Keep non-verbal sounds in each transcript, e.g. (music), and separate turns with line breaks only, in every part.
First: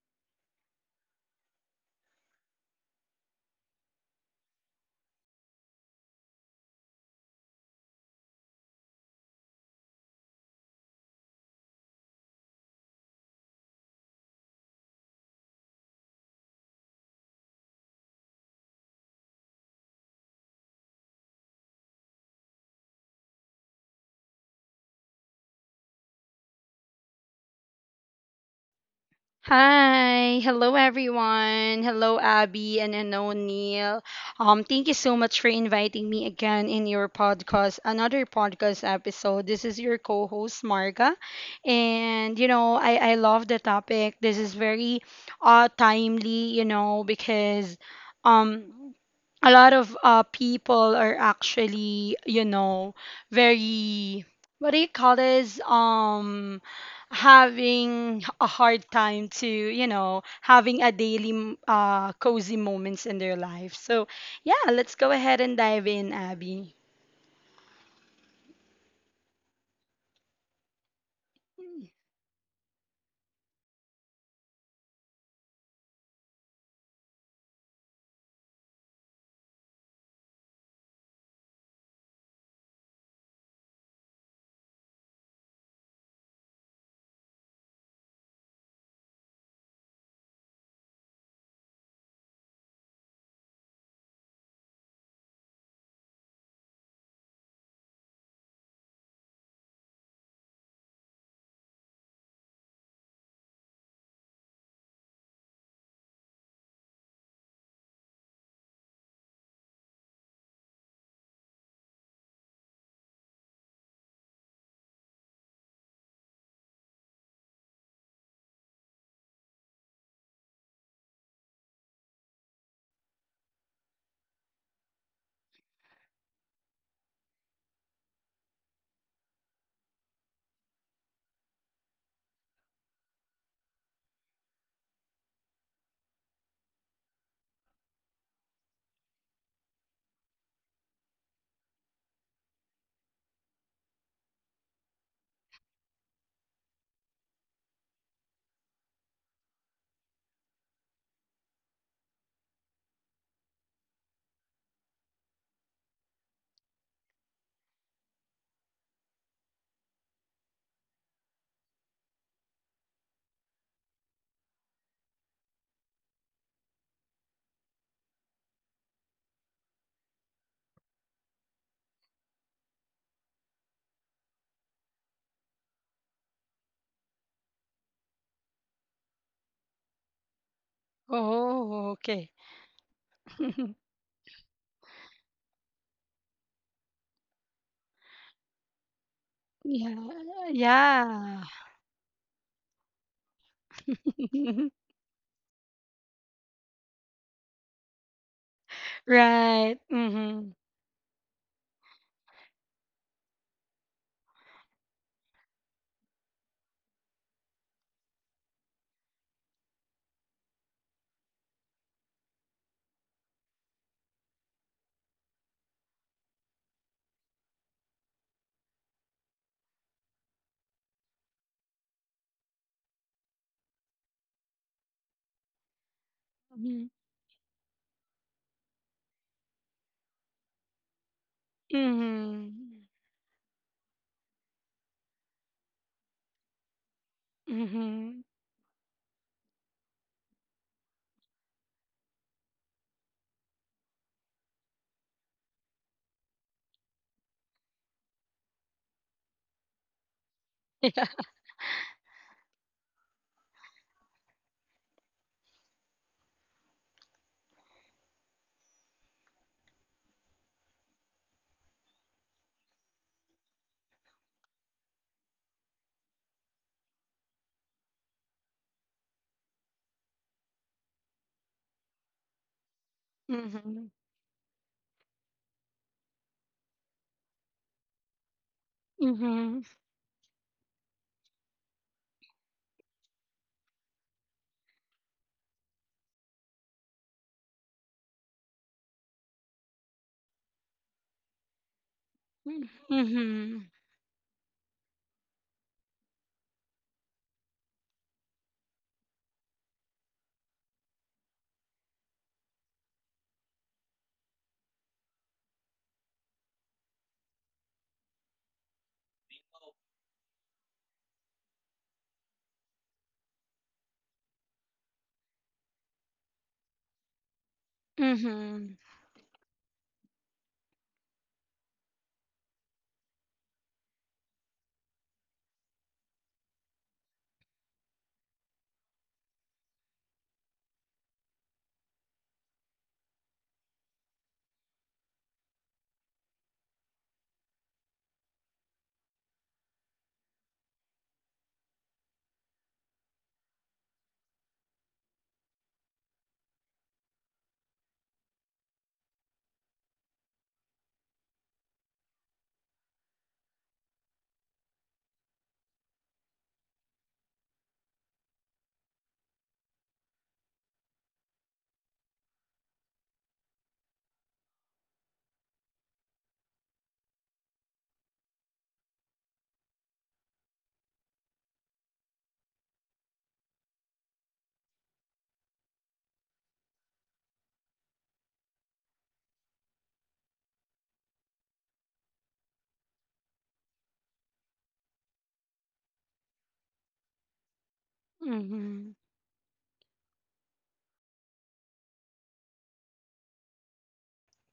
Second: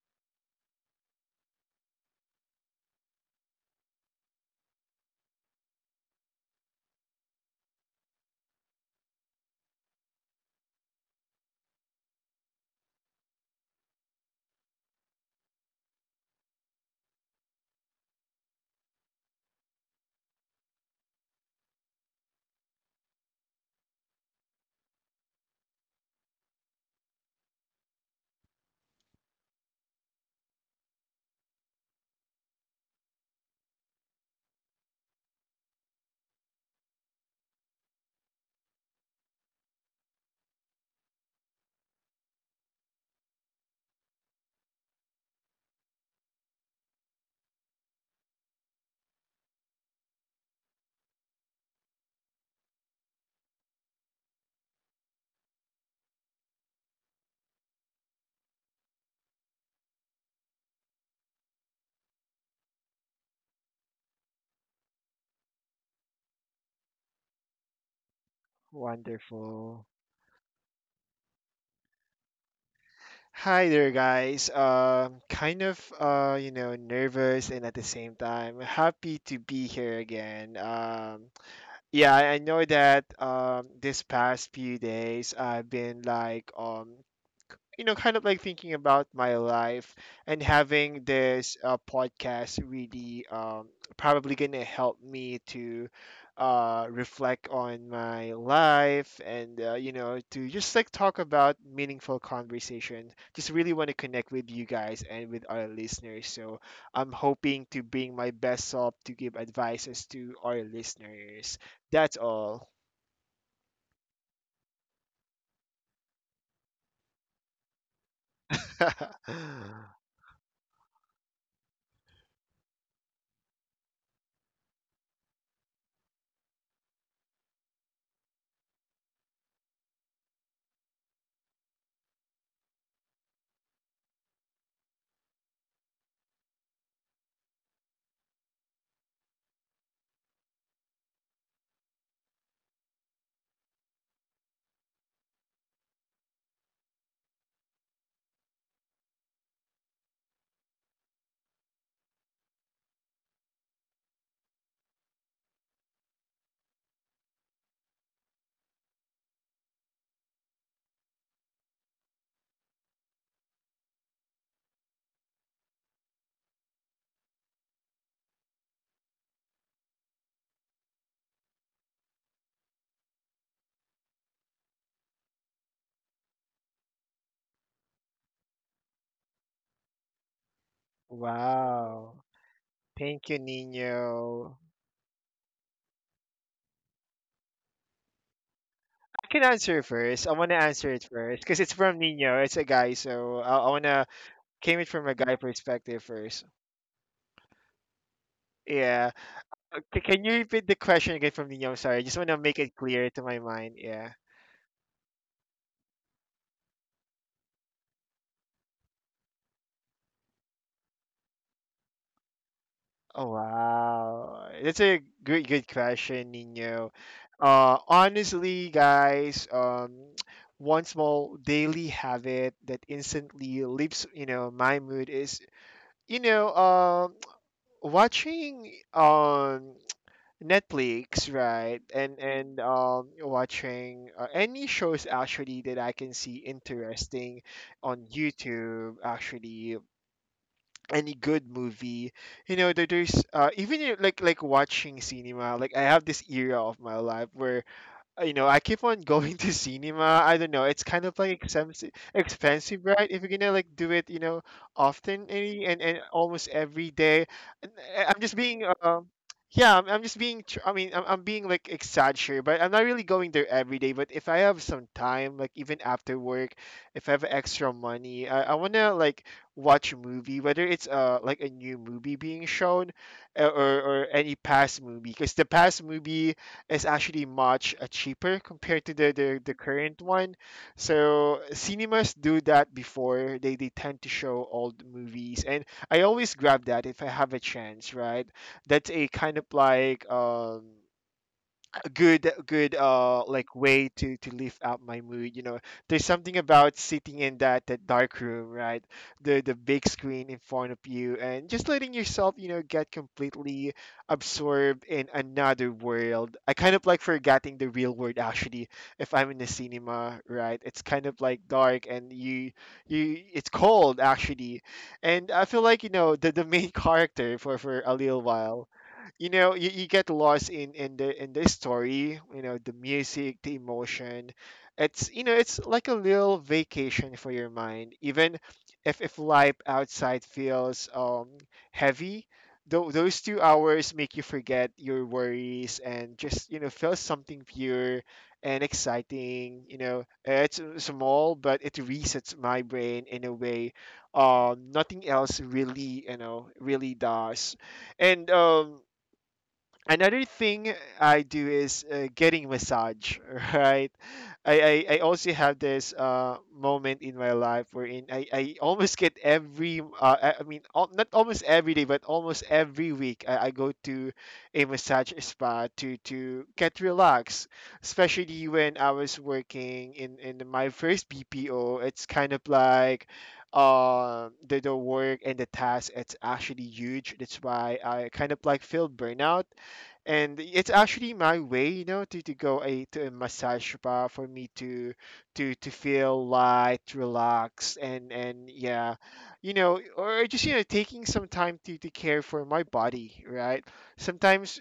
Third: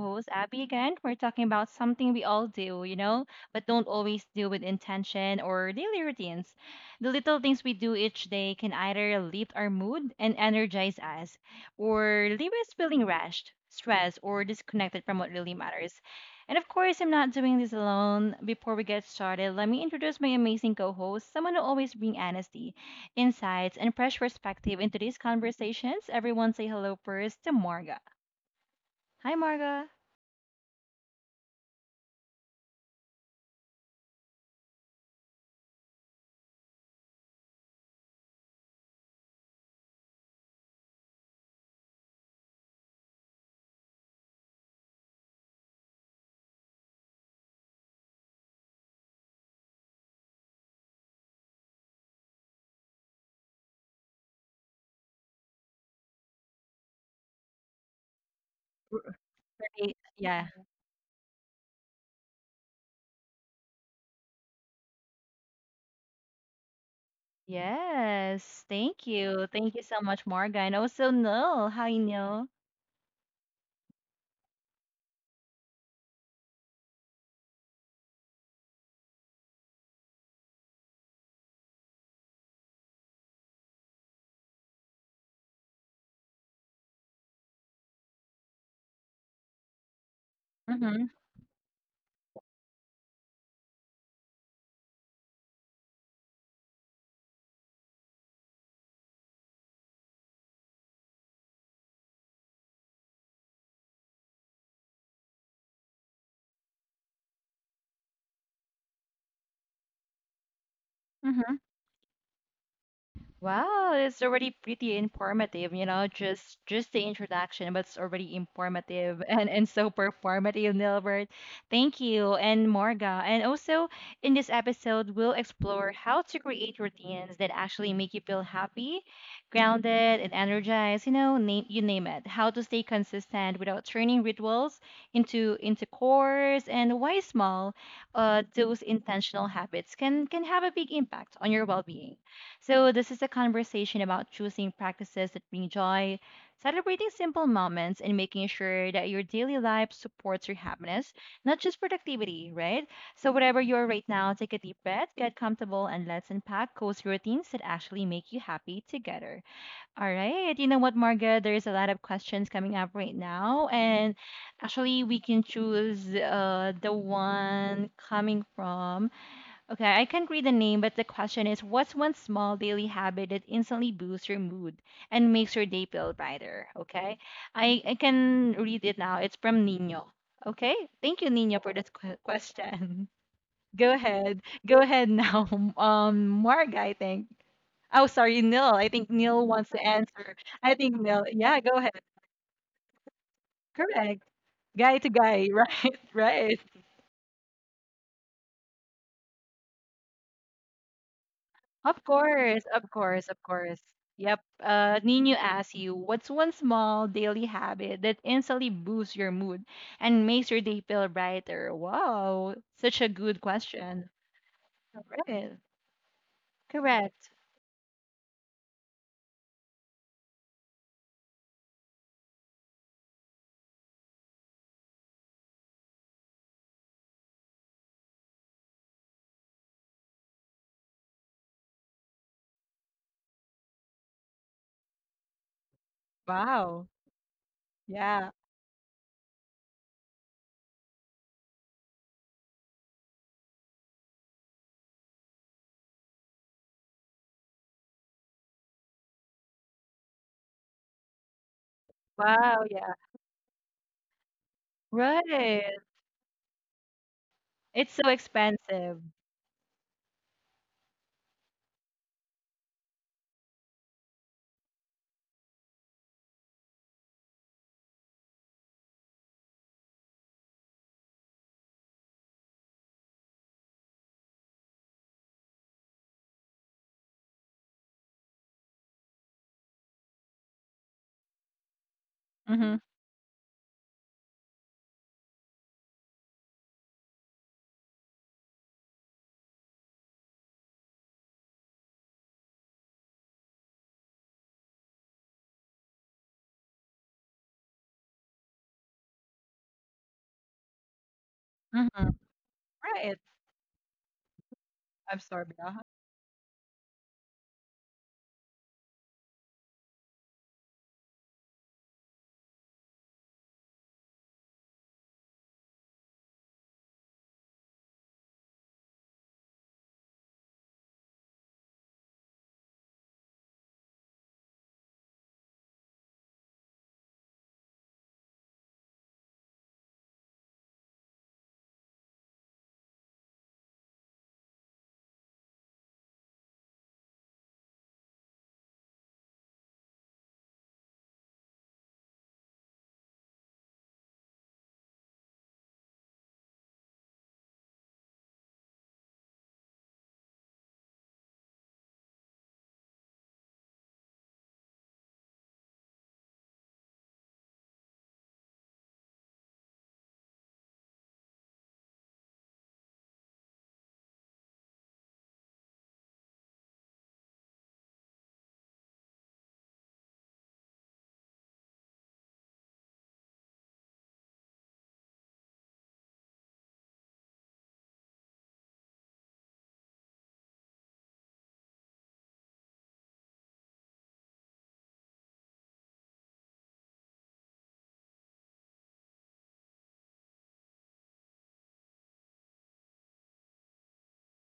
host, Abby again. We're talking about something we all do, you know, but don't always do with intention or daily routines. The little things we do each day can either lift our mood and energize us, or leave us feeling rushed, stressed, or disconnected from what really matters. And of course, I'm not doing this alone. Before we get started, let me introduce my amazing co host, someone who always brings honesty insights, and fresh perspective into these conversations. Everyone say hello first to Marga. Hi, Marga.
Hi, hello everyone. Hello Abby and hello Neil. Thank you so much for inviting me again in your podcast, another podcast episode. This is your co-host Marga. And you know, I love the topic. This is very timely, you know, because um a lot of people are actually, you know, very what do you call this? Having a hard time to you
Hey,
know
yeah.
having a daily cozy moments in their life so yeah, let's go ahead and dive in, Abby.
Yes. Thank you. Thank you
Wonderful.
so much, Marga. And also, Noel. Hi, Noel.
Hi there, guys. Kind of, nervous and at the same time happy to be here again. Yeah, I know that this past few days I've been like kind of like thinking about my life and having
Mm-hmm.
this podcast really probably gonna help me to reflect on my life and you know to just like talk about meaningful conversation. Just really want to connect with you guys and with our listeners. So I'm hoping to bring my best self to give advices to our listeners. That's all.
Wow, it's already pretty informative, you know, just the introduction, but it's already informative (laughs) and
(laughs)
so performative, Nilbert. Thank you, and Morga. And also in this episode, we'll explore how to create routines that actually make you feel happy, grounded, and energized, you know, name you name it. How to stay consistent without turning rituals into chores, and why small those intentional habits can have a big impact on your well-being. So, this is a conversation about choosing practices that bring joy, celebrating simple moments, and making sure that your daily life supports your happiness, not just productivity, right? So, whatever you are right now, take a deep breath, get comfortable, and let's unpack cozy routines that actually make you happy together. All right. You know what, Margaret? There's a lot of questions coming up right now. And actually, we can choose the one coming from. Okay, I can't read the name, but the question is, what's one small daily habit that instantly boosts your mood and makes your day feel brighter? Okay, I can read it now. It's from Nino. Okay, thank you, Nino, for this
Oh,
Wow.
okay.
question.
Thank you,
(laughs)
(laughs)
Go ahead.
Nino.
Go ahead now. (laughs) Marg, I think. Oh, sorry, Neil. I think
I can
Neil wants
answer
to
Yeah,
first. I
answer.
want to
I
answer
think
it
Neil.
first
yeah.
because
Yeah,
it's
go
from
ahead.
Nino. It's a guy, so I want to
Correct.
(laughs)
came it
Guy
from a
to
guy
guy, (laughs)
perspective
right?
first.
Right.
Yeah.
Right.
Okay, can you
Mm-hmm.
repeat the question again from Nino? I'm sorry. I
Of
just want to make
course,
it
of
clear to
course,
my
of
mind.
course.
Yeah.
Yep. Nino asks you, what's one small daily habit that instantly boosts your mood and makes your day feel brighter? Wow, such a
Oh
good question.
wow, that's a good
Right.
good question, Nino.
Correct.
Honestly, guys, (tsk) one small daily habit that instantly lifts, you know, my mood is, you know, um, (tsk) watching Netflix, right? And
Mm-hmm.
watching any shows actually that I can see
Wow.
interesting on
Mm-hmm.
Yeah.
YouTube. Actually, any good movie, you know, there's even you know, like watching cinema. Like I have this era of my life where you know, I keep on (laughs) going to cinema. I don't know. It's kind
Yeah.
of like expensive,
Wow.
expensive,
Yeah.
right? If you're gonna like do it, you know, often any
Right.
and almost every day. And,
It's so
I'm just being,
expensive.
yeah, I'm just being. I mean, I'm being like exaggerated, but I'm not really going there every day. But if I have some time, like even after work, if I have extra money, I wanna like watch a movie, whether it's like a new movie being shown,
Mm-hmm.
or any past movie, because the past movie is actually much cheaper compared to the, the
Mm-hmm.
current one. So cinemas do that
Mm-hmm.
before they tend to show old movies, and I always grab that if I have a chance, right? That's a kind of like a good like
Mm-hmm.
way to lift up my mood, you know? There's something about sitting in that dark room, right? The big screen in front of you and just letting
Mm-hmm.
yourself, you know, get
Right.
completely absorbed in
Absorb.
another
Uh-huh.
world. I kind of like forgetting the real world actually, if I'm in the cinema, right? It's kind of like dark and you it's cold actually, and I feel like, you know, the main (laughs) character for a little while.
Mm-hmm.
You know, you get lost in the story, you know, the music, the emotion. It's, you know, it's like a little vacation for your mind, even if life outside feels heavy. Those 2 hours make you forget your worries and just, you know, feel something pure and exciting. You know, it's small, but it resets my brain in a way nothing else really, you know, really does. And another thing I do is getting massage, (laughs) right? I also have this moment in my life wherein I almost get every, I mean, not almost every day, but almost every week I go to a massage spa to get relaxed, especially when I was working in my first BPO. It's kind of like the work and the task, it's actually huge. That's why I kind of like feel burnout, and it's actually my way, you know, to go a, to a massage bar for me to feel light relaxed and yeah,
Mm-hmm.
you know, or just, you know, taking some time to care for my body, right? Sometimes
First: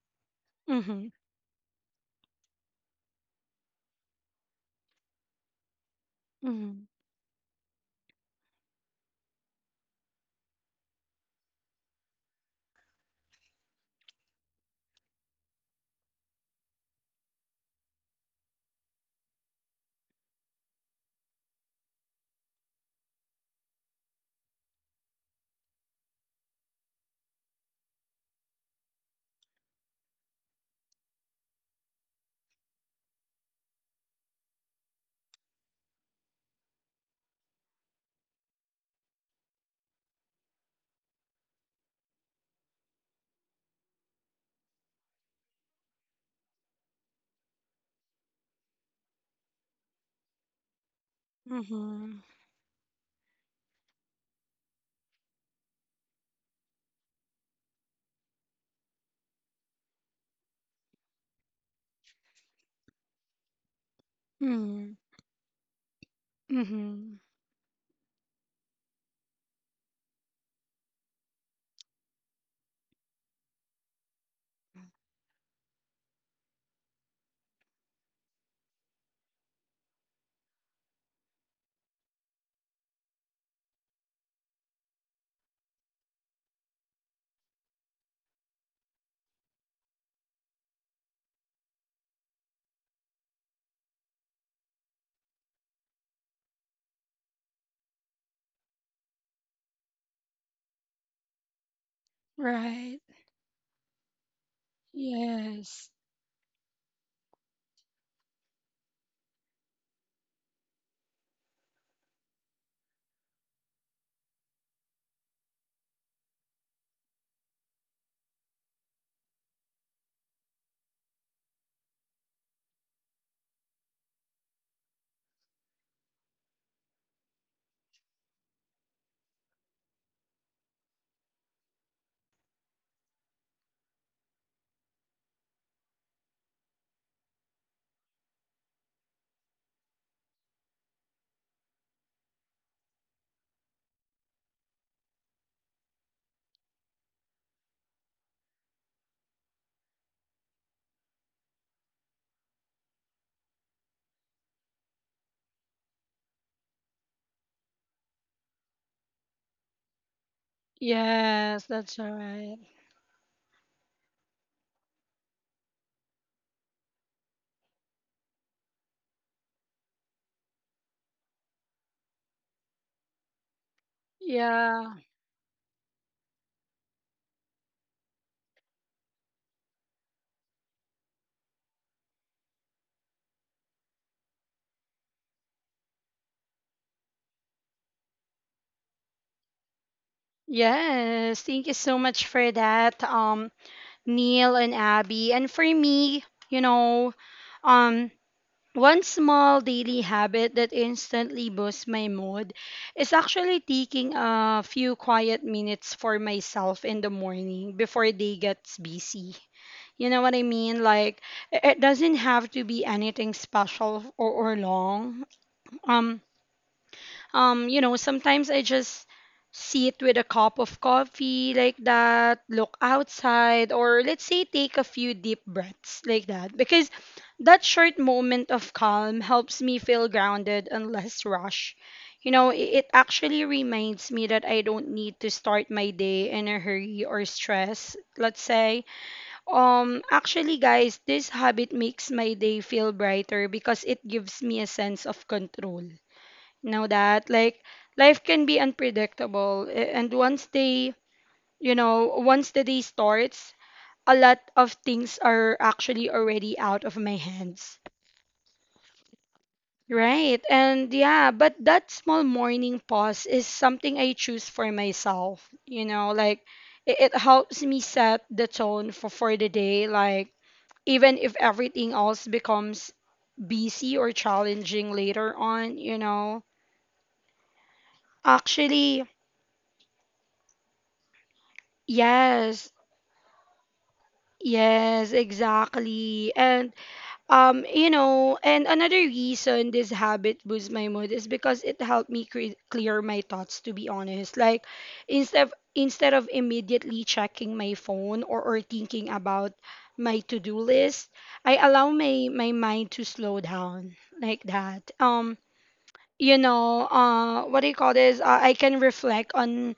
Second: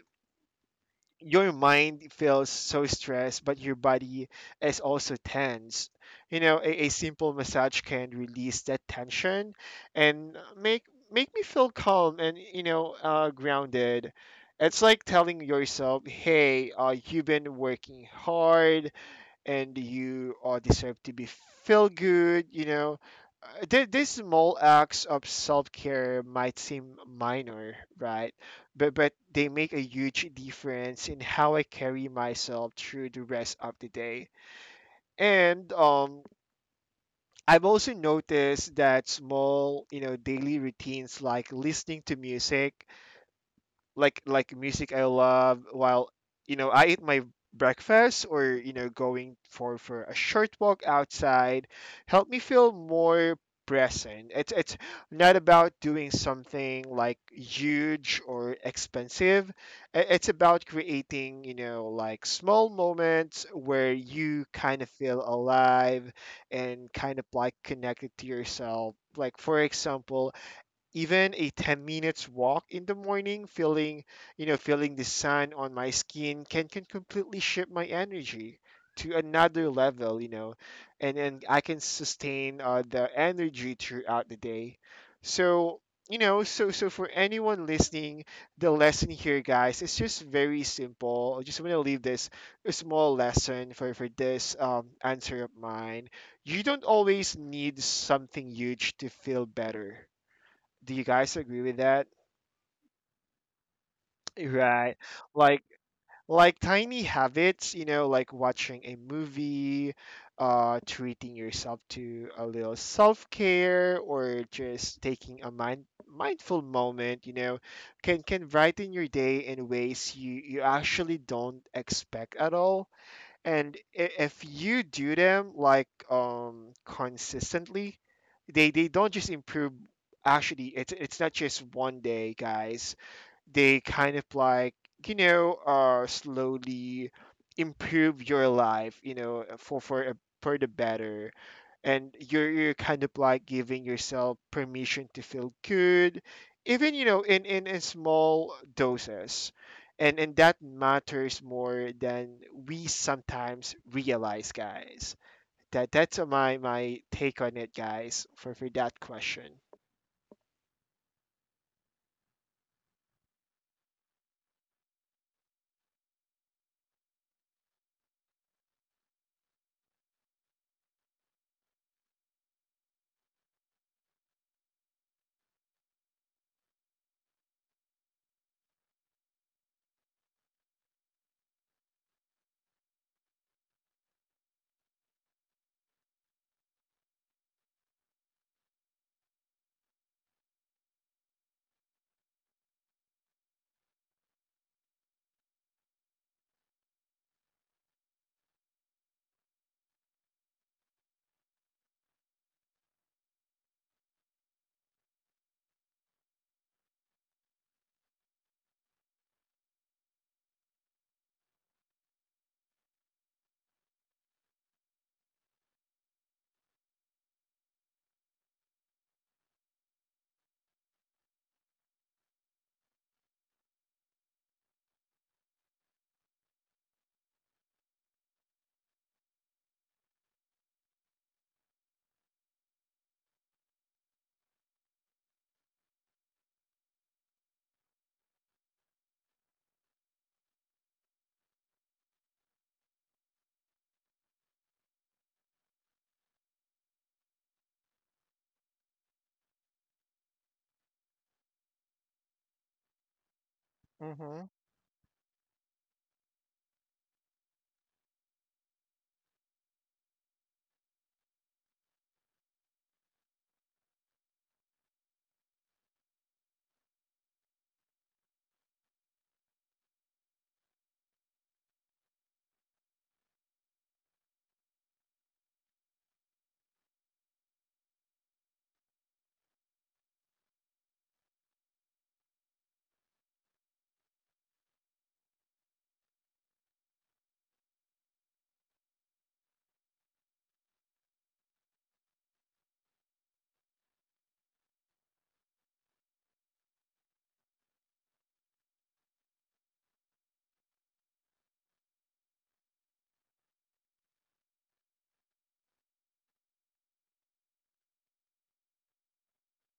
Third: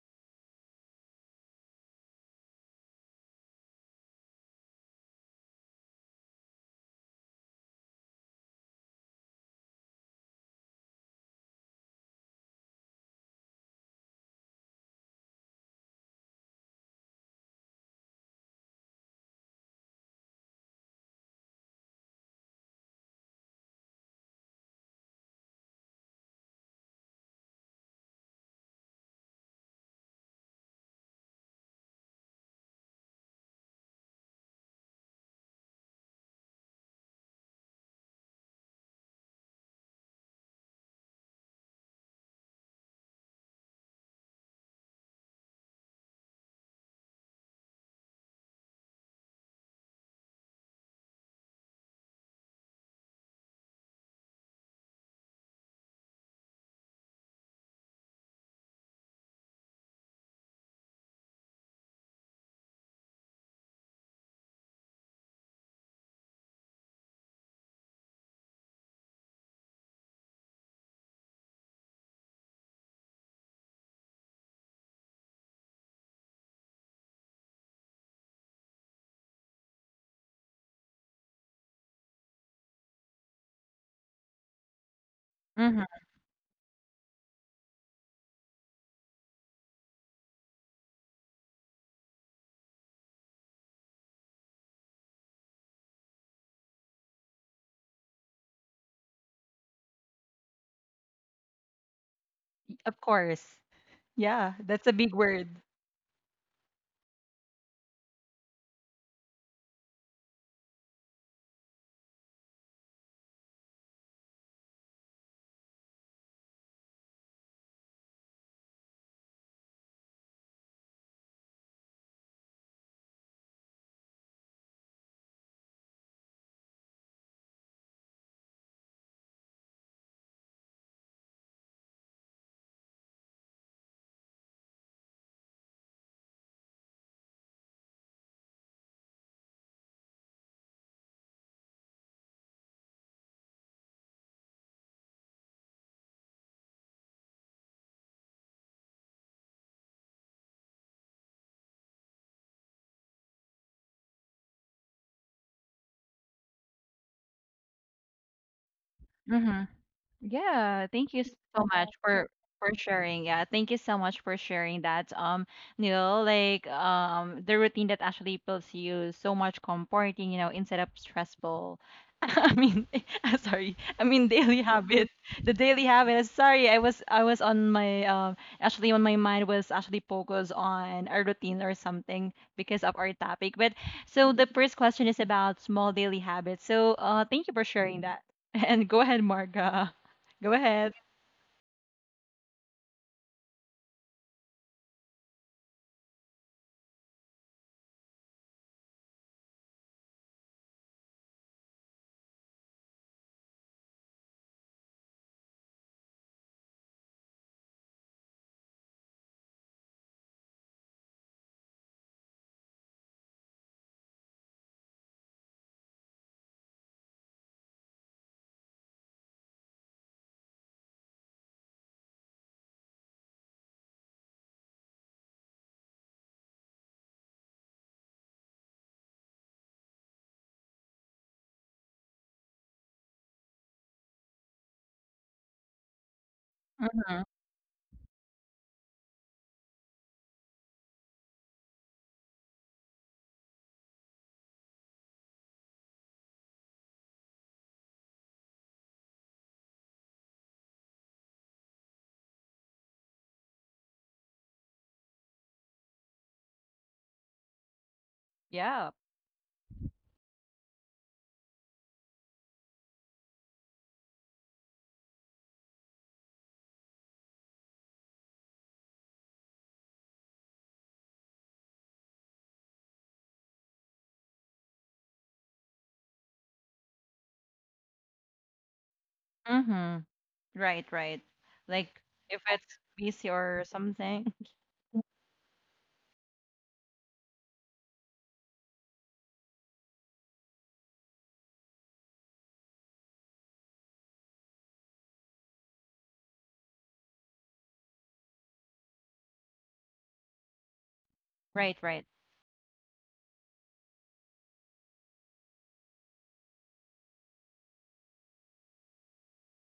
Mm-hmm.
your mind feels so stressed, but your body is also tense. You know,
Mm-hmm.
a simple massage can release that tension and make me feel calm and, you know, grounded. It's like telling yourself, "Hey, you've been working hard and you all deserve to be feel good, you know." These small acts of self-care might seem minor, right? But they make a huge difference in how I carry myself through the rest of the day. And I've also noticed that small, you know, daily routines like listening to music, like music I love while, you know, I eat my breakfast, or, you know, going for a short walk outside help me feel more present. It's not about doing something like huge or expensive. It's about creating, you know, like small moments where you kind of
Mm-hmm.
feel alive and
Mm-hmm.
kind of like connected to yourself. Like for example, even a 10 minutes walk in the morning, feeling, you know, feeling the sun on my skin can completely shift my energy to another level, you know, and I can sustain the energy throughout the day. So,
Mm-hmm.
you know, so so for anyone listening, the lesson here, guys, is just very simple. I just want to leave this a small lesson for this answer of mine. You don't always need something huge to feel better. Do you guys agree with that?
Right.
Of course. Yeah, that's a
Right.
big word.
Like
Yes.
like tiny habits, you know, like watching a movie, uh, treating yourself to a little self-care, or just taking a mindful moment, you know, can brighten your day in ways you actually don't expect at all. And if you do them like consistently, they don't just improve, actually it's not just one day, guys. They kind of like, you know, uh, slowly improve your life, you know, for for the better. And you're kind of like giving yourself permission to feel good, even, you know, in in small doses. And that matters more than we sometimes realize, guys. That's my my take on it, guys, for that question.
Mm-hmm. Yeah, thank you
Yes,
so much
that's all
for
right.
sharing. Yeah, thank you so much for sharing that. You know, like the routine that actually feels you so much comforting, you know, instead of stressful. (laughs) I mean, (laughs) I'm sorry. I mean daily
Yeah.
habit. The daily habit. Sorry, I was on my actually on my mind was actually focused on a routine or something because of our topic. But so the first question is about small daily habits. So, thank you for sharing that. (laughs) And go ahead, Marga. Go ahead.
Yes, thank you so much for that, Neil and Abby. And for me, you know, um, one small daily habit that instantly boosts my mood is actually taking a few quiet minutes for myself in the morning before day gets busy. You know what I mean? Like, it doesn't have to be anything special or long. um you know sometimes I just sit with a cup of coffee like that, look outside, or let's say take a few deep breaths like that, because that short moment of calm helps me feel grounded and less rush. You know, it actually reminds me that I don't need to start my day in a hurry
Mm-hmm.
or stress, let's say. Actually guys, this habit makes my day feel brighter because it gives me a sense of control. Know that like life can be unpredictable, and once they you know once the day starts, a lot
Mm-hmm.
of things are actually already out of my hands,
Yeah.
right? And yeah, but that small morning pause is something I choose for myself, you know. Like it helps me set the tone for the day, like even if everything else becomes busy or challenging later on, you know, actually.
Mm-hmm. Right, right. Like if
Yes.
it's busy or something. (laughs)
Yes, exactly. And you know, and another reason this habit boosts my mood is because it helped me clear my thoughts, to be honest. Like instead of immediately checking my phone, or thinking about my to-do list, I
Right,
allow
right.
my my mind to slow down like that. You know, what do you call this? I can reflect on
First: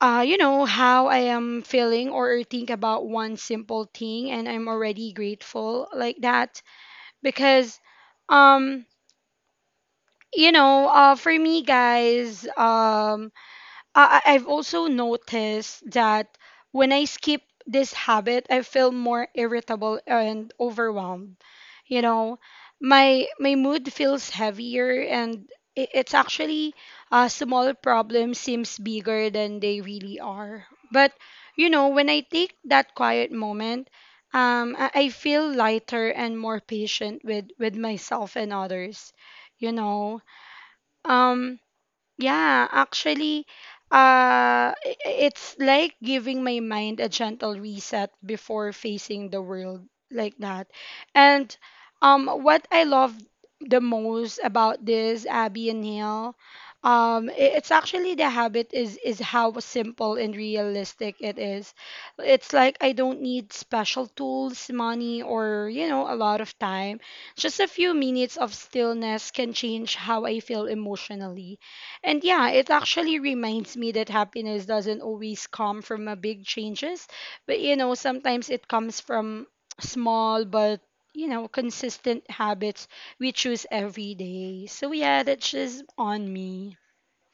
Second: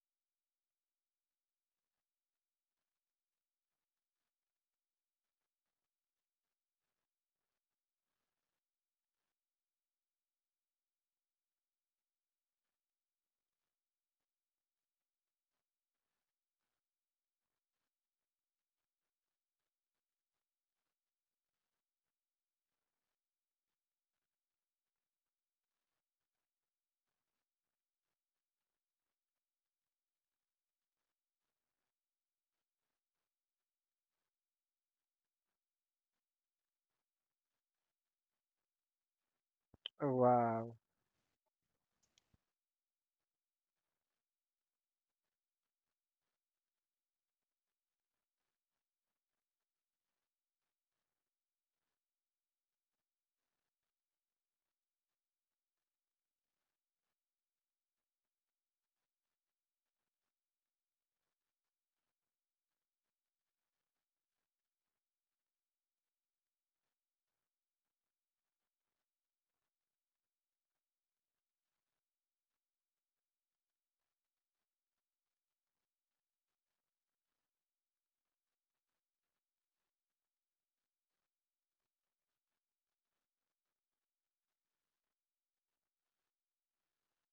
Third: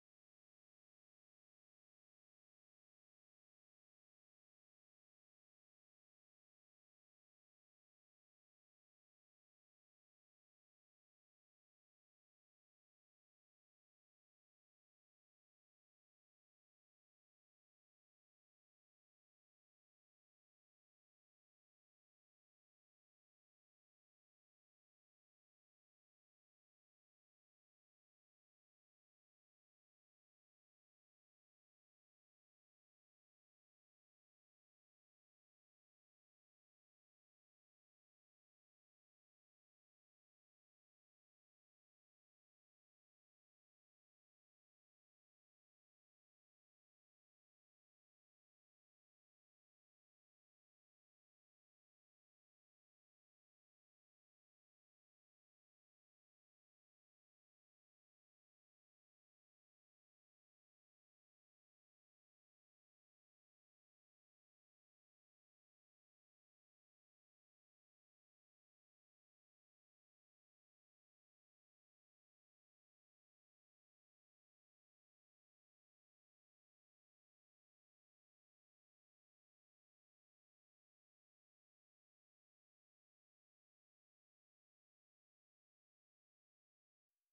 you know, how I am feeling, or think about one simple thing and I'm already grateful like that, because um you know, for me guys, I've also noticed that when I skip this habit, I feel more irritable and overwhelmed. You know, my mood feels heavier, and I it's actually a small problem seems bigger than they really are. But you know, when I take that quiet moment, I feel lighter and more patient with myself and others. You know,
Wow.
um. Yeah, actually, uh, i- it's like giving my mind a gentle reset before facing the world, like that. And what I love the most about this, Abby and Neil, um, i- it's actually the habit is how simple and realistic it is. It's like I don't need special tools, money, or you know, a lot of time. Just a few minutes of stillness can change how I feel emotionally. And yeah, it actually reminds me that happiness doesn't always come from a big changes, but you know, sometimes it comes from small but you know consistent habits we choose every day. So yeah, that's just on me.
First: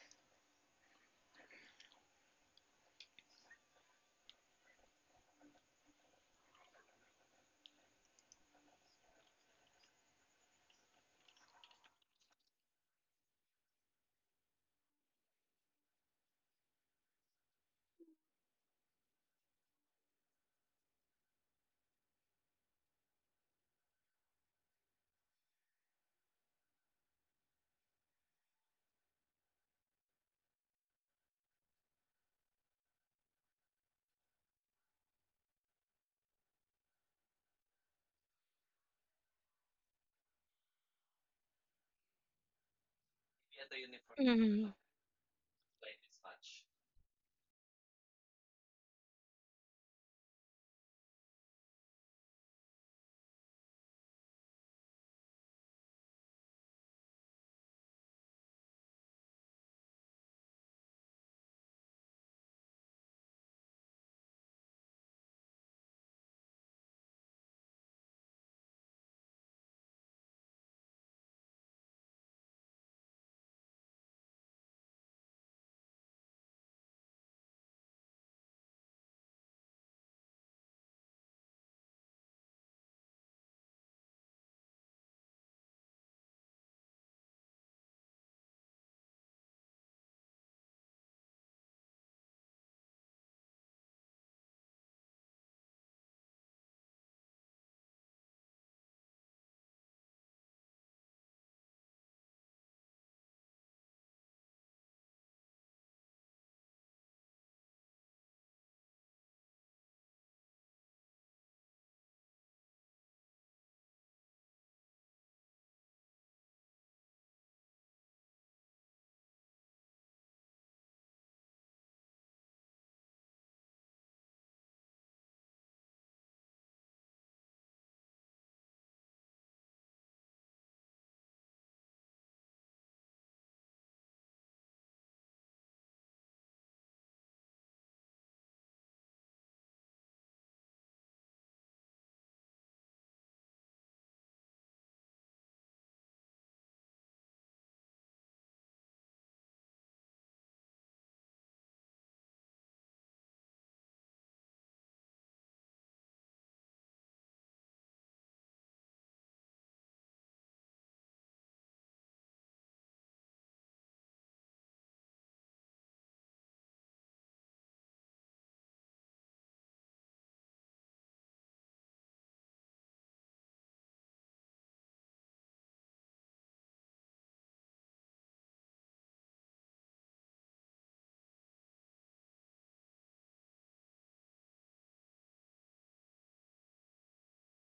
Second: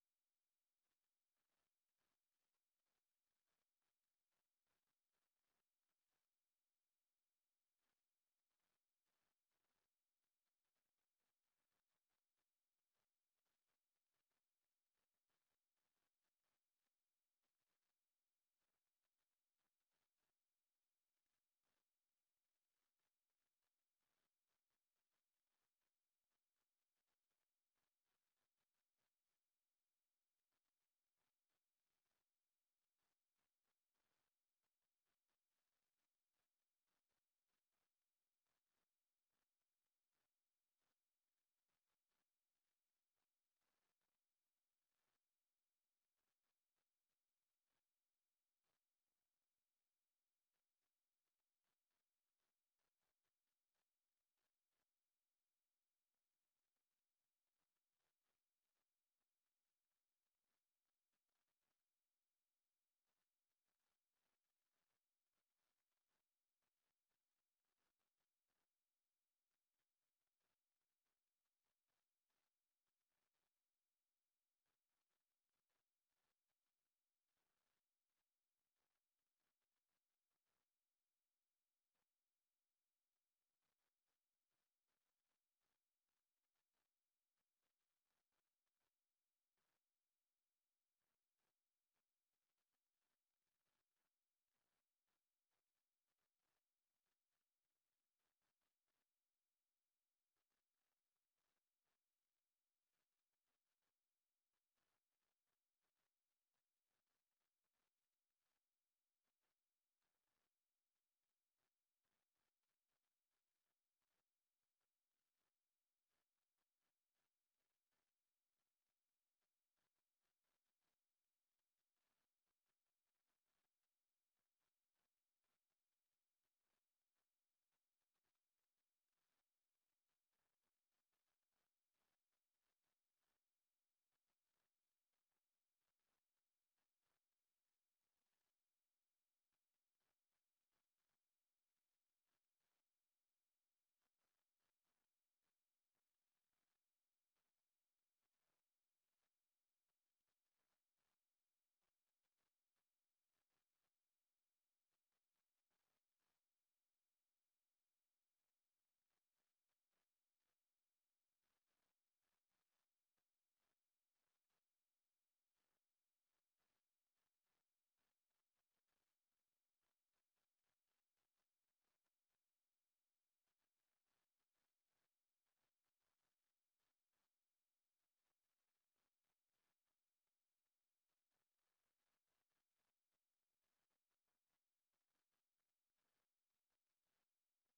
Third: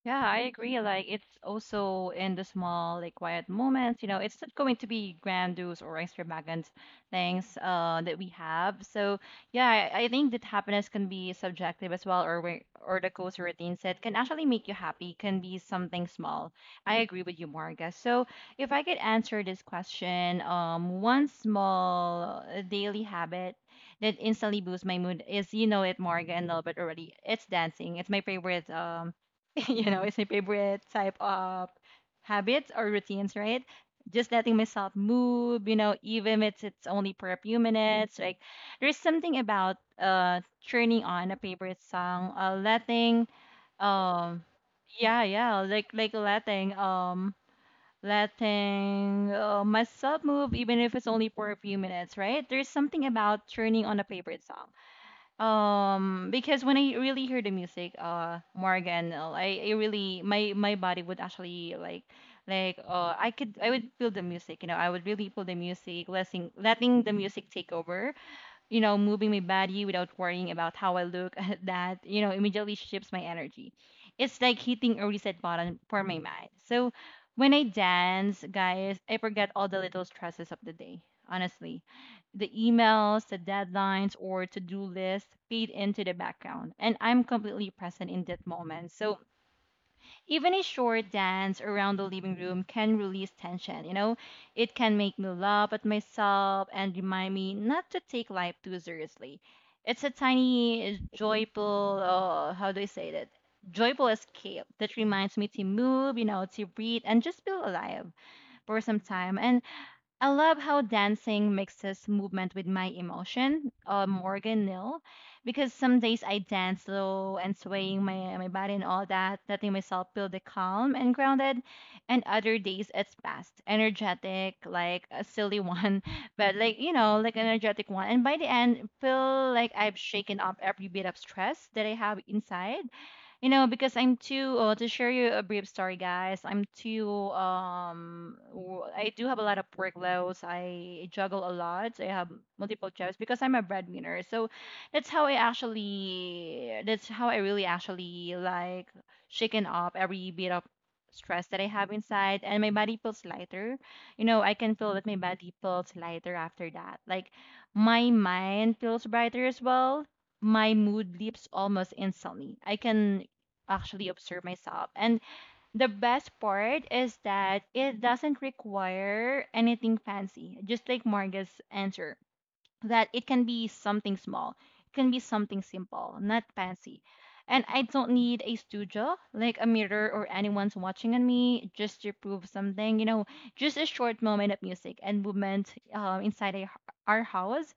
Yeah, I agree. Like it's also in the small, like quiet moments, you know, it's not going to be grandiose or extravagant things that we have. So yeah, I think that happiness can be subjective as well, or where or the cozy routine set can actually make you happy, can be something small. I agree with you, Marga. So if I could answer this question, one small daily habit that instantly boosts my mood is, you know it, Marga and Albert already. It's dancing. It's my favorite (laughs) you know, it's my favorite type of habits or routines, right? Just letting myself move, you know, even if it's only for a few minutes. Like there's something about turning on a favorite song, letting um
Mhm.
yeah, yeah, like letting letting myself move even if it's only for a few minutes, right? There's something about turning on a favorite song because when I really hear the music, Morgan, and I really my body would actually I would feel the music, you know, I would really feel the music, letting the music take over, you know, moving my body without worrying about how I look. (laughs) That, you know, immediately shifts my energy. It's like hitting a reset button for my mind. So when I dance, guys, I forget all the little stresses of the day. Honestly, the emails, the deadlines, or to do list fade into the background, and I'm completely present in that moment. So even a short dance around the living room can release tension, you know? It can make me laugh at myself and remind me not to take life too seriously. It's a tiny, joyful, how do I say that? Joyful escape that reminds me to move, you know, to breathe and just feel alive for some time. And I love how dancing mixes movement with my emotion, Morgan Nil, because some days I dance slow and swaying my body and all that, letting myself feel the calm and grounded, and other days it's fast, energetic, like a silly one, (laughs) but like, you know, like an energetic one. And by the end, feel like I've shaken off every bit of stress that I have inside, you know, because I'm too, to share you a brief story, guys. I'm too I do have a lot of workloads. I juggle a lot. I have multiple jobs because I'm a breadwinner. So that's how I really actually like shaken off every bit of stress that I have inside, and my body feels lighter. You know, I can feel that my body feels lighter after that. Like my mind feels brighter as well, my mood leaps almost instantly. I can actually observe myself. And the best part is that it doesn't require anything fancy, just like Marga's answer, that it can be something small, it can be something simple, not fancy. And I don't need a studio, like a mirror or anyone's watching on me just to prove something. You know, just a short moment of music and movement, inside our house,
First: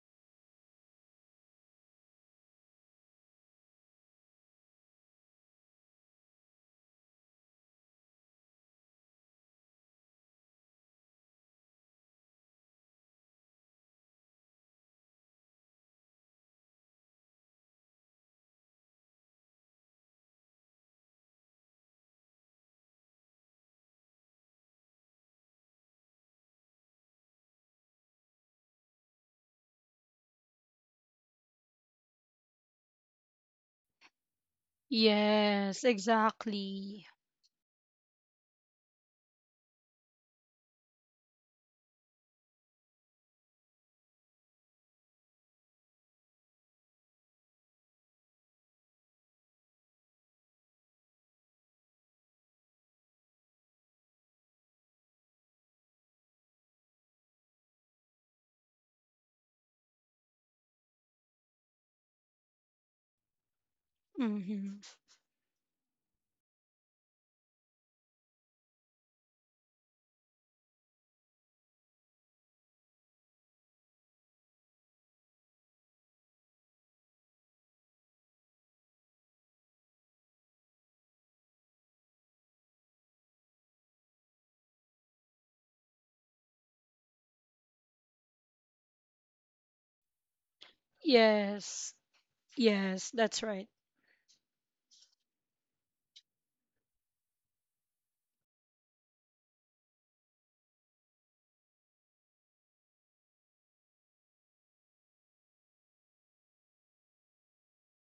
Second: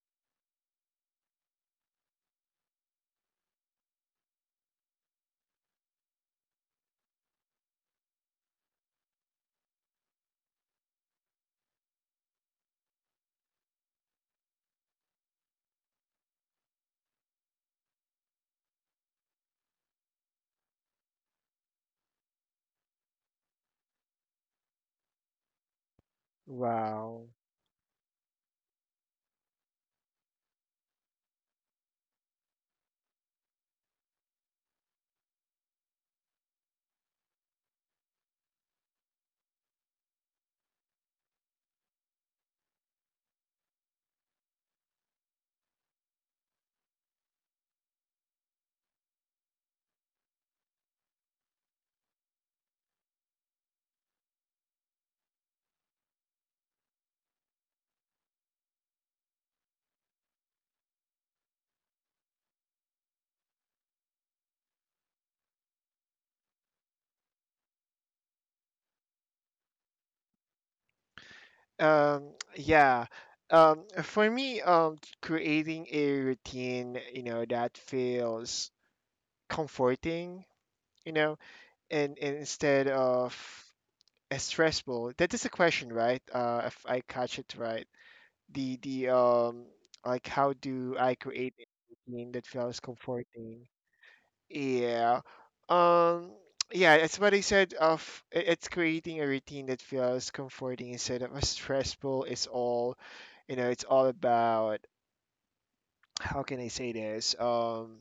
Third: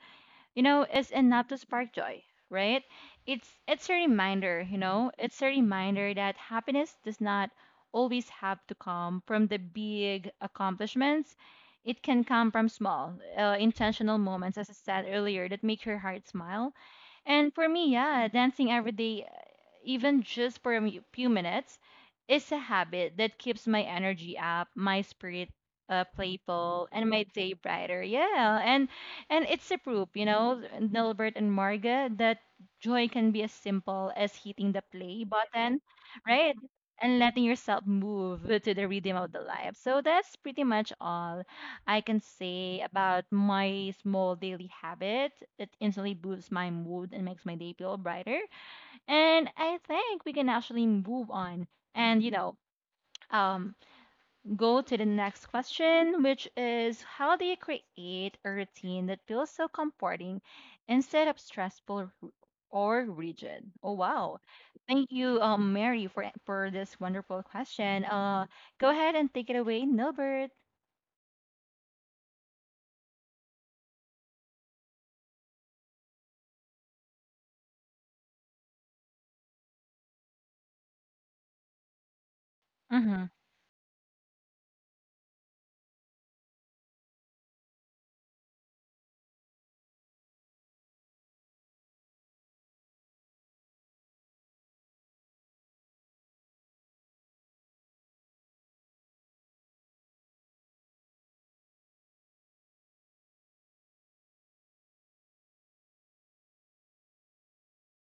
you know, is enough to spark joy, right? It's a reminder, you know, it's a reminder that happiness does not always have to come from the big accomplishments. It can come from small, intentional moments, as I said earlier, that make your heart smile. And for me, yeah, dancing every day, even just for a few minutes, is a habit that keeps my energy up, my spirit playful, and my
Wow.
day brighter. Yeah, and it's a proof, you know, Nilbert and Marga, that joy can be as simple as hitting the play button,
Yes,
right?
exactly.
And letting yourself move to the rhythm of the life. So that's pretty much all I can say about my small daily habit that instantly boosts my mood and makes my day feel brighter. And I think we can actually move on and, you know, um, go to the next question, which is how do you create a routine that feels so comforting instead of stressful or rigid? Oh, wow.
Hmm.
Thank you, Mary, for this wonderful question. Go ahead and take it away, Nilbert.
(tsk) Yeah. For me, creating a routine, you know, that feels comforting, you know, and instead
Mm-hmm.
of stressful. That is the question, right? If I catch it right. The Like how do I create a
Yes.
routine that feels
Yes, that's
comforting?
right.
Yeah. Um (tsk) yeah, that's what I said of it's creating a routine that feels comforting instead of a stressful. It's all, you know, it's all about how can I say this?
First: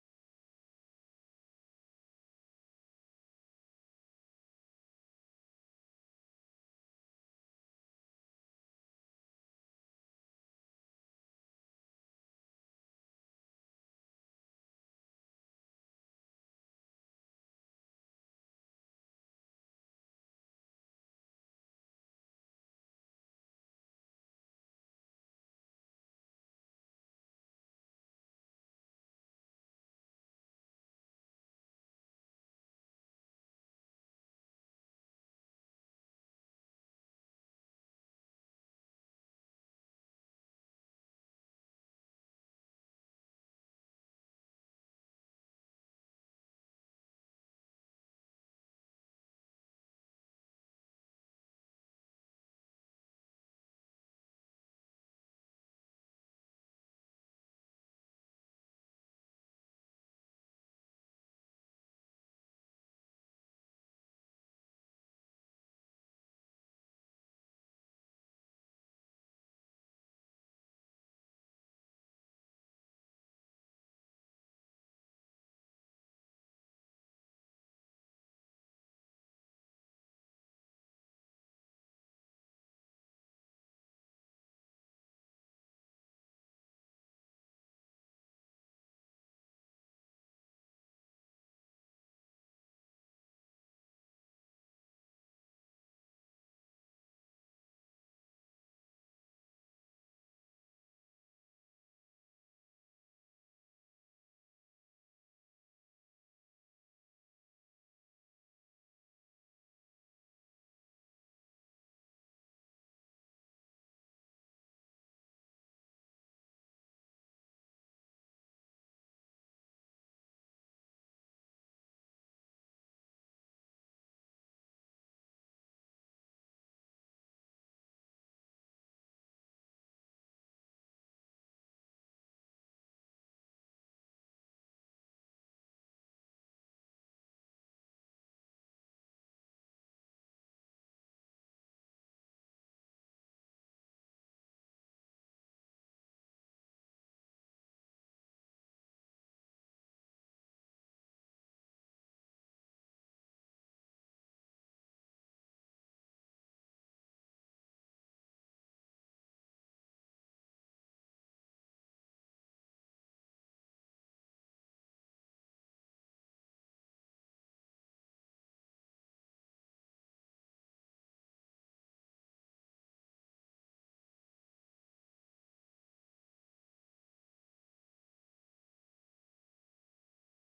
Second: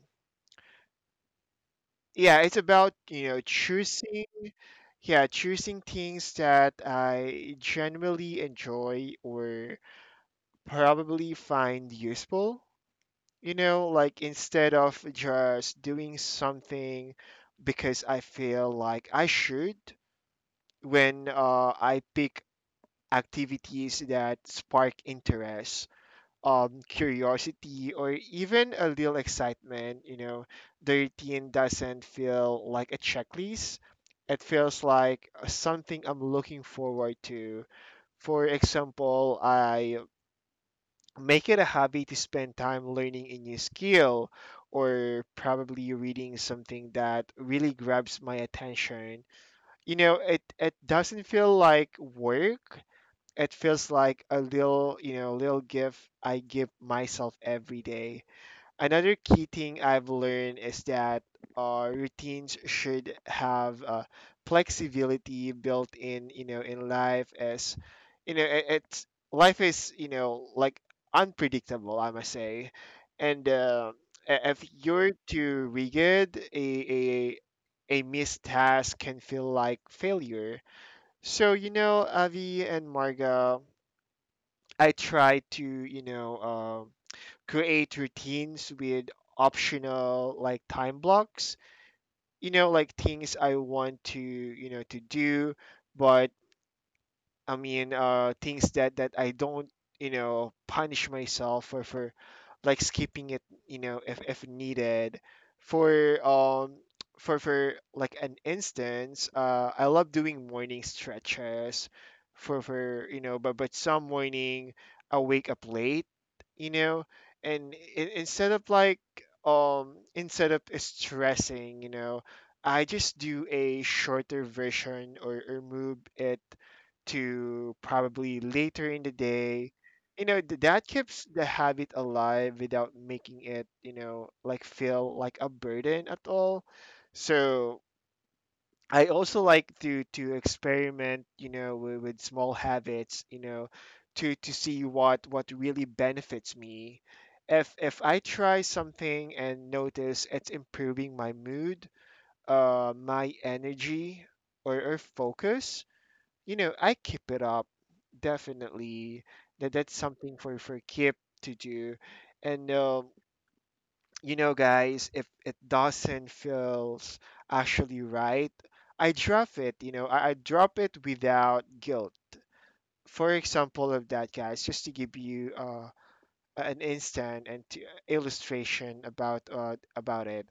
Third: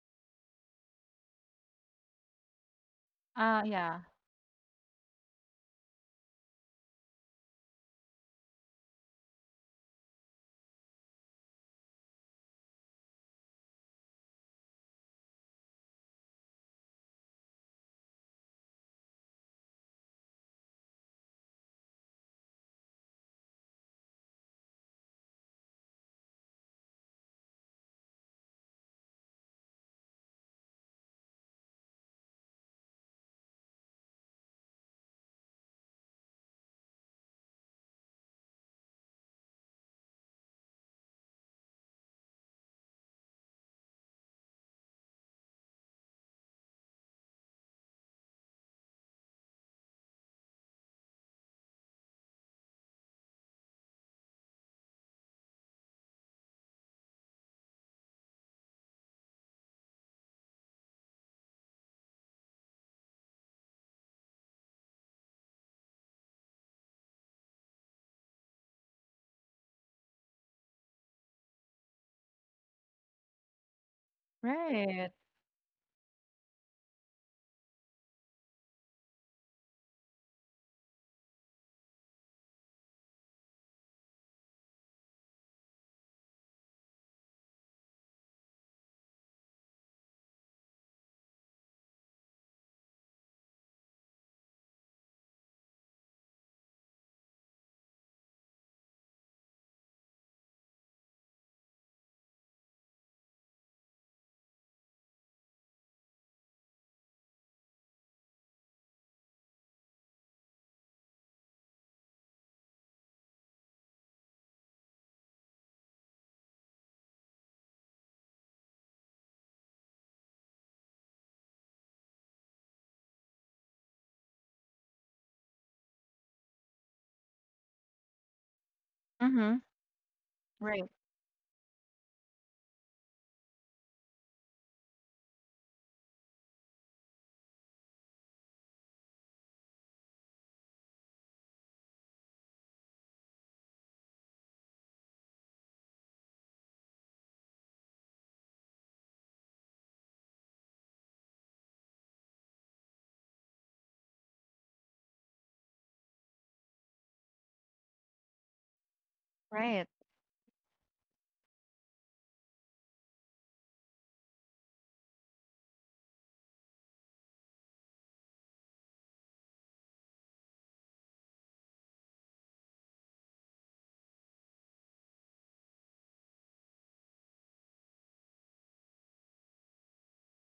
Yeah, it's about, you know,
Yeah.
choosing yeah, choosing things that I genuinely enjoy or probably find useful. You know, like instead of just doing something because I feel like I should, when I pick activities that spark interest, curiosity, or even a little excitement, you know, the routine doesn't feel like a checklist. It feels like something I'm looking forward to. For example, I make it a hobby to spend time learning a new skill or probably reading something that really grabs my attention. You know, it doesn't feel like work. It feels like a little, you know, little gift I give myself every day. Another key thing I've learned is that routines should have flexibility built in, you know, in life as, you know, it, it's life is, you know, like unpredictable, I must say. And if you're
Right.
too rigid, a, a missed task can feel like failure. So, you know, Avi and Marga, I try to, you know, create routines with optional like time blocks, you know, like things I want to, you know, to do but I mean, things that that I don't, you know, punish myself for like skipping it, you know, if needed. For (tsk) for like an instance, I love doing morning stretches. For you know, but some morning I wake up late, you know, and instead of like instead of stressing, you know, I just do a shorter version or move it to probably later in the
Mhm.
day. You know, that
Right,
keeps the habit alive without making it, you know, like feel like a burden at all. So I also like to experiment, you know, with small habits, you know, to see what really benefits me. If I try something and notice it's improving my mood, my energy or focus, you know, I keep it up. Definitely, that
right.
that's something for Kip to do. And you know, guys, if it doesn't feels actually right, I drop it. You know, I drop it without guilt. For example of that, guys, just to give you an instant and to illustration about it.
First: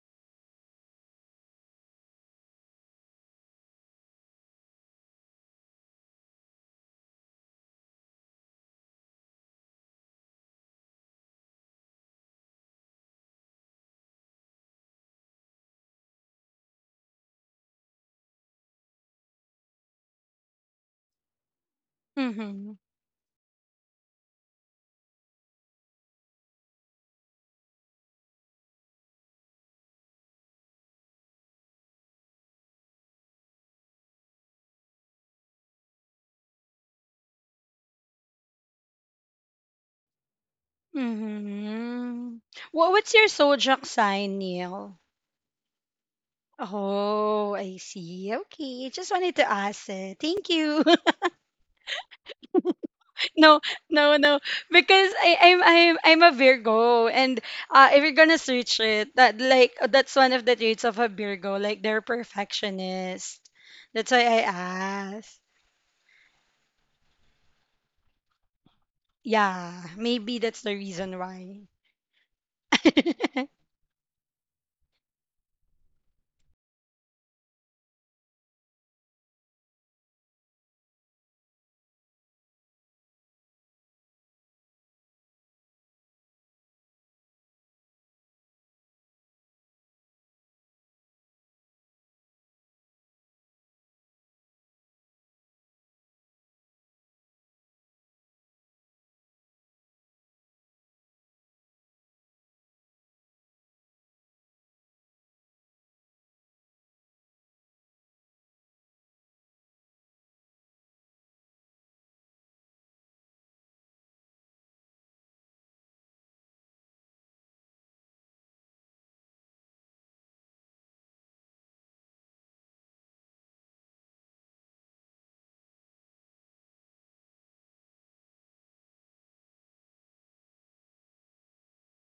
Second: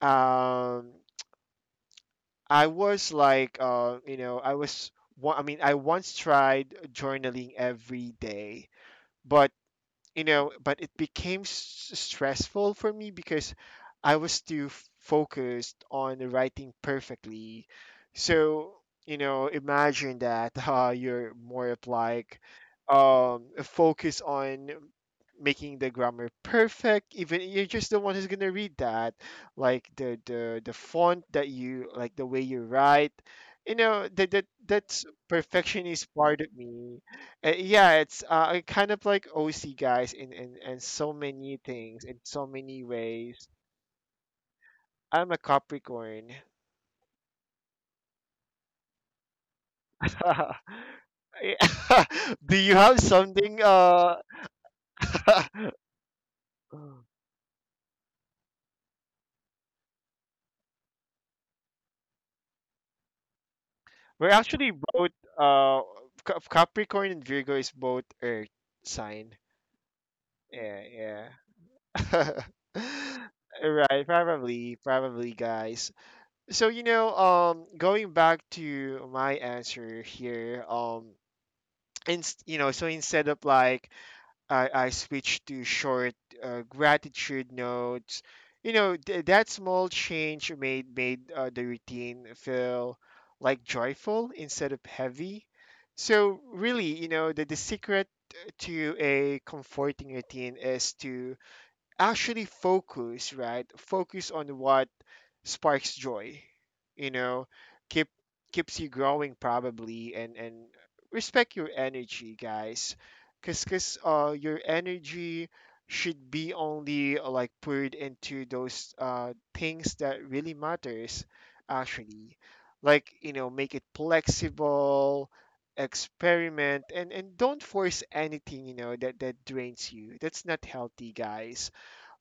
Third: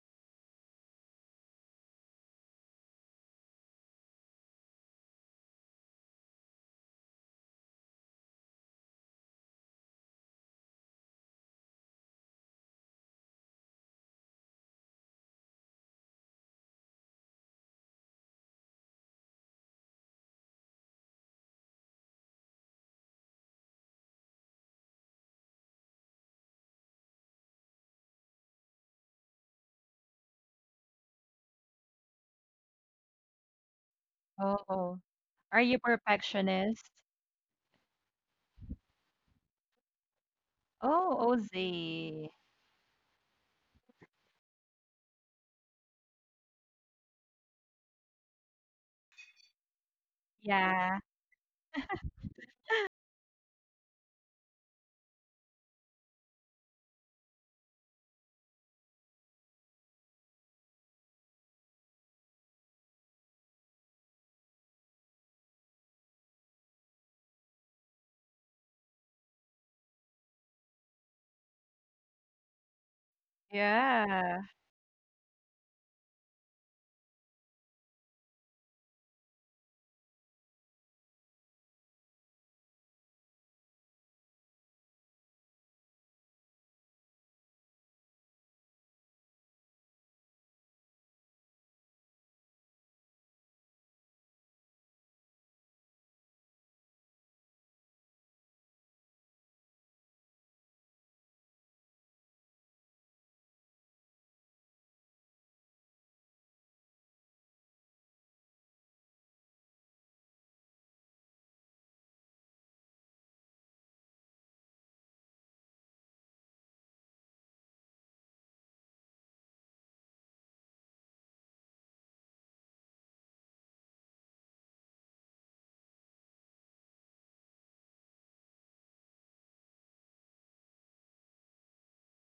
Um, I was like, you know, I was. Wa- I mean, I once tried journaling every day, but but it became stressful for me because I was too focused on writing perfectly. So, you know, imagine that (laughs) you're more of like
Hmm.
a focus on making the grammar perfect. Even you're just the one who's gonna read that, like the font that you like, the way you write. You know that that
Oh.
that's
Are you
perfection is part of
perfectionist?
me. Yeah, it's kind of like OC guys in so
Oh,
many things, in
OZ.
Hmm.
so many
What what's your
ways.
zodiac sign, Neil?
I'm a Capricorn.
Oh, I see. Okay. Just wanted to ask it. Thank
(laughs)
you. (laughs)
Yeah.
Yeah. (laughs) Do you have something?
No, no, no. Because
(laughs)
I, I'm a Virgo, and if you're gonna search it, that like that's one of the traits of a Virgo, like they're perfectionist. That's
We're
why I
actually both
asked.
uh, Capricorn and Virgo is both Earth sign.
Yeah, maybe that's the
Yeah,
reason why.
yeah. (laughs)
(laughs)
Right,
Yeah.
probably, guys. So, you know, going back to my answer here, and you know, so instead of like I switched to short gratitude notes. You know, that small change made the routine feel like joyful instead of heavy. So really, you know, the secret to a comforting routine is to actually focus, right, focus on what sparks joy. You know, keep, keeps you growing probably, and respect your energy, guys, because your energy should be only like poured into those things that really matters actually. Like, you know, make it flexible, experiment, and don't force anything, you know, that drains you. That's not healthy, guys.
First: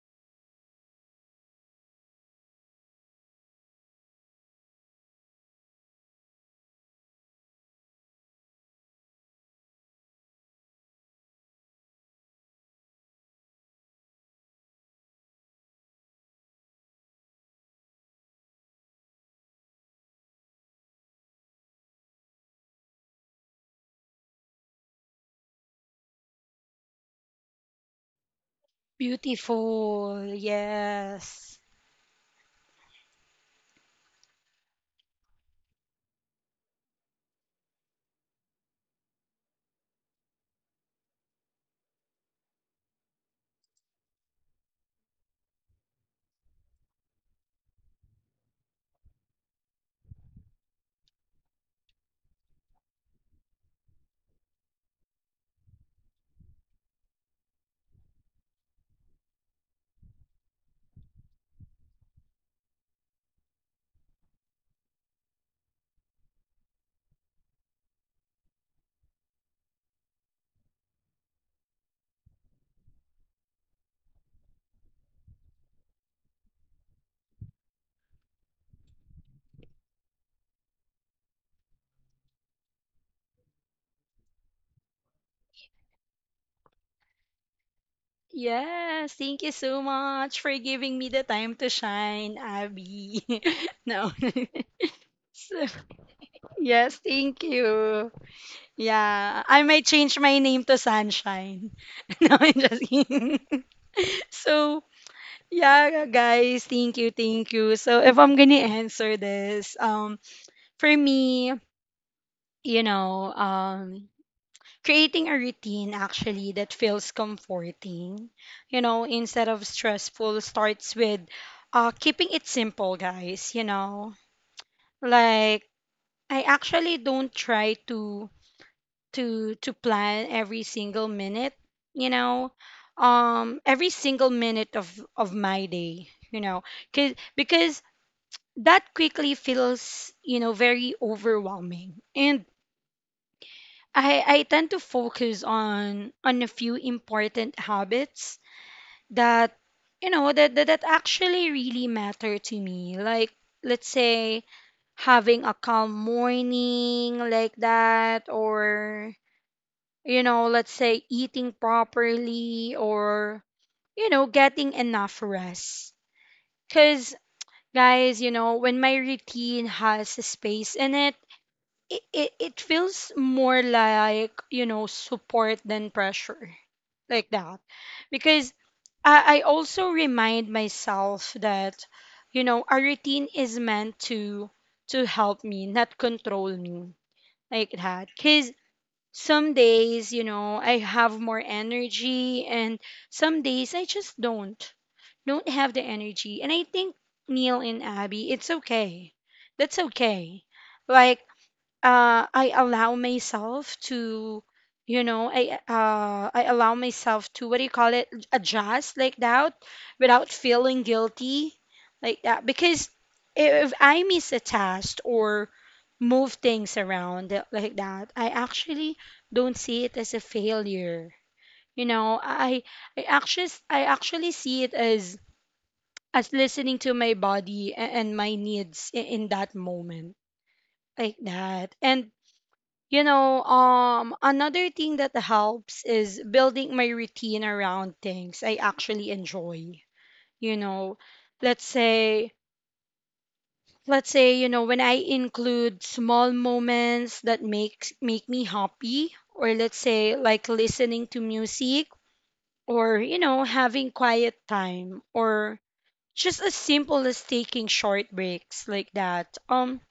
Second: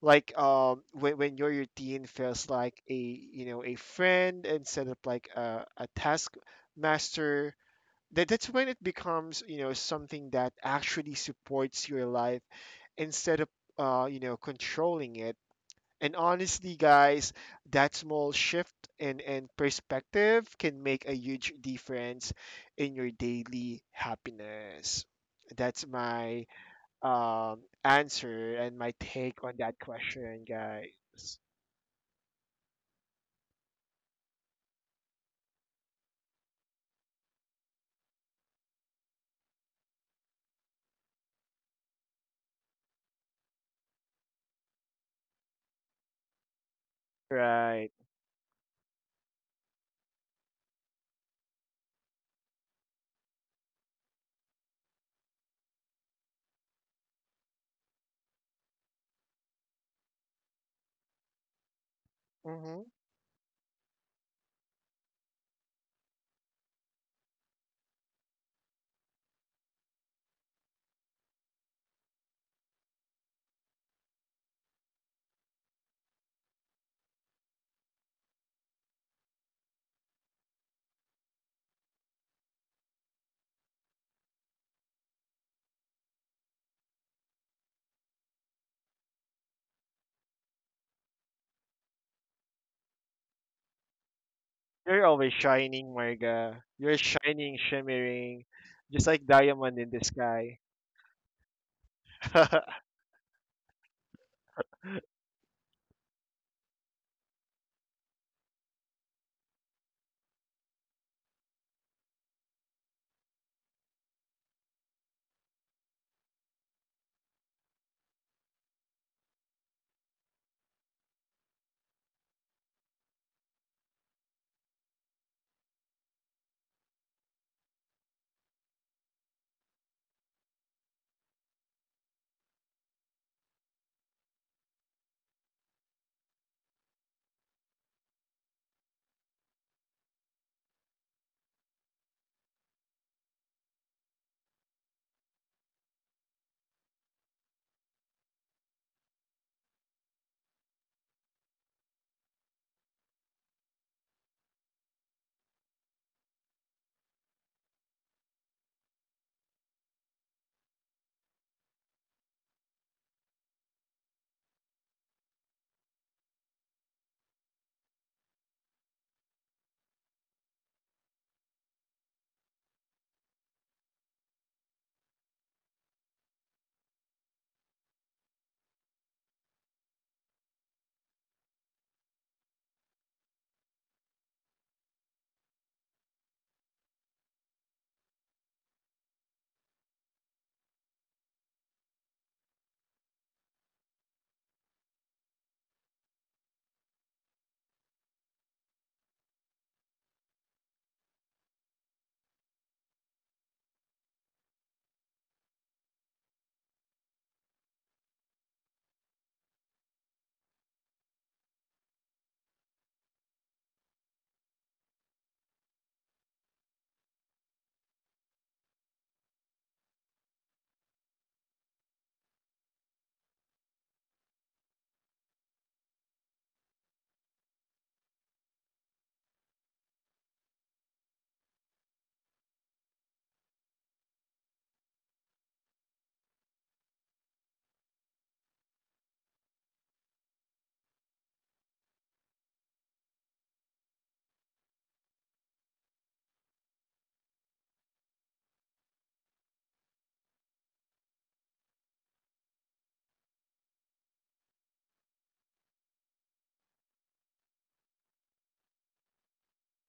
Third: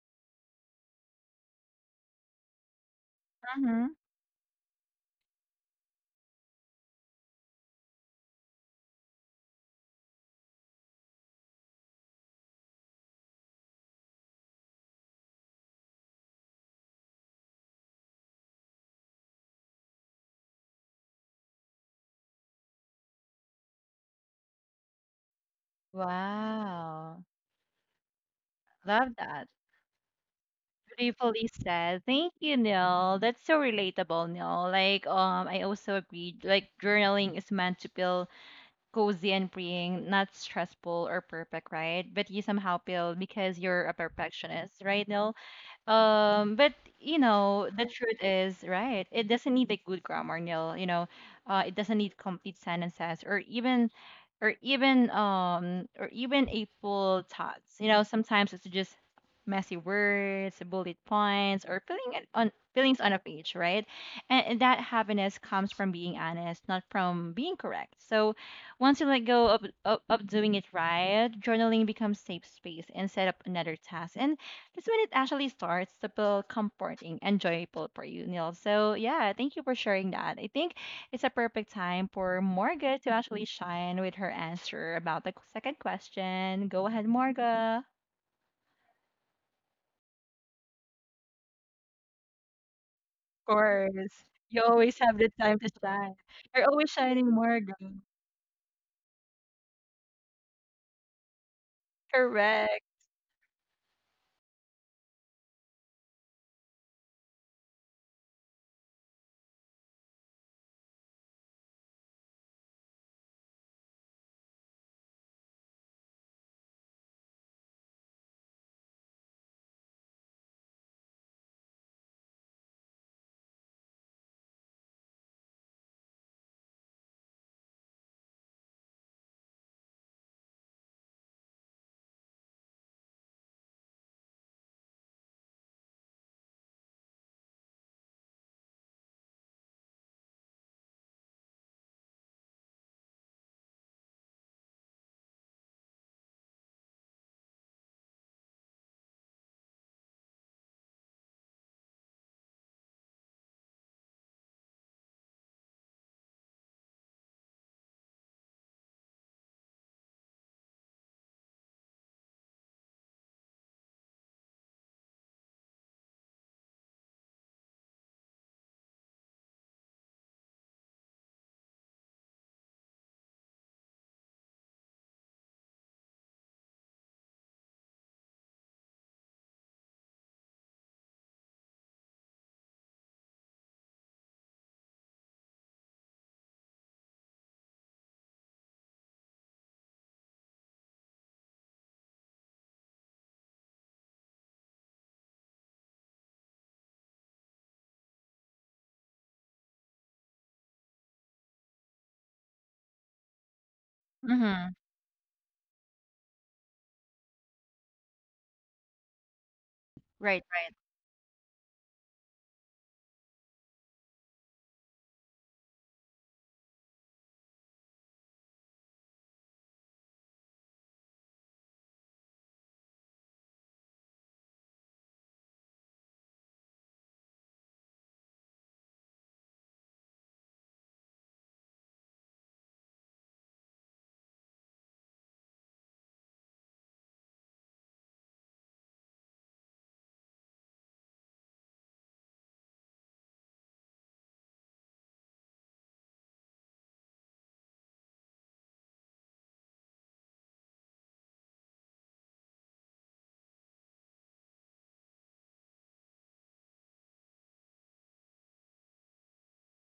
Like, when your routine feels like, a you know, a
Mhm.
friend instead of like a task master, that's when it becomes, you know, something that actually supports your life, instead of you know, controlling it. And honestly, guys, that small shift and perspective can make a huge difference in your daily happiness. That's my
Wow.
um answer and my
Love
take
that.
on that
Beautiful.
question, guys.
Beautifully
Yes.
said. Thank you, Neil. That's so relatable, Neil. Like, I also agree. Like, journaling is meant to feel cozy and freeing, not stressful or perfect, right? But you somehow feel because you're a perfectionist, right, Neil? But you know, the
Right.
truth is, right, it doesn't need a good grammar, Neil. You know, it doesn't need complete sentences or even a full thoughts. You know, sometimes it's just messy words, bullet points, or
Mm-hmm.
feelings on a page, right? And, that happiness comes from being honest, not from being correct. So once you let go of, of doing it right, journaling becomes safe space and set up another task. And that's when it actually starts to feel comforting, and joyful for you, Neil. So yeah, thank you for sharing that. I think it's a perfect time for Morga to actually shine with her answer about the second question. Go ahead, Morga.
Yes, thank you so much for giving me the time to shine, Abby.
Of
(laughs) No. (laughs)
course. You always
You're
have the
always
time to
(laughs)
shining,
shine.
Marga.
You're always
You're
Yes,
shining,
thank
shining,
Morga.
you.
shimmering, just like
Yeah, I
diamond
might
in the
change my
sky.
name to Sunshine. (laughs) No, I'm just
Correct.
kidding. (laughs) So, yeah, guys, thank you, thank you. So, if I'm gonna answer this, for me, you know, creating a routine actually that feels comforting, you know, instead of stressful starts with keeping it simple, guys, you know, like I actually don't try to plan every single minute, you know, um, every single minute of my day, you know, cuz because that quickly feels you know very overwhelming, and I tend to focus on a few important habits that you know that that, that actually really matter to me. Like let's say having a calm morning like that, or you know, let's say eating properly, or you know, getting enough rest. Because, guys, you know, when my routine has a space in it, it feels more like, you know, support than pressure. Like that. Because I also remind myself that, you know, a routine is meant to help me, not control me. Like that. Because some days, you know, I have more energy, and some days I just don't have the energy. And I think Neil and Abby, it's okay. That's okay. Like, I allow myself to,
Mm-hmm.
you know, I allow myself to, what do you call it, adjust like that, without
Right,
feeling guilty like that, because if I miss a test, or move things around like that, I actually don't see it as a failure. You know, I actually see it as listening to my body, and my needs in that moment like that. And you know, another thing that helps is building my routine around things I actually enjoy. You know, let's say, let's say, you know, when I include small moments that makes make me happy, or let's say like listening to music, or you know, having quiet time, or just as simple as taking short breaks like that.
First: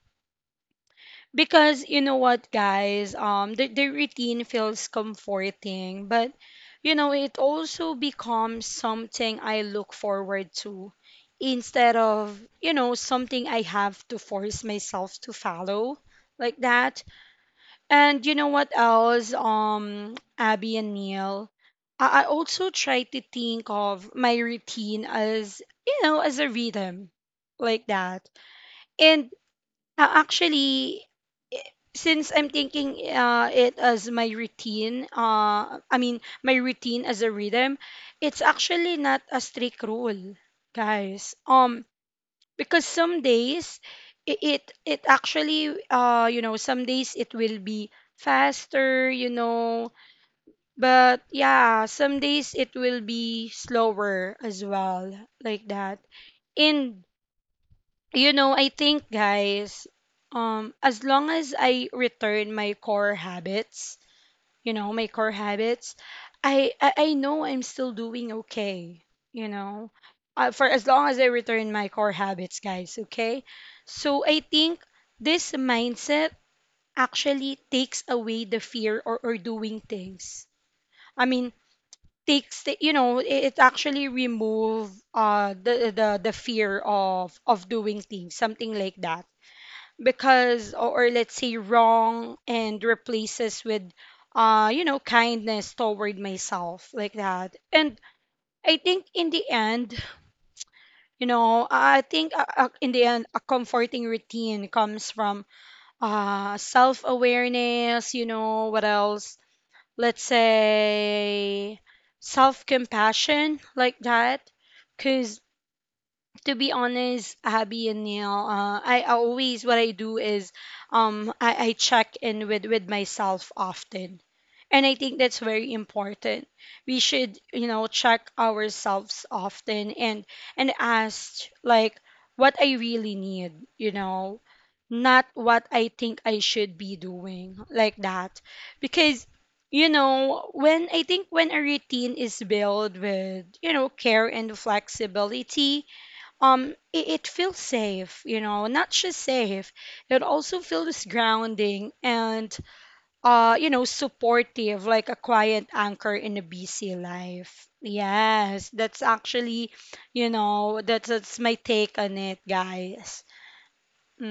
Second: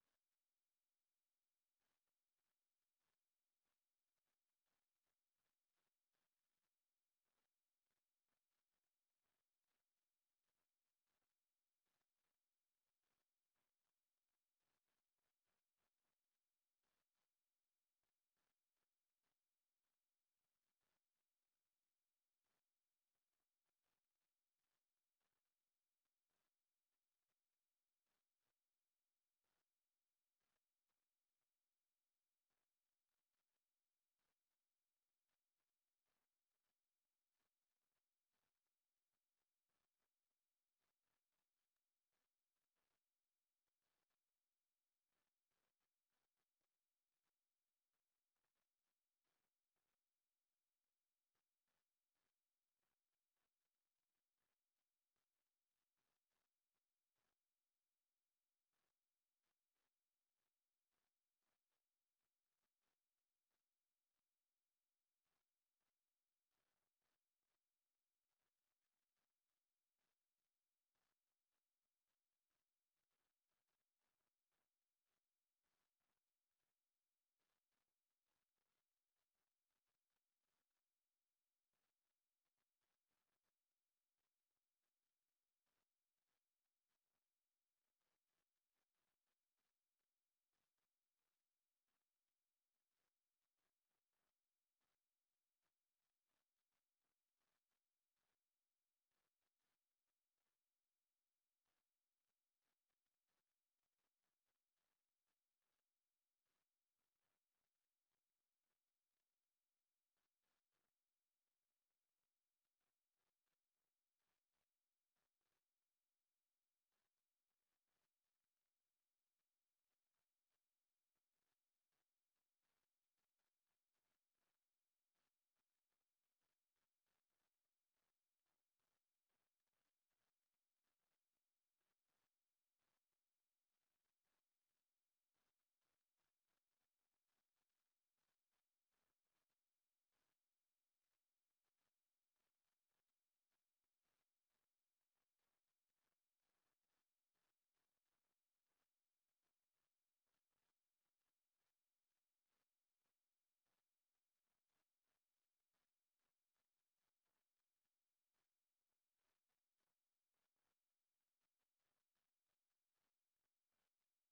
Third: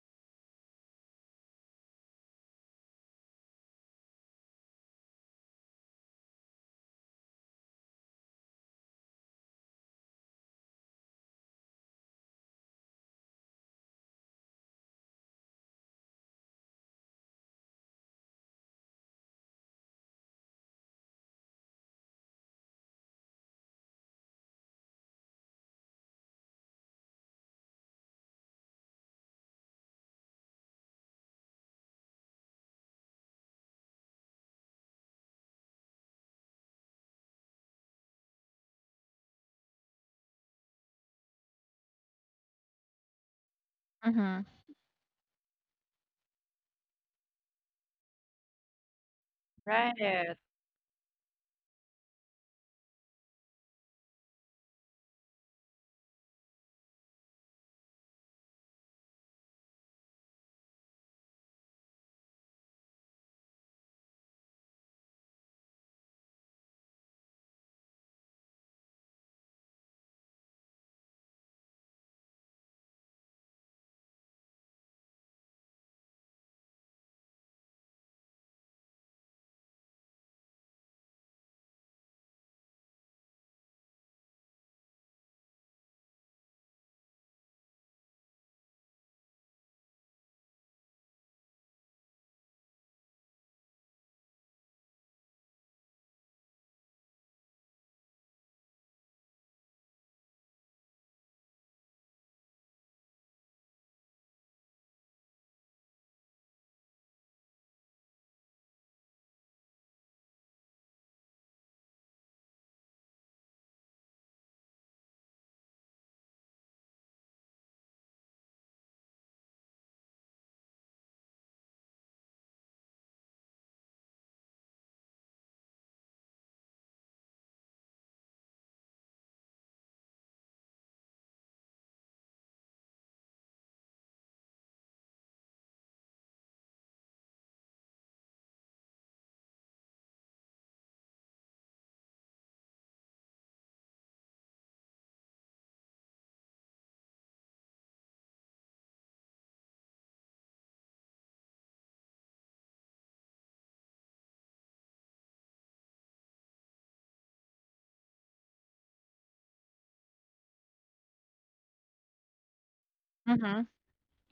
Because you know what, guys, the routine feels comforting, but you know, it also becomes something I look forward to instead of, you know, something I have to force myself to follow like that. And you know what else, Abby and Neil, I also try to think of my routine as, you know, as a rhythm like that. And actually, i- since I'm thinking it as my routine, I mean, my routine as a rhythm, it's actually not a strict rule, guys. Because some days it
Mm-hmm.
it, it actually you know, some days it will be faster, you know,
right, Mm-hmm. right.
but yeah, some days it will be slower as well, like that. And you know, I think, guys, as long as I return my core habits, you know, my core habits, I know I'm still doing okay. You know, for as long as I return my core habits, guys. Okay, so I think this mindset actually takes away the fear or doing things. I mean, takes the, you know, it actually remove the fear of doing things, something like that, because or let's say wrong, and replaces with you know kindness toward myself like that. And I think in the end, you know, I think in the end a comforting routine comes from self awareness. You know what else, let's say self compassion like that, cuz to be honest, Abby and Neil, I always what I do is um, I check in with myself often. And I think that's very important. We should, you know, check ourselves often, and ask like what I really need, you know, not what I think I should be doing like that. Because you know, when I think when a routine is built with, you know, care and flexibility, it feels safe. You know, not just safe, it also feels grounding and you know supportive, like a quiet anchor in a busy life. Yes, that's actually you know that's my take on it, guys.
Mm-hmm.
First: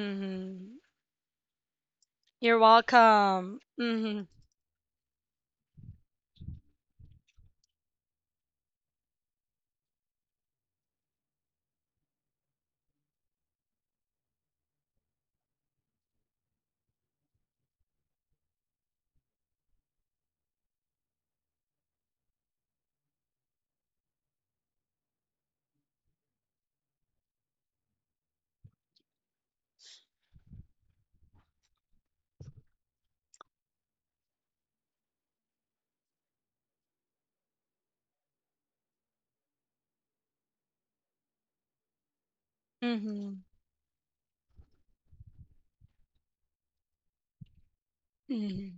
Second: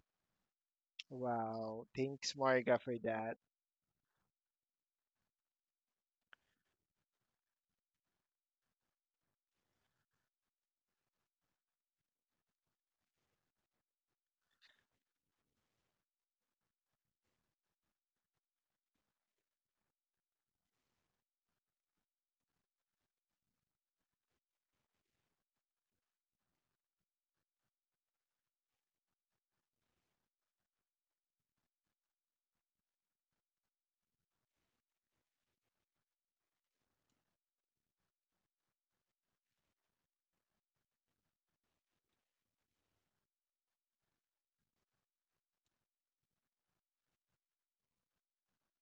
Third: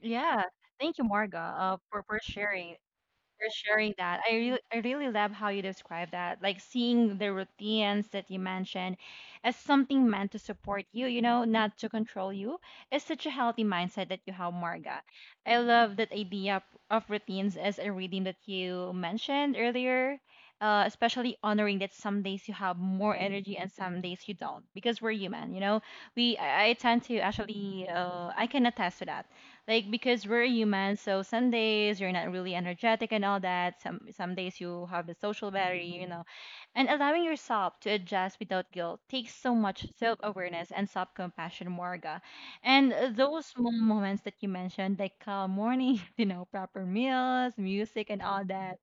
Yeah. Thank you,
(laughs)
Morga,
Wow.
for,
Thanks,
You're
sharing.
Marga, for that.
For
welcome.
sharing that.
Mm-hmm.
I really love how you describe that, like seeing the routines that you mentioned as something meant to support you, you know, not to control you. It's such a healthy mindset that you have, Marga. I love that idea of routines as a reading that you mentioned earlier. Especially honoring that some days you have more energy and some days you don't because we're human, you know, I tend to actually, I can attest to that, like because we're human. So some days you're not really energetic and all that, some days you have the social battery, you know, and allowing yourself to adjust without guilt takes so much self-awareness and self-compassion, Morga. And those
Mm-hmm.
small moments that you mentioned, like calm morning, (laughs) you know, proper meals, music, and all that.
Mm-hmm.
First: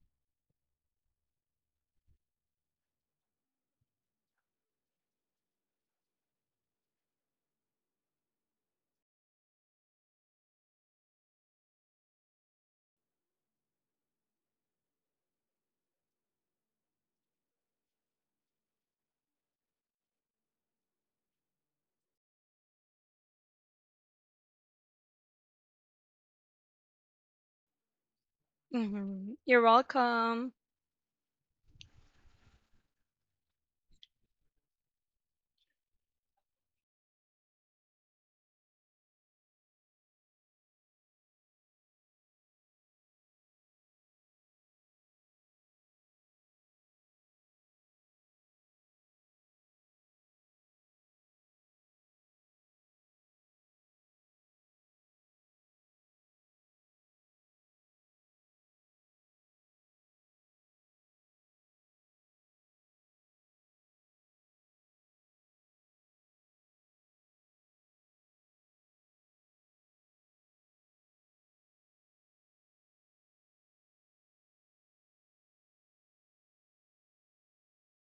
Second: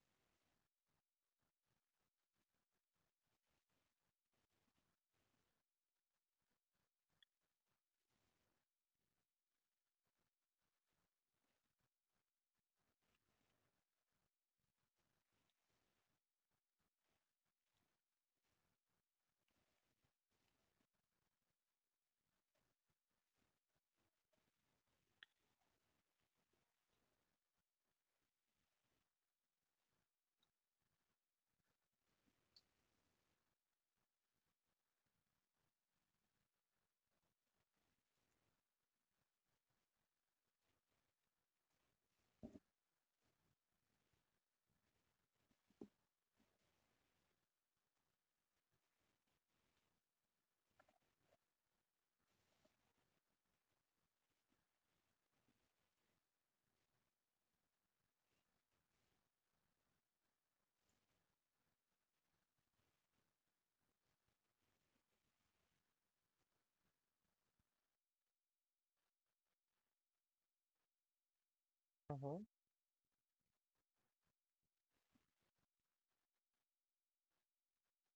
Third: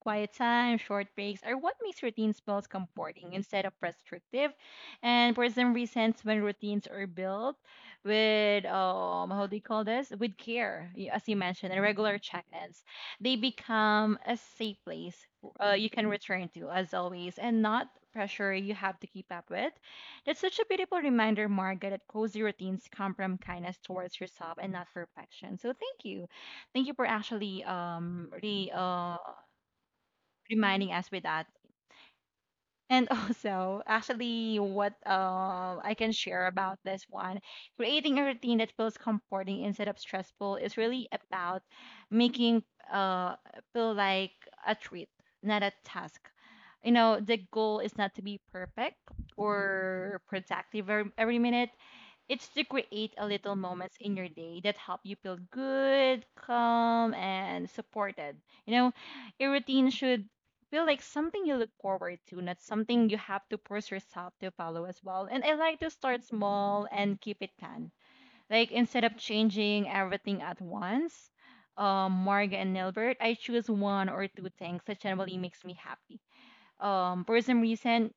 Quiet time, short breaks are what makes routines feel comforting instead of restrictive. And for some reasons, when routines are built with, how do you call this? With care, as you mentioned, and regular check ins, they become a safe place you can return to, as always, and not pressure you have to keep up with. That's such a beautiful reminder, Margaret, that cozy routines come from kindness towards yourself and not perfection. So thank you for actually re
Mm-hmm. You're welcome.
reminding us with that. And (laughs) also, actually, what I can share about this one, creating a routine that feels comforting instead of stressful is really about making uh feel like a treat, not a task. You know, the goal is not to be perfect or productive every minute, it's to create a little moments in your day that help you feel good, calm, and supported. You know, your routine should feel like something you look forward to, not something you have to force yourself to follow as well. And I like to start small and keep it planned. Like instead of changing everything at once, Marga and Nilbert, I choose one or two things that generally makes me happy. Um, for some reason,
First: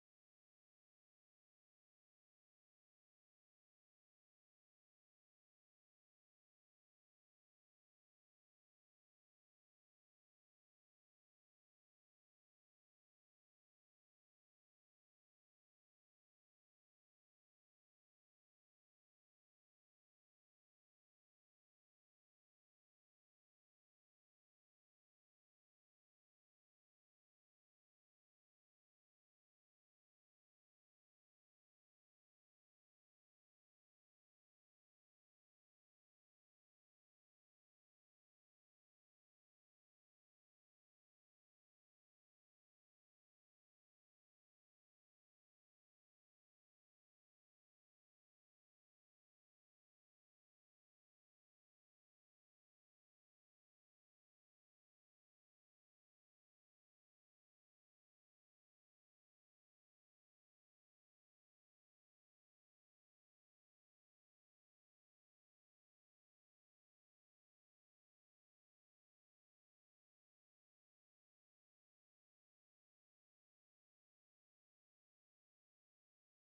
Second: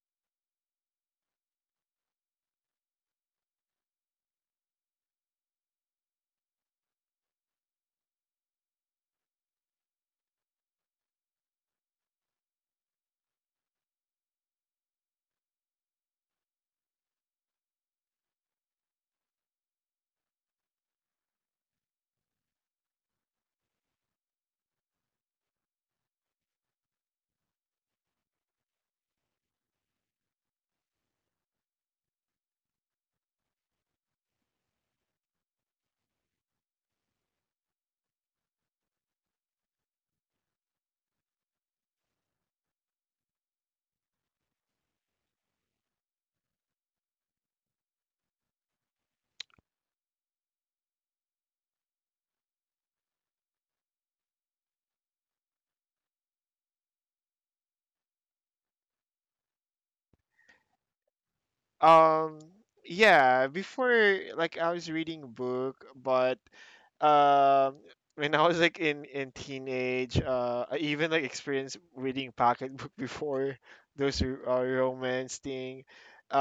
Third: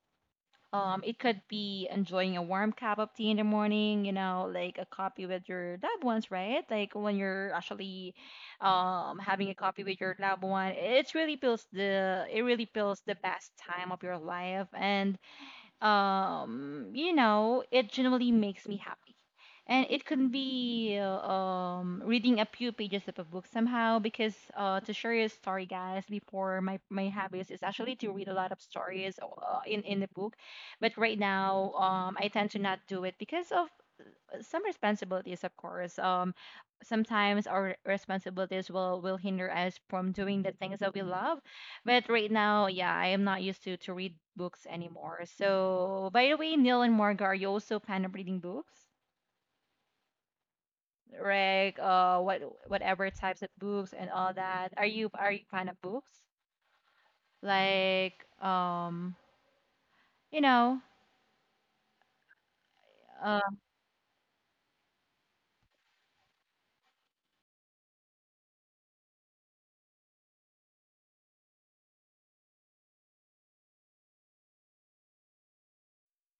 it could be enjoying a warm cup of tea in the morning, you know, like a coffee with your loved ones, right? Like when you're actually having a coffee with your loved one, it really feels the best time of your life. And you know, it generally makes me happy. And it can be reading a few pages of a book somehow because, to share a story, guys, before, my habits is actually to read a lot of stories in the book. But right now, I tend to not do it because of some responsibilities, of course. Sometimes our responsibilities will hinder us from doing the things that we love. But right now, yeah, I am not used to read books anymore. So, by the way, Neil and Marga, are you also fan of reading books? Like, what whatever types of books and all that. Are you fan of books? Like, you know,
Um,
uh,
yeah, before, like, I was reading a book, but um when I was like in teenage, I even like experienced reading pocketbook (laughs) before those romance thing.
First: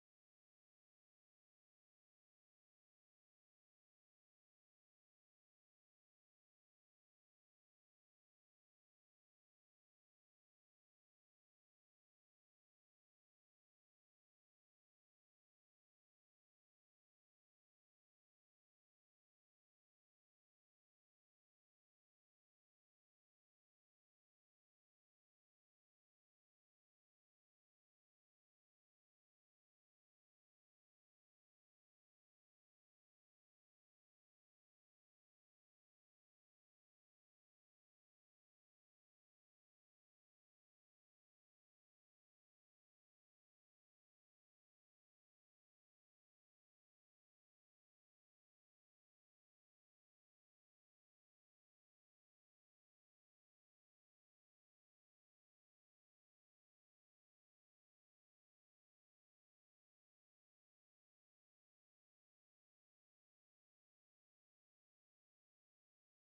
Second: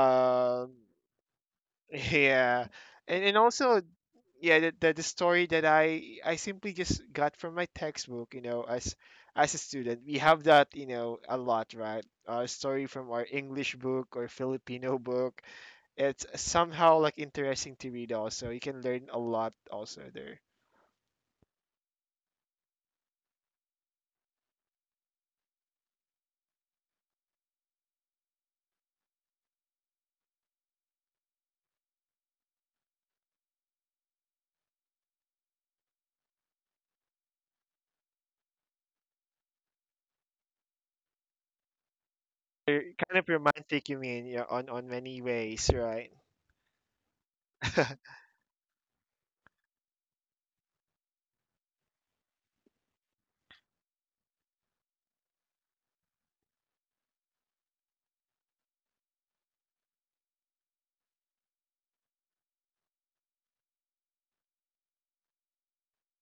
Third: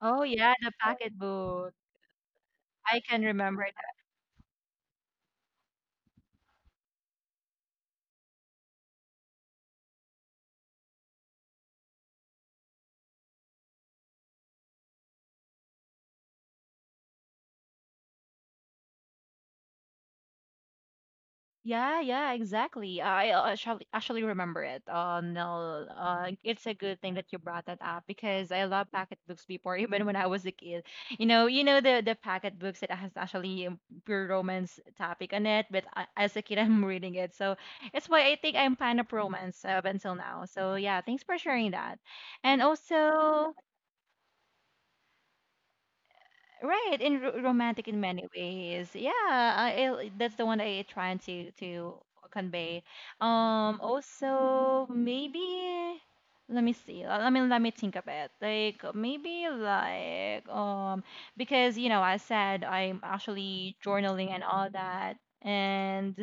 oh yeah, the packet book.
(laughs) yeah.
I can
And
remember.
also, yeah, the story that I simply just got from my textbook, you know, as a student. We have that, you know, a lot, right? A story from our English book or Filipino book. It's somehow like interesting to read. Also, you can learn a lot also there.
Yeah, yeah, exactly. I, actually remember it. No, It's a good thing that you brought that up because I love packet books before, (laughs) even when I was a kid. You know the packet books that has actually, pure romance topic on it, but I, as a kid, (laughs) I'm reading it, so it's why I think I'm fan of romance up until now. So yeah, thanks for sharing that. And
They're kind of
also,
romantic, you mean, yeah, on many ways, right?
right, and ro romantic in
(laughs)
many ways. Yeah, that's the one I trying to convey. Also maybe let me see. Let me think of it. Like maybe because you know I said I'm actually journaling and all that, and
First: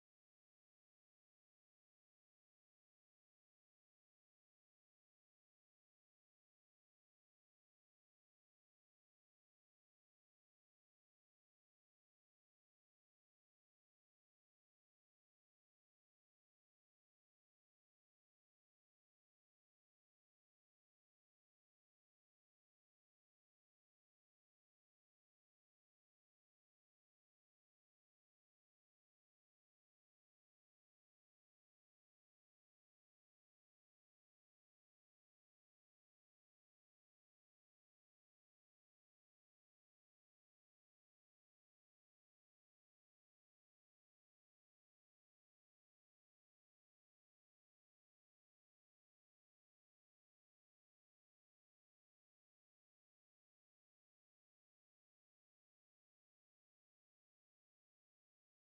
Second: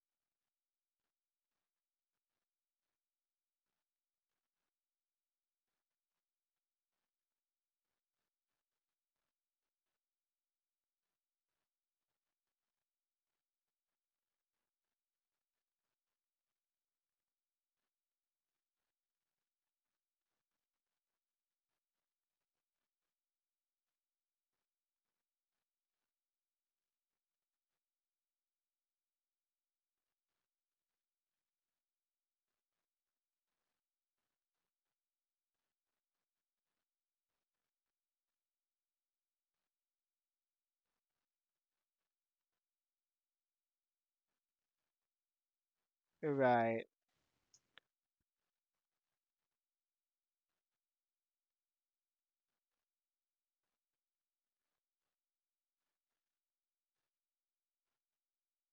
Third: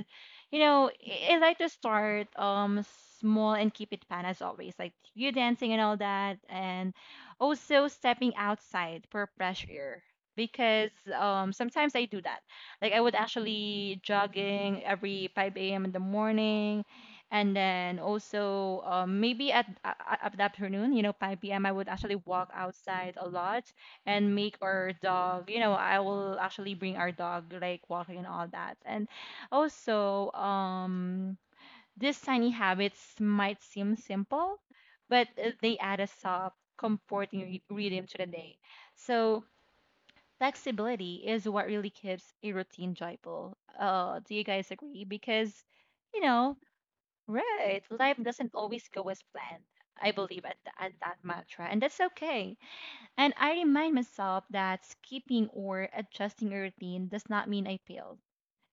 you know I like to start small and keep it fun as always, like you dancing and all that, and also stepping outside for fresh air because, sometimes I do that. Like I would actually jogging every 5 a.m. in the morning, and then also, maybe at the afternoon, you know, 5 p.m. I would actually walk outside a lot and make our dog. You know, I will actually bring our dog like walking and all that. And also, these tiny habits might seem simple, but they add a soft, comforting rhythm to the day. So flexibility is what really keeps a routine joyful. Do you guys agree? Because, you know,
Right,
right, life doesn't always go as planned. I believe at that mantra, and that's okay. And I remind myself that skipping or adjusting a routine does not mean I failed.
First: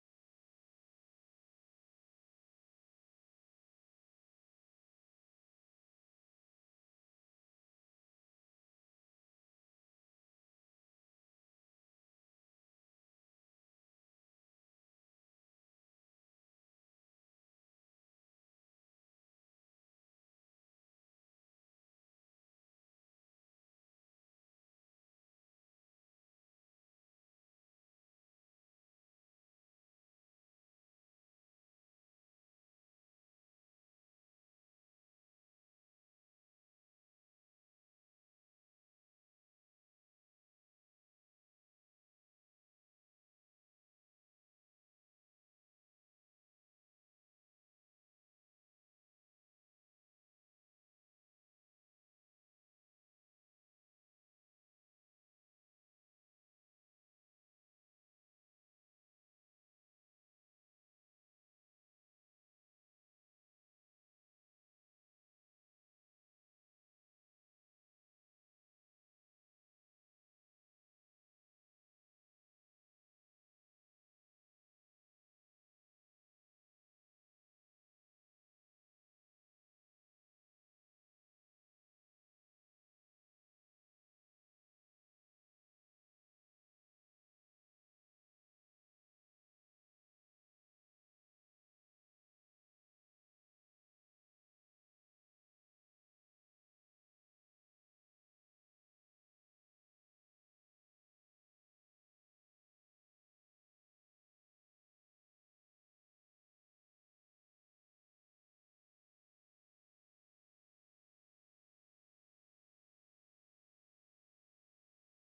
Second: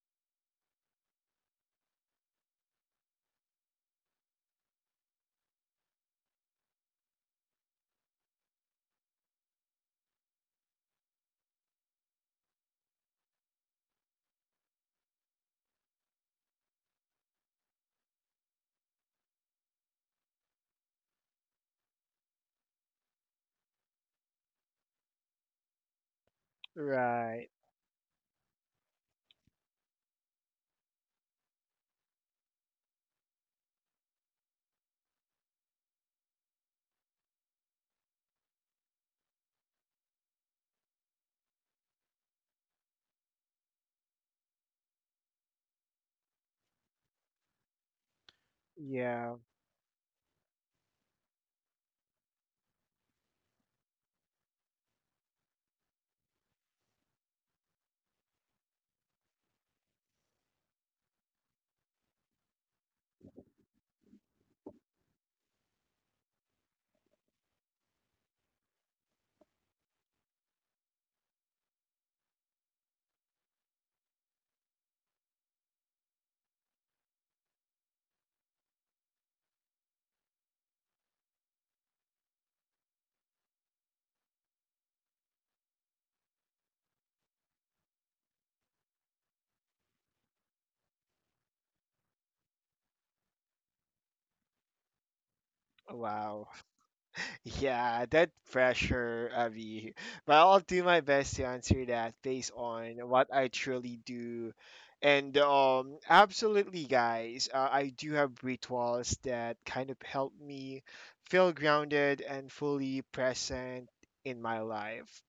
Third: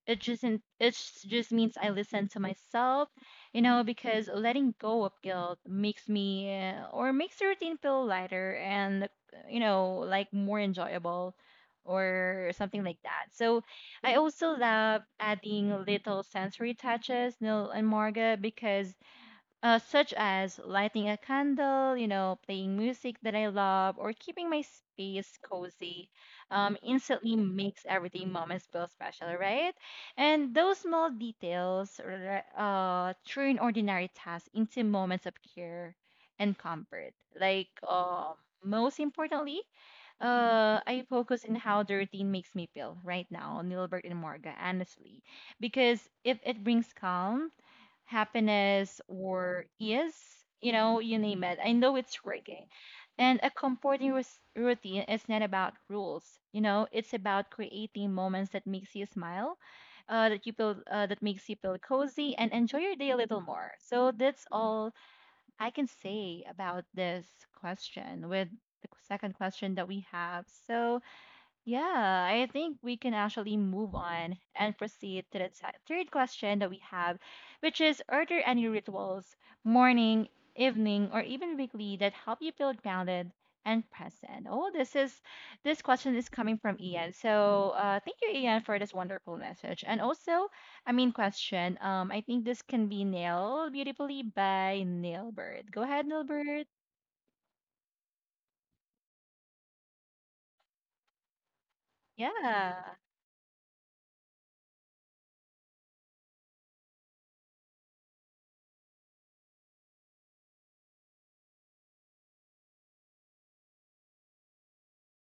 It just means I listen to myself, you know, because letting go of guilt makes me, or makes the routine feel lighter and, you know, like more enjoyable or something like that. So I also love adding little sensory touches, Nil and Marga, because, such as lighting a candle, you know, playing music that I love, or keeping my space cozy, instantly
right.
makes everything moments feel special, right? And those small details, turn ordinary tasks into moments of care and comfort. Like, most importantly, I focus in how the routine makes me feel right now, Nilbert and Morga, honestly, because if it brings calm, happiness
Yeah.
or ease, you know, you name it. I know it's working. And a comforting routine is not about rules, you know, it's about creating moments that makes you smile, that makes you feel cozy and enjoy your day a little more. So that's all I can say about this question with the second question that we have. So yeah, I think we can actually move on and proceed to the third question that we have, which is, are there any rituals, morning, evening, or even weekly that help you feel grounded and present? Oh, this question is coming from Ian. So, thank you, Ian, for this wonderful message. And also, I mean, question. I think this can be nailed beautifully by Nailbird. Go ahead,
Wow.
Nailbird.
Yeah, that pressure, Avi. But I'll do my best to answer that based
Yeah.
on what I truly do. And absolutely, guys, I do have rituals that kind of help me feel grounded and fully present in my life.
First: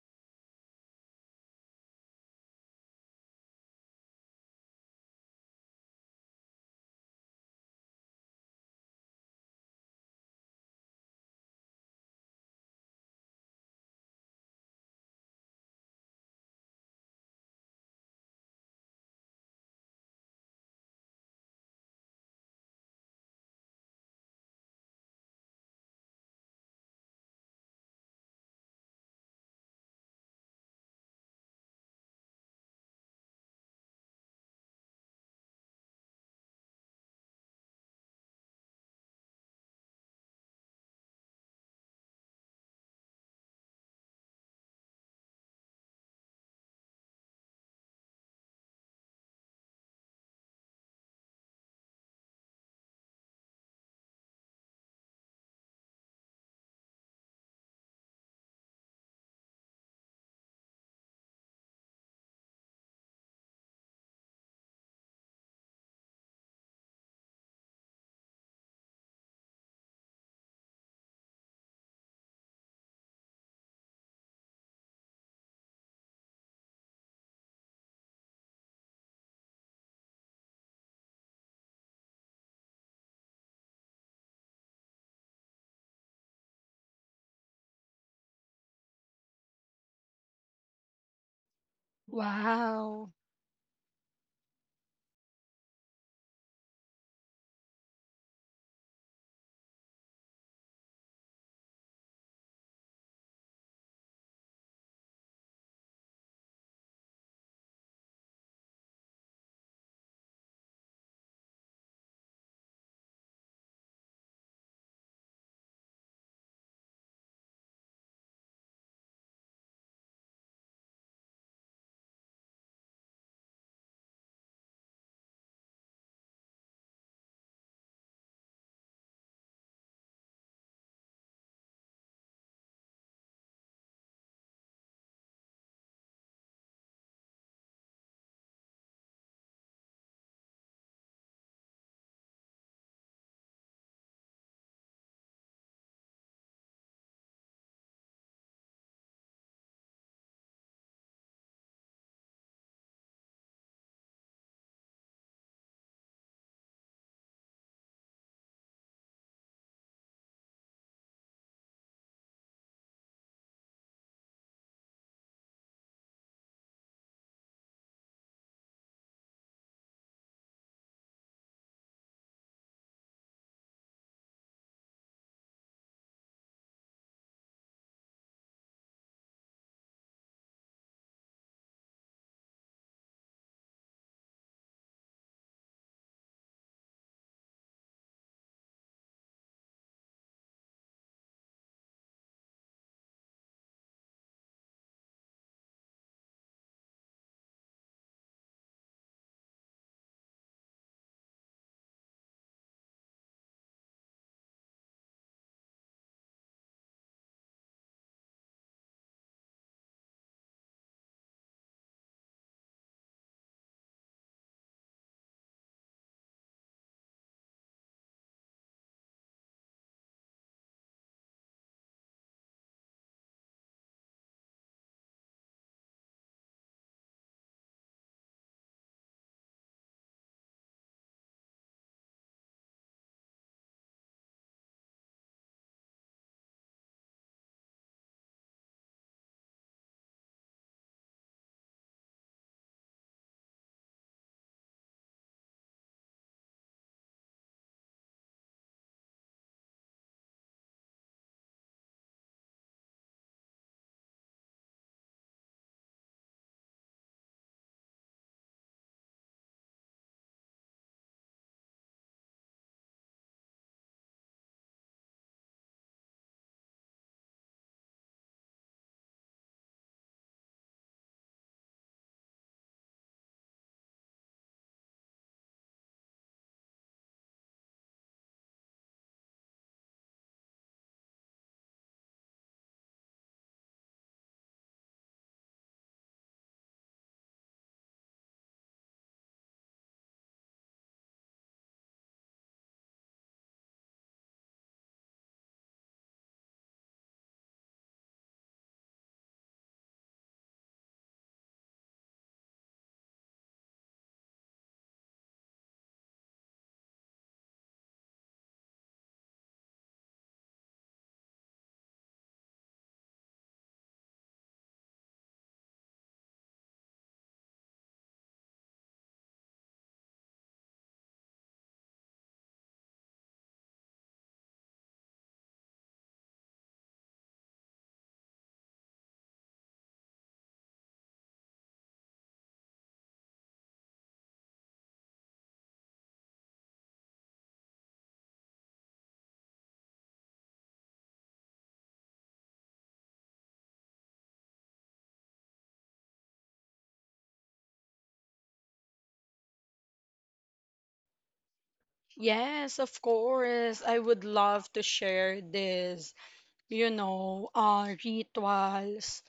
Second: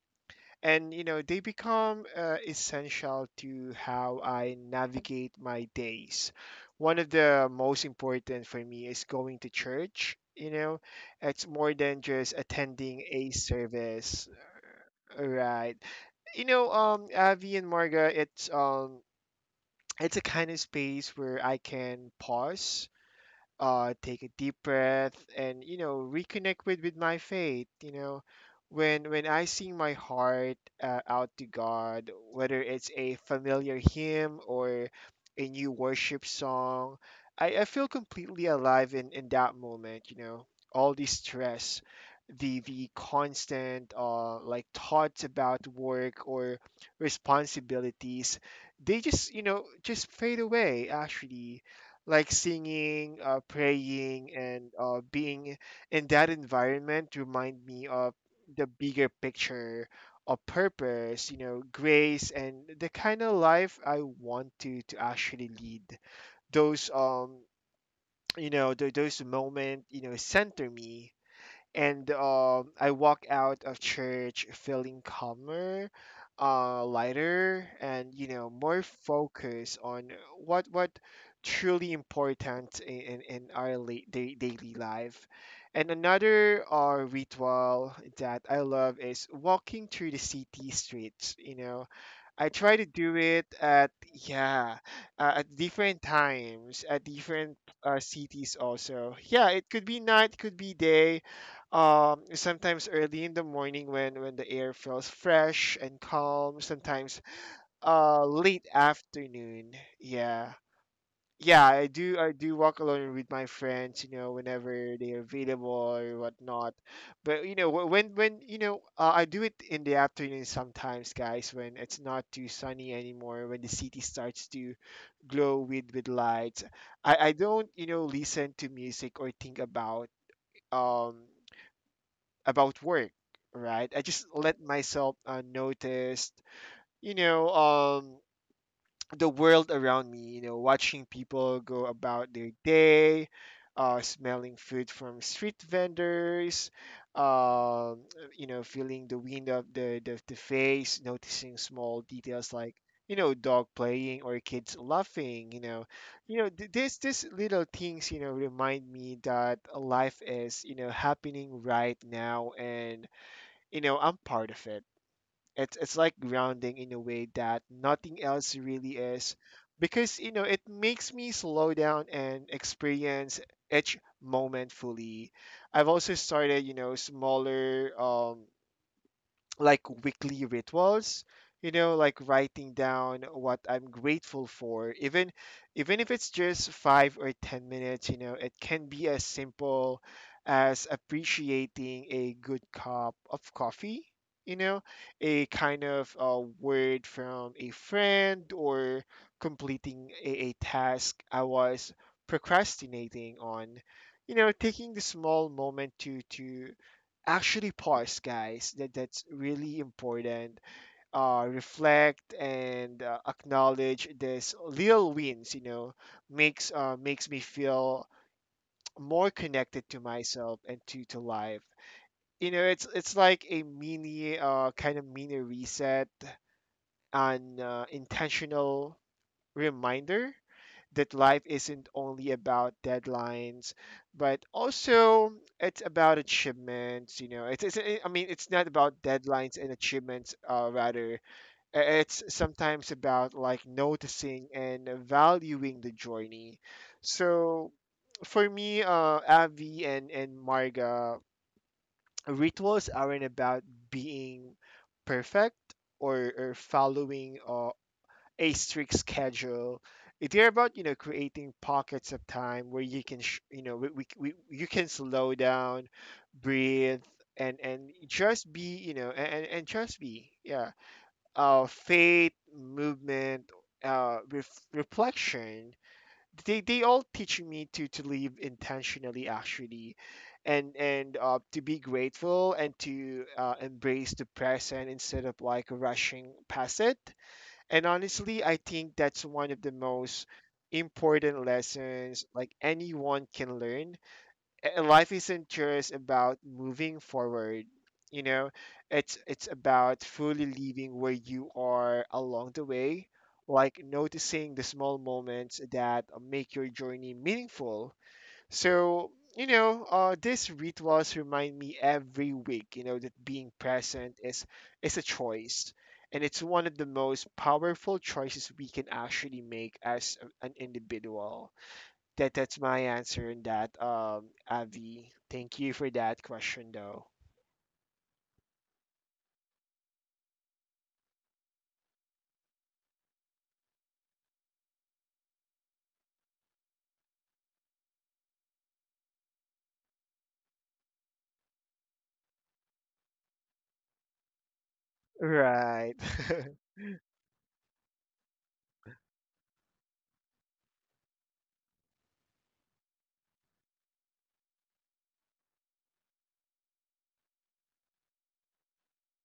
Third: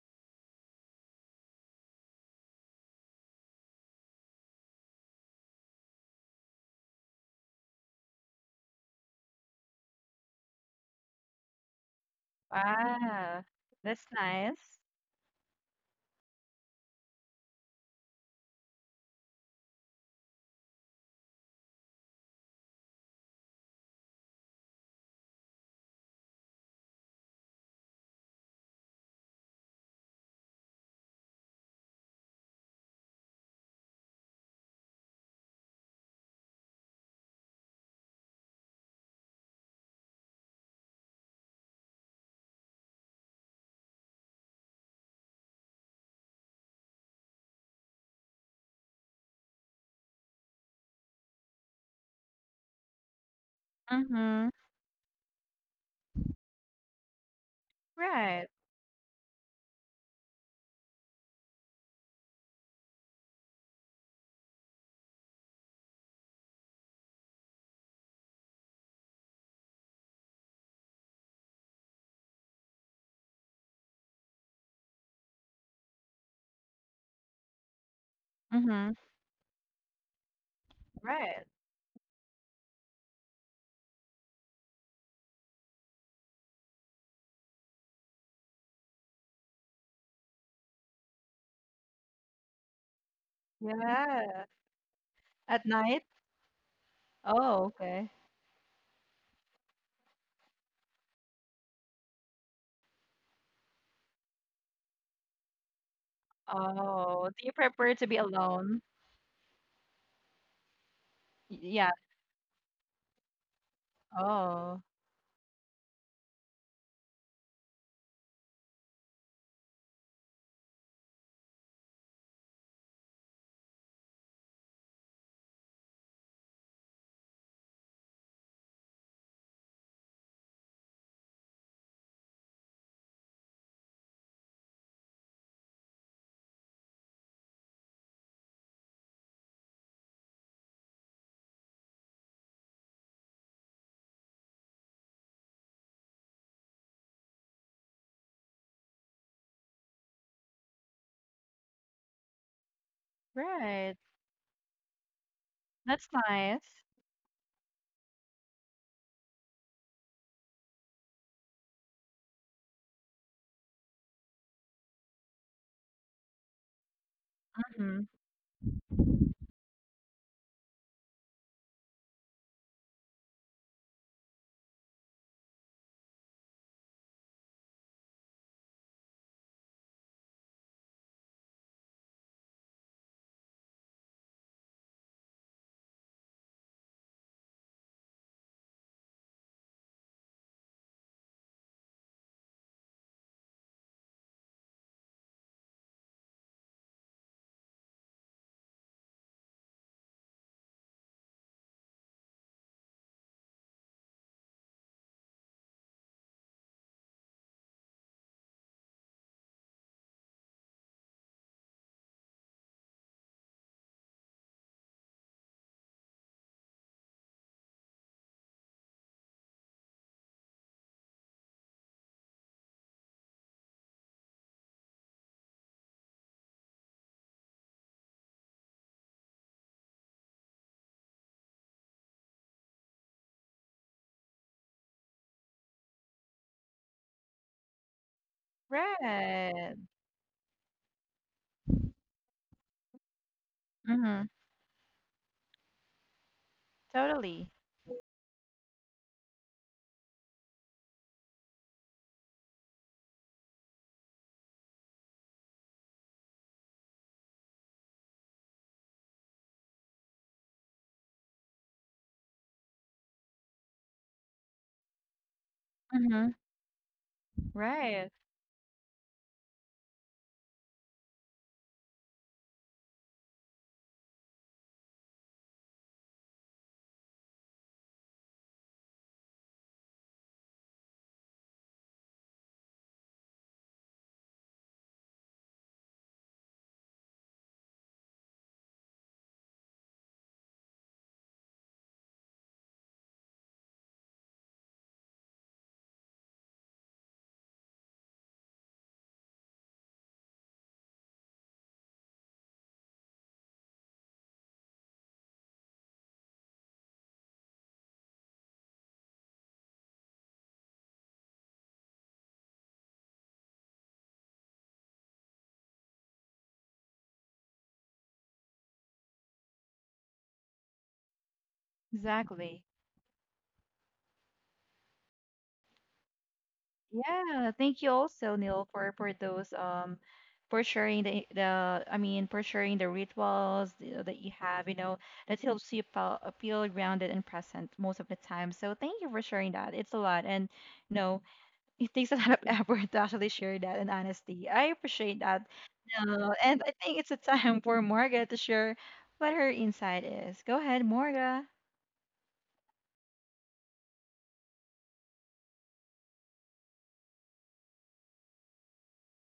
And you know, they become essential to how I navigate my days. One of the most important for me is going to church. You know, it's more than just attending a
Wow. That's
service,
nice.
right? You know, Avi and Marga, it's a kind of space where I can pause, take a deep breath, and you know, reconnect with my faith. You know, when I sing my heart out to God, whether it's a familiar hymn or a new worship song, I feel completely alive in that moment. You know, all the stress, the constant like thoughts about work or responsibilities, they just, you know, just fade away, actually. Like singing, praying,
Mm-hmm.
and being in that environment remind me of
Right.
the bigger picture of purpose, you know, grace, and the kind of life I want to actually lead. Those you know, those moment, you know, center me, and I walk out of church feeling calmer, lighter, and you know, more
Mhm.
focused on what
Right.
truly important in in our daily life. And another ritual that I love is walking through the city streets. You know, I try to
Wow, yes.
do it at,
Yeah.
yeah, at
At
different
night?
times, at different
Oh, okay.
cities also. Yeah, it could be night, it could be day. Sometimes early in the morning when the air feels fresh and calm. Sometimes
Oh, do you prefer to be
late
alone?
afternoon. Yeah, yeah, I
Yeah.
do. I do walk alone with my friends, you know,
Oh,
whenever they are available or whatnot. But you know, wh- when you know, I do it in the afternoon sometimes, guys, when it's not too sunny anymore, when the city starts to glow with lights. I don't, you know, listen to music or think um about work, right? I just let myself notice, you know, the world around me, you know, watching people go about their day, smelling food from street vendors, um, you know, feeling the wind of the face, noticing small details like, you know, dog
right.
playing or kids laughing, you know.
That's
You know,
nice.
this little things, you know, remind me that life is, you know, happening right now, and you know, I'm part of it. It's like grounding in a way that
Mhm.
nothing else really is, because you know, it makes me slow down and experience each moment fully. I've also started, you know, smaller. Like weekly rituals, you know, like writing down what I'm grateful for, even even if it's just 5 or 10 minutes. You know, it can be as simple as appreciating a good cup of coffee, you know, a kind of word from a friend, or completing a task I was procrastinating on. You know, taking the small moment to actually pause, guys, that that's really important. Uh, reflect and acknowledge this little wins, you know, makes makes me feel more connected to myself and to life. You know, it's like a mini kind of mini reset, an intentional reminder that life isn't only about deadlines, but also it's about achievements. You know, it's, I mean, it's not about deadlines and
Right.
achievements. Rather, it's sometimes about like
Mhm.
noticing and valuing the journey.
Totally.
So, for me, Avi and Marga, rituals aren't about being perfect or following a strict schedule. They're about, you know, creating pockets of time where you know, we you can slow down,
Mhm.
breathe, and
Right.
just be, you know, and just be, yeah. Faith, movement, reflection. They all teach me to live intentionally, actually, and to be grateful and to embrace the present instead of like rushing past it. And honestly, I think that's one of the most important lessons like anyone can learn. A- Life isn't just about moving forward, you know, it's about fully living where you are along the way, like noticing the small moments that make your journey meaningful. So, you know, these rituals remind me every week, you know, that being present is a choice, and it's one of the most powerful choices we can actually make as an individual. That that's
Exactly.
my answer in that, Avi. Thank you for that question, though.
Yeah, thank you also, Neil, for (laughs) those for sharing the I mean, for sharing the rituals that you have, you know, that helps you feel grounded and present most of the time. So thank you for sharing that. It's a lot, and you know, (laughs) it takes a lot of (laughs) effort to actually share that in honesty. I appreciate that,
Right,
and I
(laughs)
think it's a time for Marga to share what her insight is. Go ahead, Marga.
Yes, of course. I would love to share this, you know, rituals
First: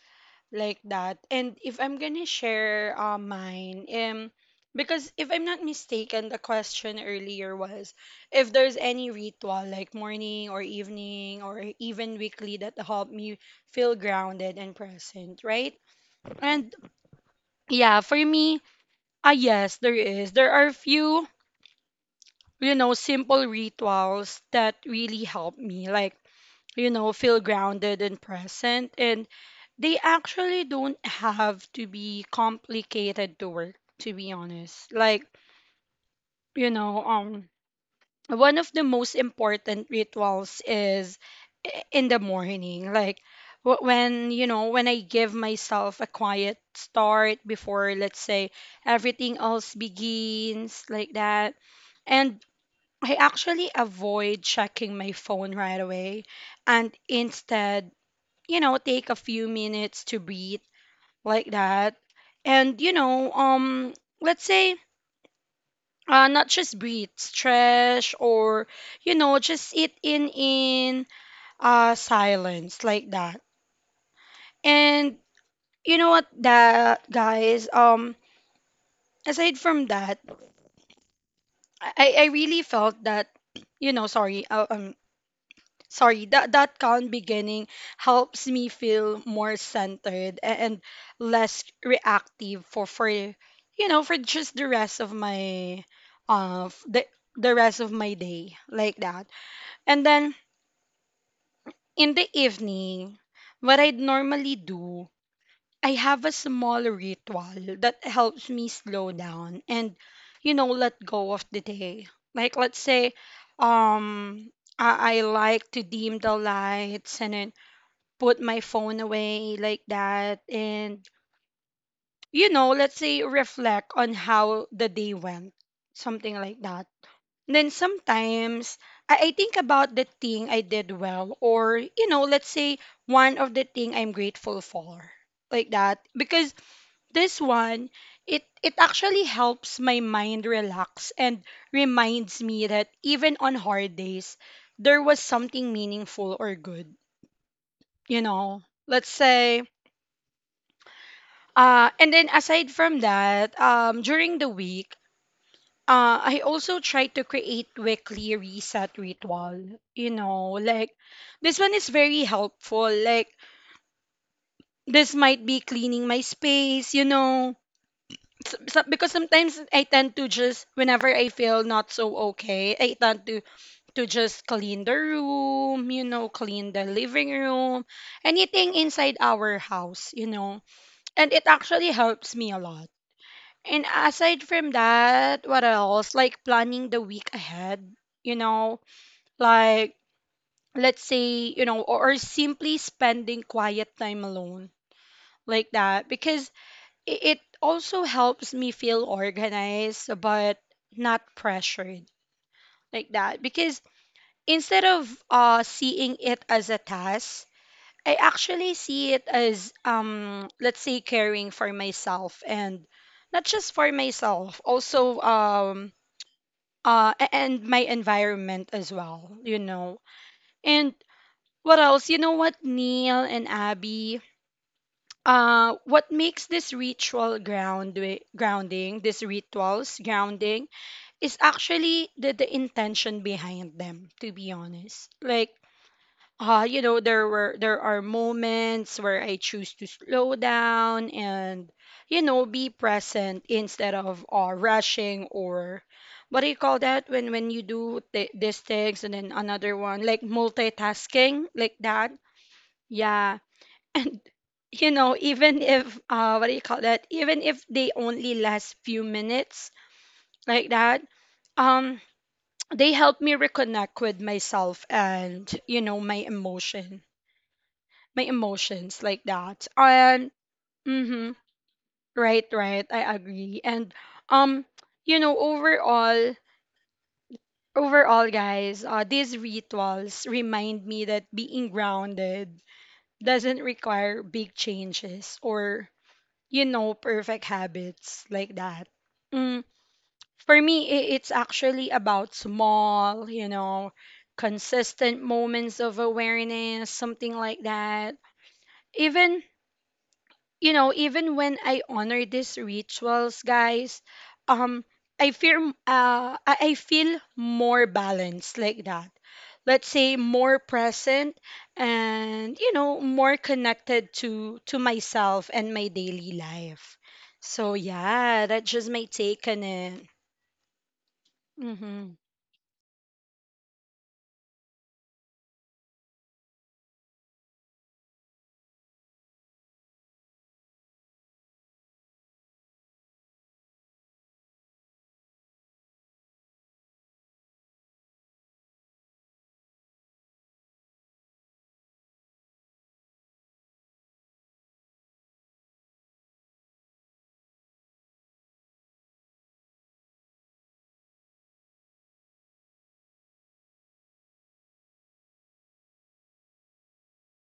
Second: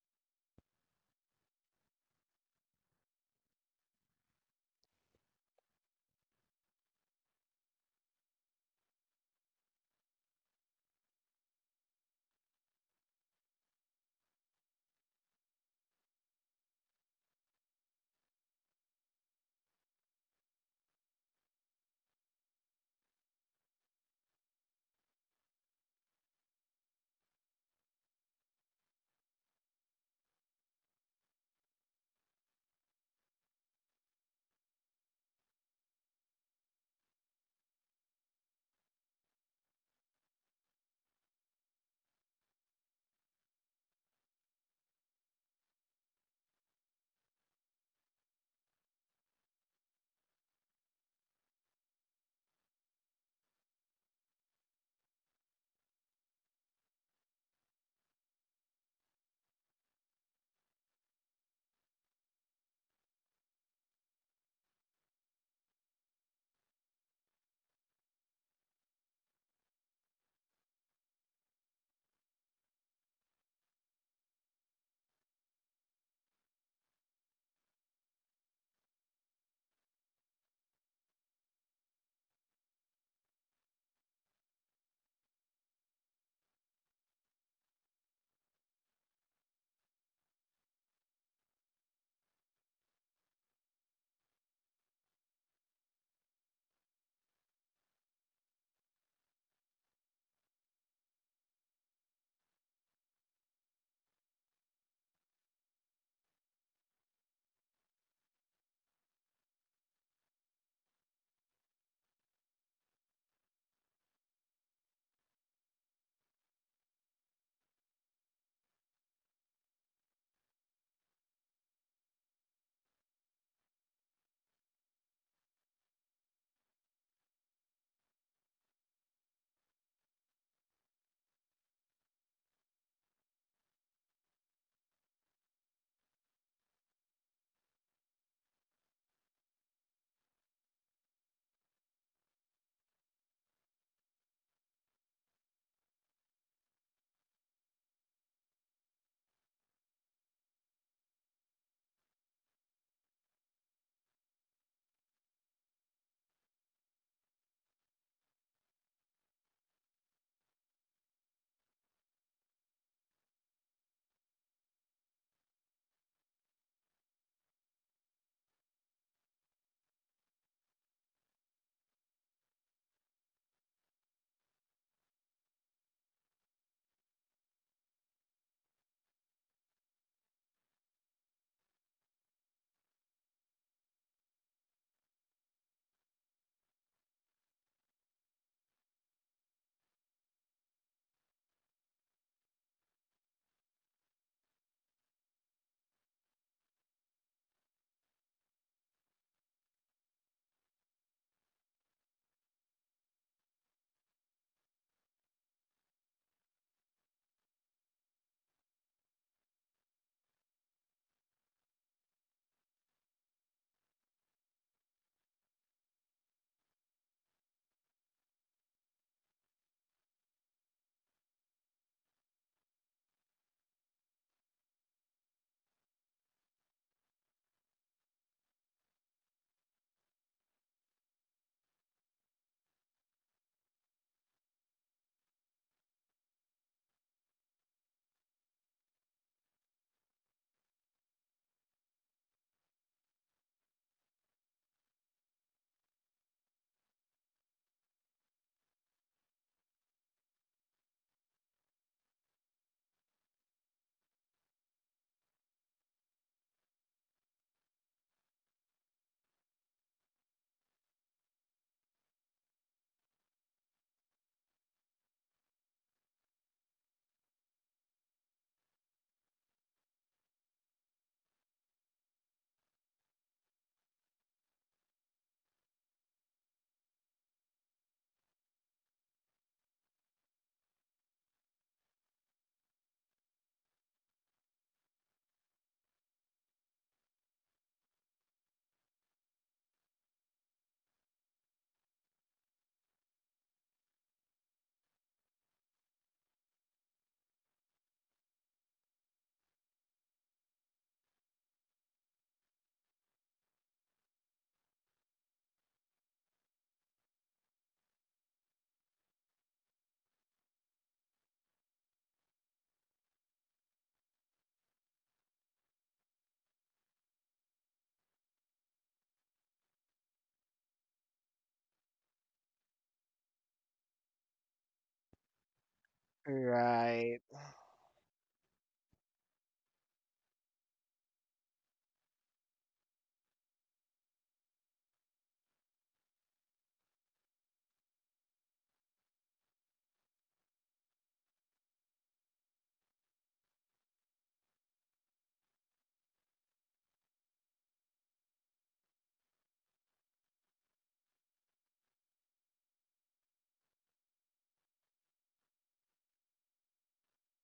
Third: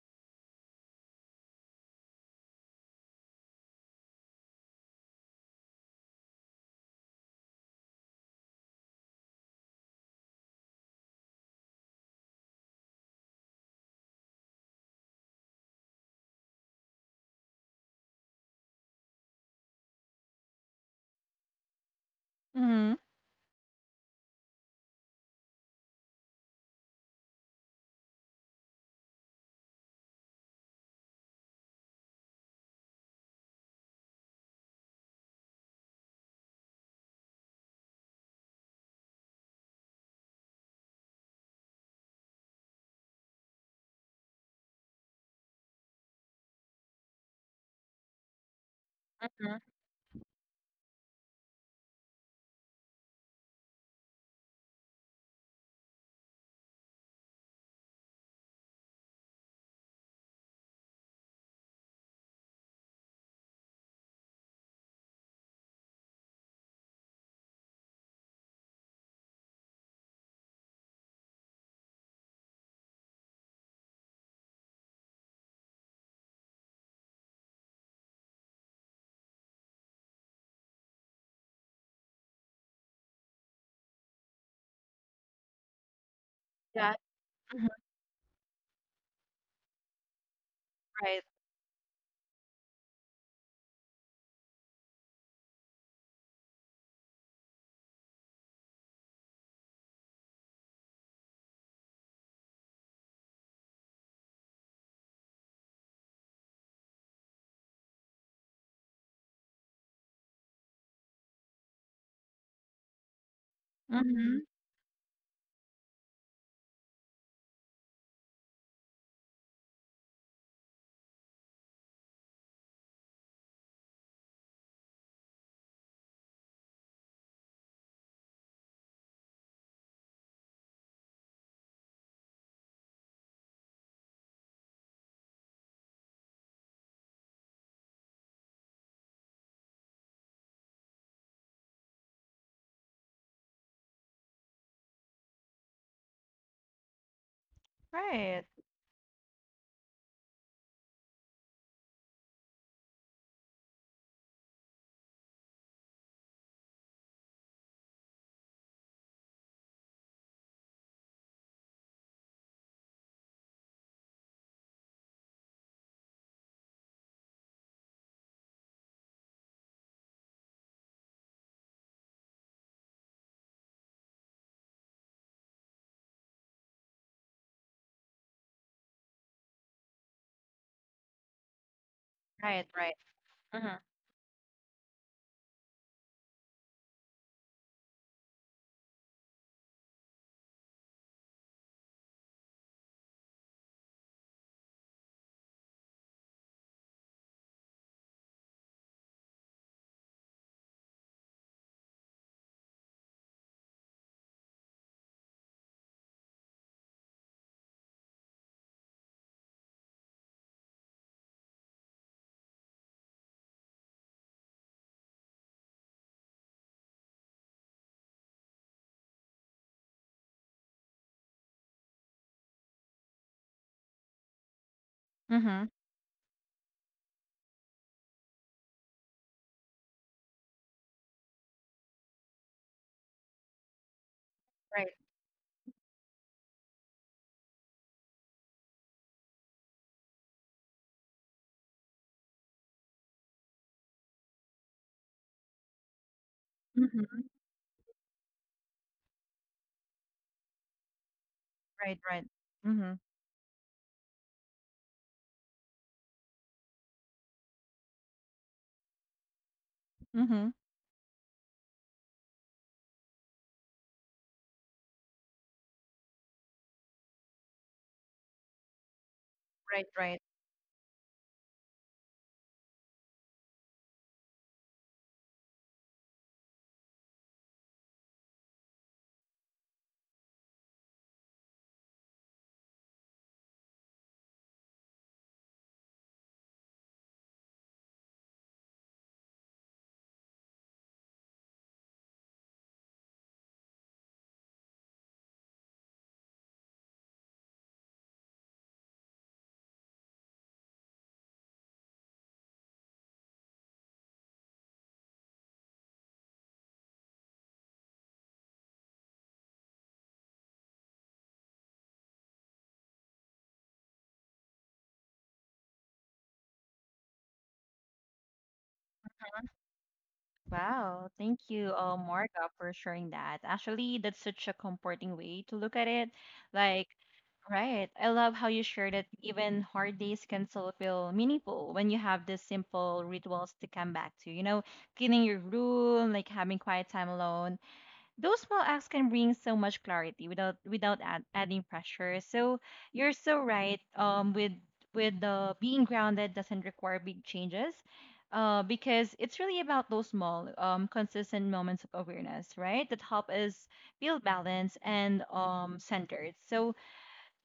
like that. And if I'm gonna share mine, because if I'm not mistaken, the question earlier was if there's any ritual like morning or evening or even weekly that help me feel grounded and present, right? And yeah, for me, ah, yes, there is. There are few, you
Mm-hmm.
know, simple rituals that really help me. Like, you know, feel grounded and present. And they actually don't have to be complicated to work, to be honest. Like, you know, one of the most important rituals is in the morning. Like, when I give myself a quiet start before, let's say, everything
Mhm.
else begins, like that. And I actually avoid checking my phone right away and instead, take a few minutes to breathe like that. And, you know, um, let's say not just breathe, stretch, or, just sit in silence like that. And you know what, that guys, aside from that, I really felt that, sorry, sorry that
Yeah.
calm beginning
Mhm.
helps me feel more centered and
Right.
less reactive for for just the rest of my uh f- the the rest of my day, like that. And then in the evening, what I'd normally do, I have a small ritual that helps me slow down and, you know, let go of the day. Like, let's say,
Mm-hmm.
um I like to dim the lights and then put my phone away like that, and, you know, let's say reflect on how the day went, something like that. Then sometimes I think about the thing I did well, or, you know, let's say one of the thing I'm grateful for, like that, because this one, it actually helps my mind relax and reminds me that even on hard days there was something meaningful or good, you
Right.
know let's say. And then aside from that, during the week, I also try to create weekly reset ritual. You know, like, this one is very helpful. Like, this might be cleaning my space. You know, because sometimes I tend to just whenever I feel not so okay, I tend to just clean the room. You know, clean the living room, anything inside our house. You know, and it actually helps me a
Right.
lot.
Right. Mhm.
And aside from that, what else? Like planning the week ahead, you know, like, let's say, you know, or simply spending quiet time alone, like that, because it also helps me feel organized but not pressured, like that, because instead of seeing it as a task, I actually see it as, let's say, caring for myself, and not just for myself, also, and my environment as well, you know. And what else, you know what, Neil and Abby,
Mhm.
what makes this ritual ground, grounding, these rituals grounding, is actually the intention behind them, to be
Right.
honest. Like, you know, there are moments where I choose to slow down and, you know, be present instead of, rushing, or what do you call that,
Mhm.
when you do these things and then another one, like multitasking, like
Right,
that.
right. Mhm.
Yeah. (laughs) And, you know, even if, what do you call that, even if they only last few minutes,
Mhm.
like that. um (tsk) they help me reconnect with myself and, you know, my emotion, my emotions, like that.
Right, right.
And mm-hmm, right, right, I agree. And, um, you know, overall, overall, guys, these rituals remind me that being grounded doesn't require big changes or, you know, perfect habits, like that. Mm, for me, it's actually about small, you know, consistent moments of awareness, something like that. Even, you know, even when I honor these rituals, guys, um, I feel, I feel more balanced, like that. Let's say more present and, you know, more connected to myself and my daily life. So yeah, that's just my take on it.
Wow. Thank you,
Mhm.
Morga, for sharing that. Actually, that's such a comforting way to look at it. Like,
right,
right. I love how you shared that even hard days can still feel meaningful when you have these simple rituals to come back to. You know, cleaning your room, like having quiet time alone, those small acts can bring so much clarity without without add, adding pressure. So you're so right. With the being grounded doesn't require big changes, because it's really about those small, consistent moments of awareness, right? That help us feel balanced and centered. So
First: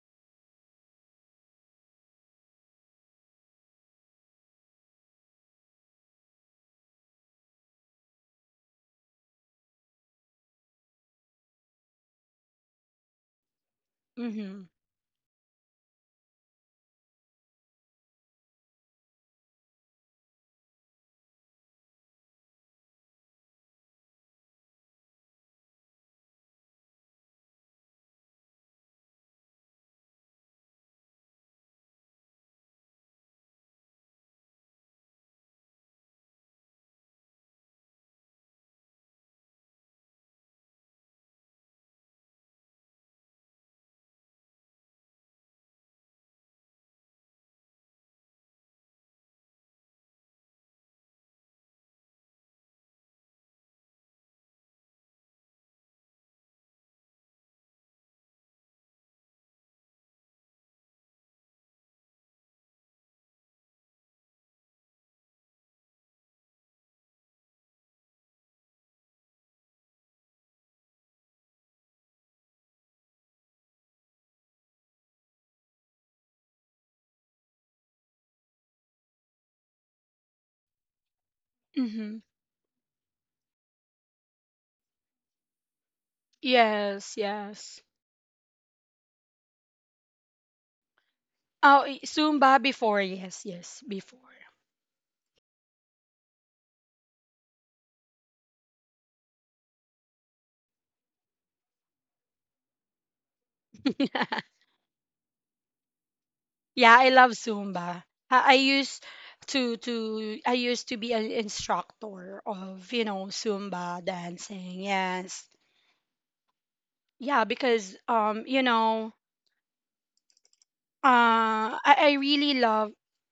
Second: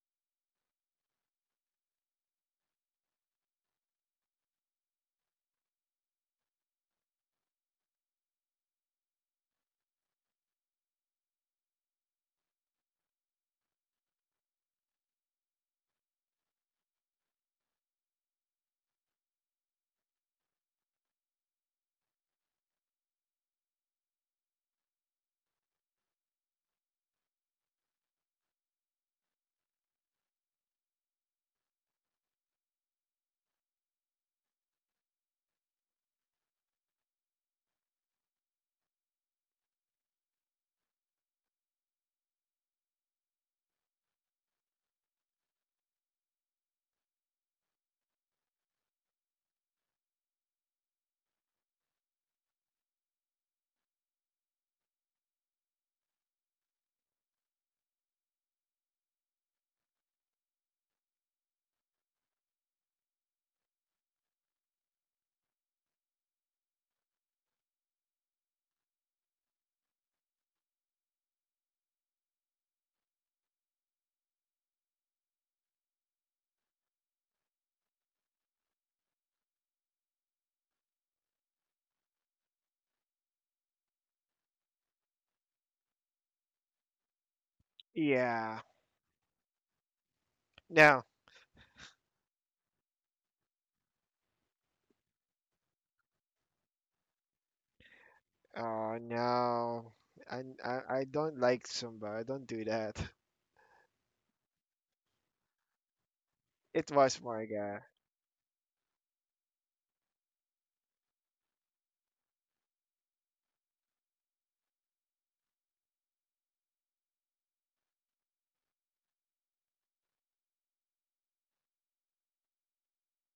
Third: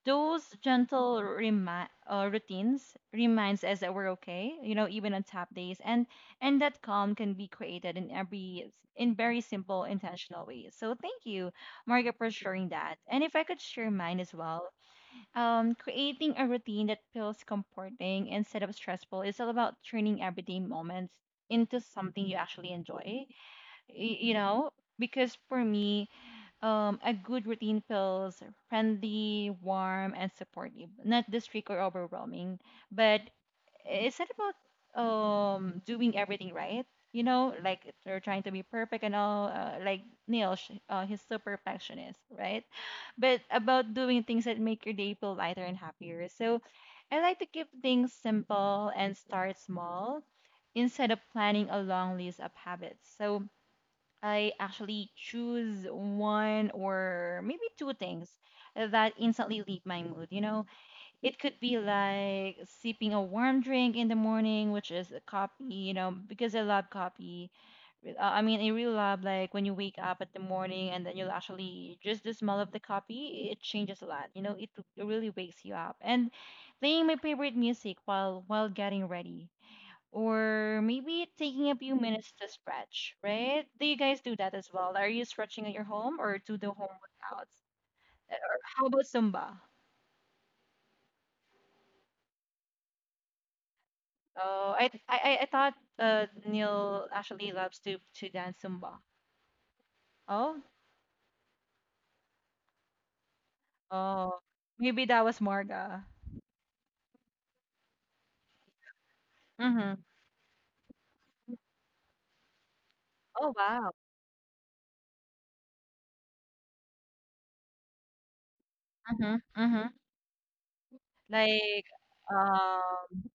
those gentle routines reminds us that we're okay, you know, even on top days, and that calm can be created in very simple, intentional ways. So thank you, Margaret, for sharing that. And if I could share mine as
Mhm.
well, creating a routine that feels comforting instead of stressful is all about turning everyday moments into something you actually enjoy. You know, because for me, a good routine feels friendly, warm, and supportive. Not strict or overwhelming, but it's not about doing everything right. You know, like they're trying to be perfect and all. Like Neil, he's so perfectionist, right? But about doing things that make your day feel lighter and happier. So, I like to keep things simple and start small instead of planning a long list of habits. So I actually choose one or maybe two things that instantly leave my mood. You know, it could be like sipping a warm drink in the morning, which is a coffee, you know, because I love coffee. I mean, I really love like when you wake up at the morning and then you'll actually just the smell of the coffee, it changes a lot. You know, it really wakes you up. And playing my favorite music while getting ready or maybe taking a few
Mhm.
minutes to stretch, right? Do you guys do that as well? Are you stretching at your home or do the home
Yes.
workouts?
Yes.
Or
yeah.
how about Zumba?
No,
Oh, Zumba before. Yes. Yes. Before.
Oh, I thought Neil actually loves to dance
oh
Zumba.
no,
Oh,
I don't like Zumba. I don't do that.
oh,
(laughs)
Maybe that was Marga.
It
Yeah, I
was
love
Marga.
Zumba. I used
Mm-hmm.
to I used to be an instructor of, you know,
Oh wow.
Zumba dancing. Yes. Yeah, because, you know,
Mm-hmm. Mm-hmm.
uh
Like,
I, I really love,
um,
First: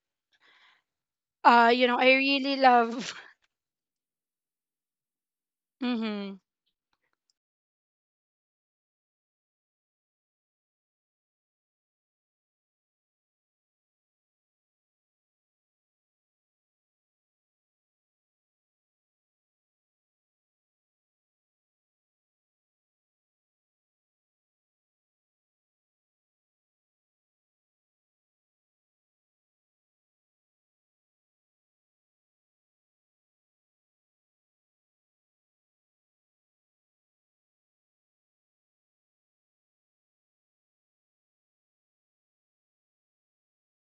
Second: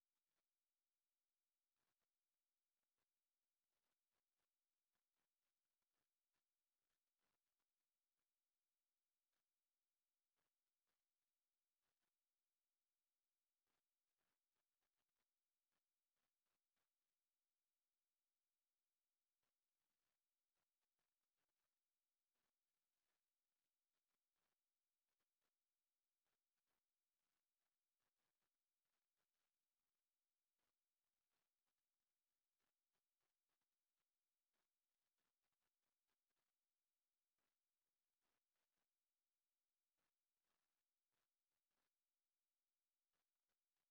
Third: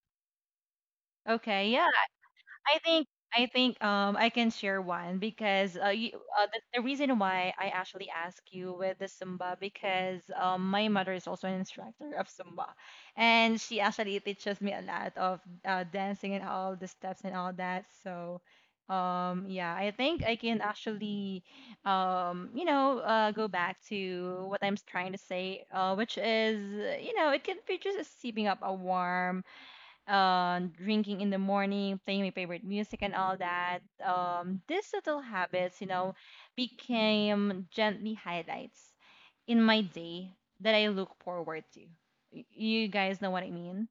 okay, yeah.
you know, I really
I think
love.
I think I can share one because
(laughs) Mhm.
the reason why I actually ask you with the Zumba because my mother is also an instructor of Zumba, and she actually teaches me a lot of dancing and all the steps and all that. So yeah, I think I can actually you know go back to what I'm trying to say, which is, you know, it can be just sipping up a warm drinking in the morning, playing my favorite music, and all that. These little habits, you know, became gently highlights in my day that I look forward to. You guys know what I mean?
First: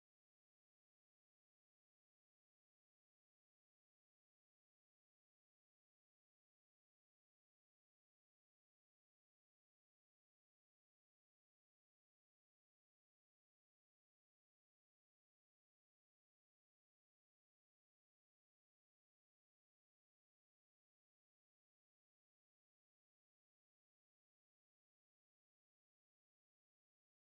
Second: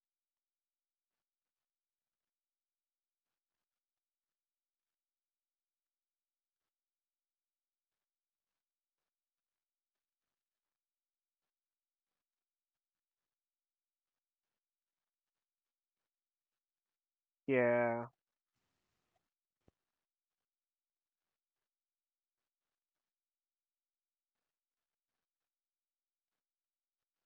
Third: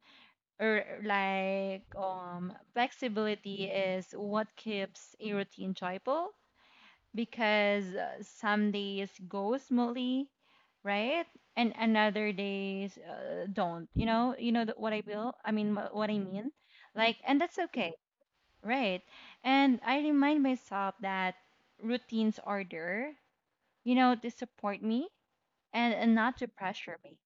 Or like flexibility is what keeps a routine joyful because some days go smoothly, right? And another days don't. You know what I mean. Like, and that's okay,
Yeah.
right? And I remind myself that routines are there, you know, to support me, and not to pressure me.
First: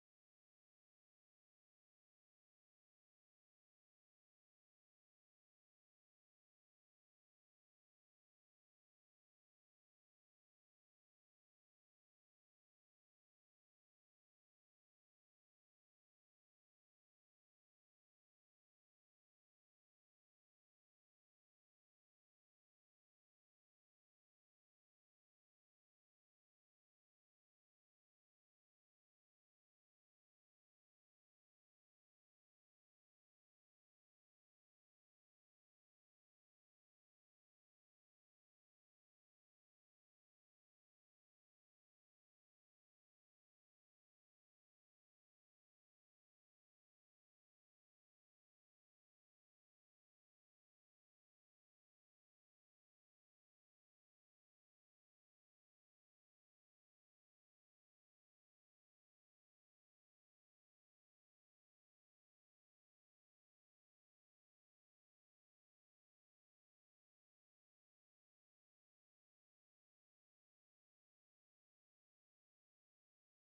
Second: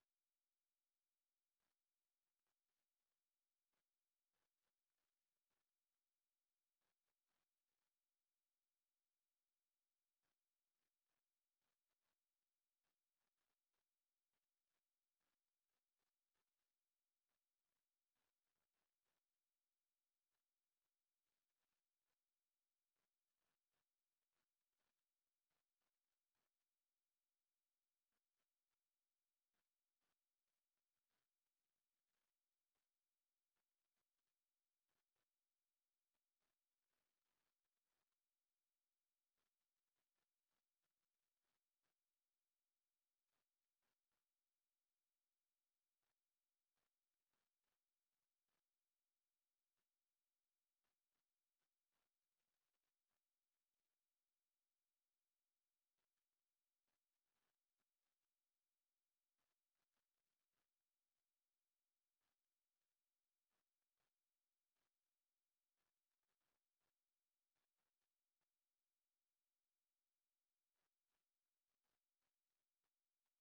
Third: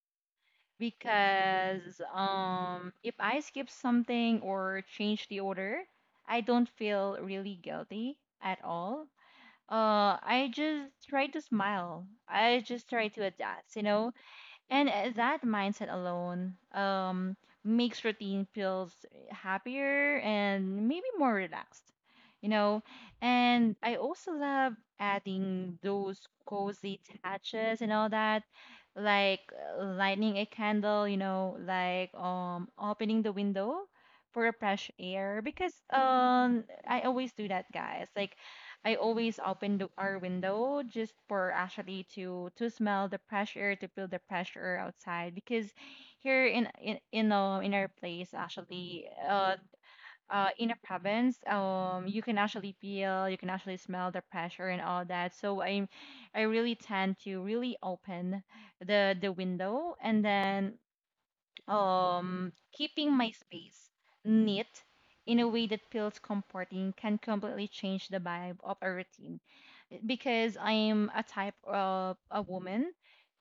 Because if I skip something or change the order, I don't feel really guilty at all. I just try to smile. I just try to adapt, you know? And that mindset alone makes routine feels happier and maybe more relaxed, you know? And I also love adding those cozy touches and all that, like lighting a candle, you know, like opening the window for a fresh air because I always do that, guys. Like I always open the, our window just for actually to smell the fresh air, to feel the fresh air outside. Because here in know in our place actually, in a province, you can actually feel, you can actually smell the pressure and all that. So I really tend to really open the window, and then keeping my space neat in a way that feels comforting can completely change the vibe of a routine, because I am a type of a woman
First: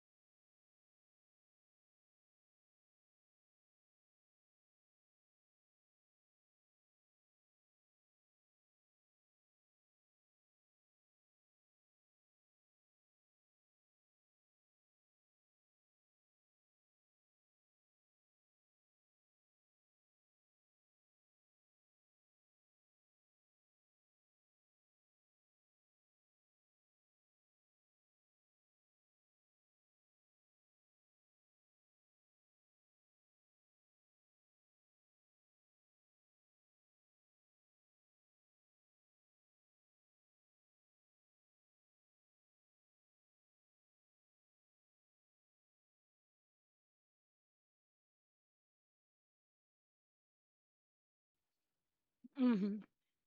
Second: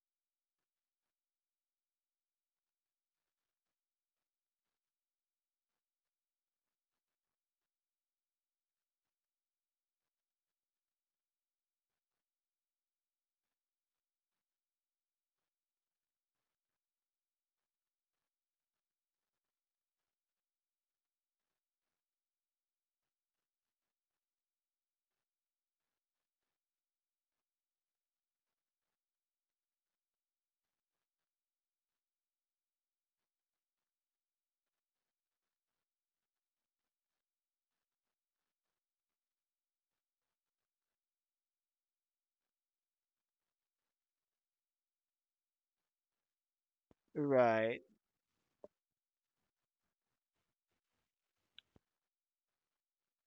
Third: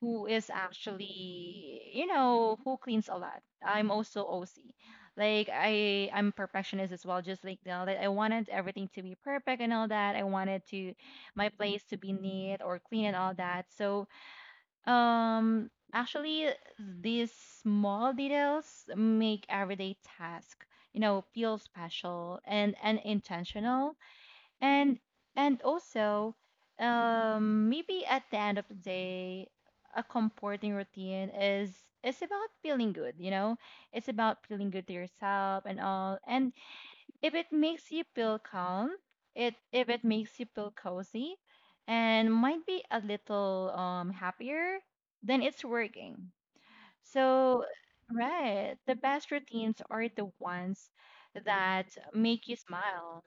who is actually, you know, who cleans a lot. I'm also OC. Like I'm perfectionist as well, just like, you know, that I wanted everything to be perfect and all that. I wanted to my place to be neat or clean and all that. So actually these small details make everyday task, you know, feel special and intentional, and and also, maybe at the end of the day, a comforting routine is about feeling good, you know? It's about feeling good to yourself and all. And if it makes you feel calm, it if it makes you feel cozy and might be a little happier, then it's working. So,
Right.
right, the best routines are the ones that make you
Mhm.
smile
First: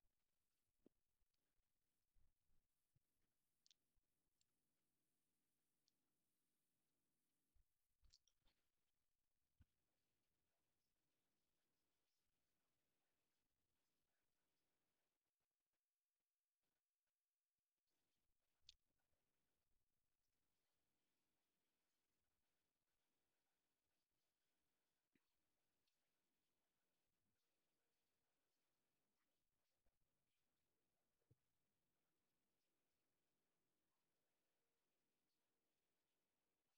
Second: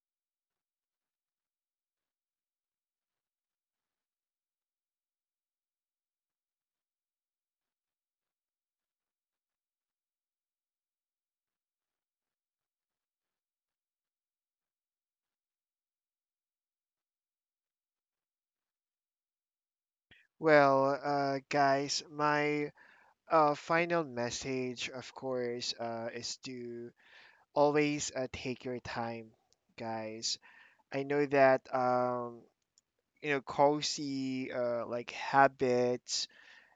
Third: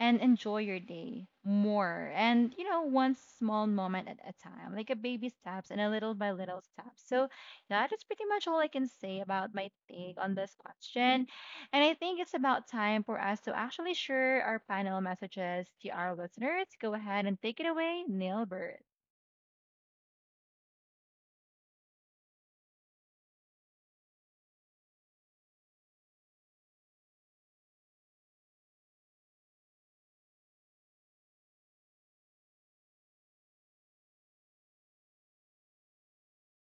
and enjoy your day more. And, you know, one small moment at a time, like a baby steps and a little by little steps. So, that is pretty much all I can say about my take on this question. And I think it's about time for us to actually share our final messages to our listeners. Go ahead and take it away, Nailbird.
Well, guys, my final message, of course, is to always take your time, guys. I know that, you know, cozy like habits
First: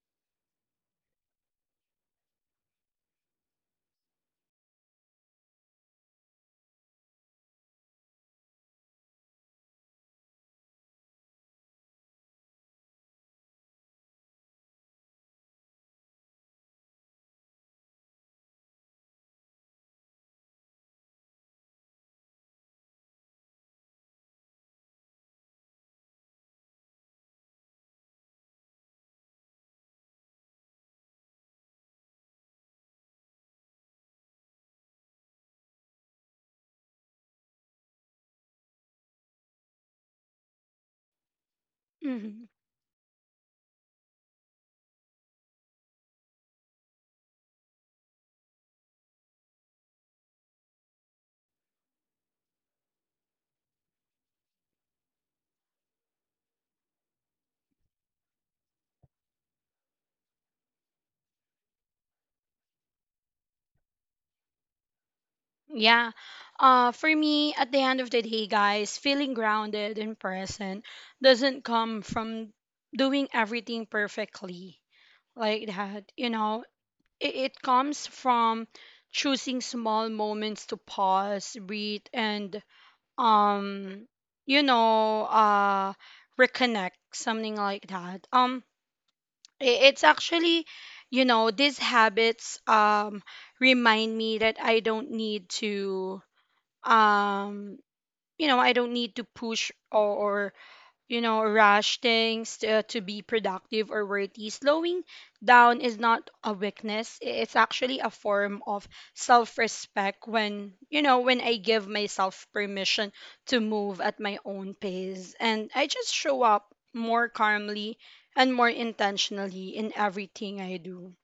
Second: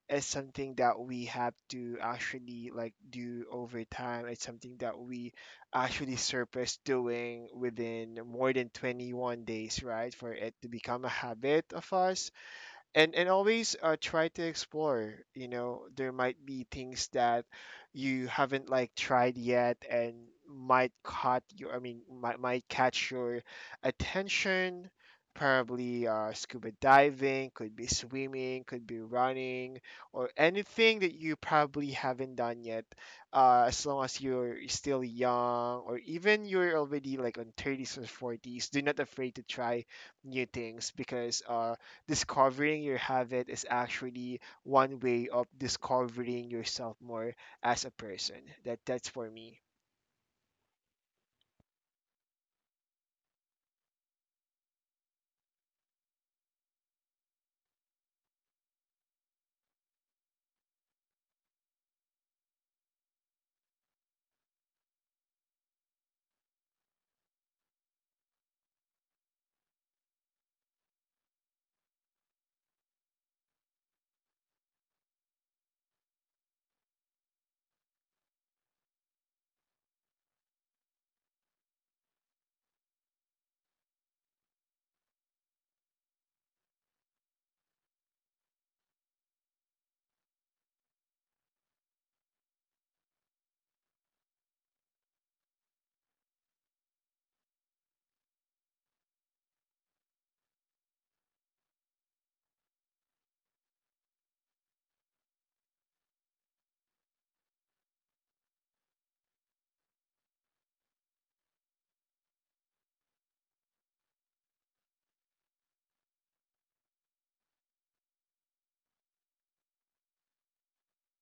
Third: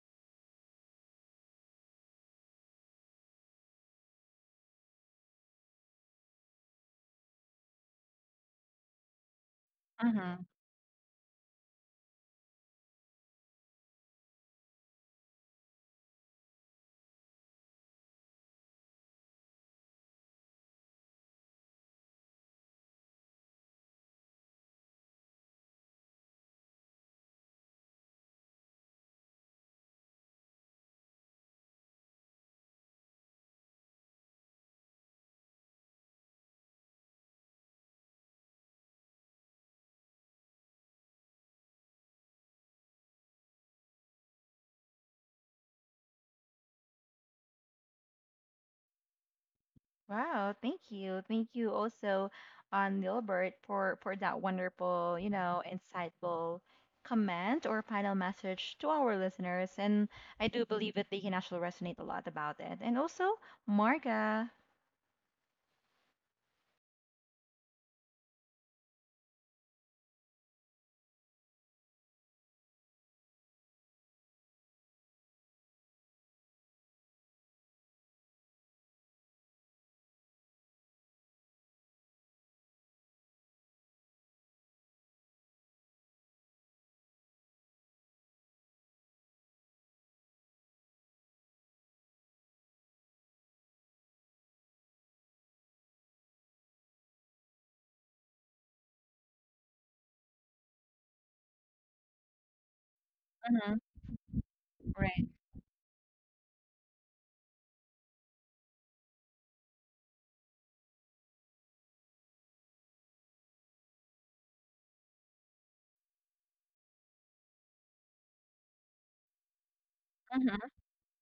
is something that we have to actually like do over time. It's something that we actually surface doing within more than 21 days, right? For it to become a habit of us. And always try to explore. You know, there might be things that you haven't like tried yet and might caught you, I mean, might catch your attention. Probably scuba diving, could be swimming, could be running, or anything that you probably haven't done yet, as long as you're still young, or even you're already like on 30s or 40s, do not afraid to try new things, because
Mhm.
discovering your habit is actually one way of discovering yourself more as a person. That that's for me.
Wow, thank you. Thank you also, Nilbert, for that wonderful, you know, insightful comment or final message to our listeners. And I do believe that they can actually resonate a lot about it. And also, Marga.
Yeah. Uh, for me, at the end of the day, guys, feeling grounded and present doesn't come from doing everything perfectly, like that. You know, it comes from choosing small moments to pause, breathe, and, um, you know, reconnect, something like that. It's actually, you know, these habits, remind me that I don't need to, um, you know, I don't need to push, or, you know, rush things to be
Hmm.
productive or worthy. Slowing
Right.
down is not a weakness. It's actually a form of self-respect when, you know, when I give myself permission to move at my own pace, and I just show up more calmly and more intentionally in everything
Hmm.
I do.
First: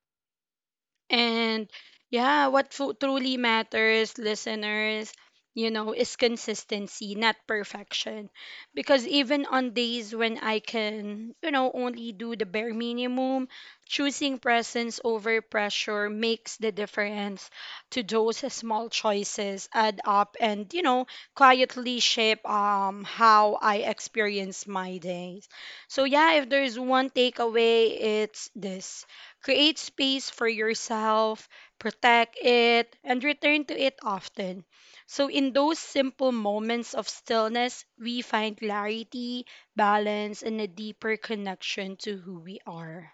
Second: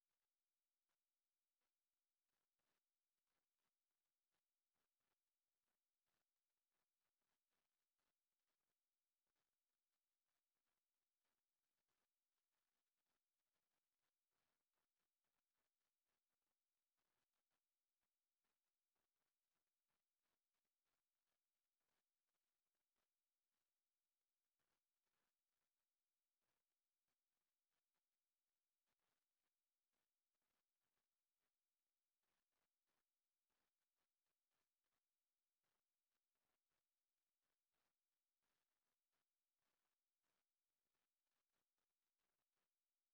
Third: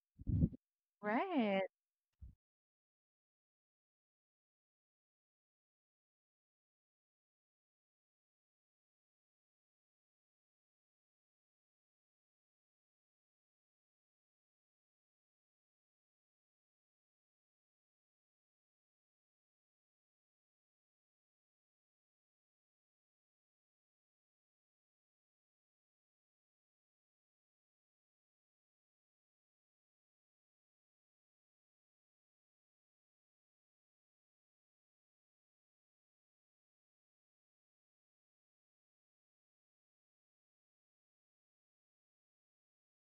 Right.
And yeah, what truly matters, listeners, you know, is consistency, not perfection. Because even on days when I can, you know, only do the bare minimum, choosing presence over pressure makes the difference to those small choices add up, and, you know, quietly shape how I experience my days. So yeah, if there's one takeaway, it's this. Create space for yourself, protect it, and return to it often. So, in those simple moments of stillness, we find clarity, balance, and a deeper connection to who we are.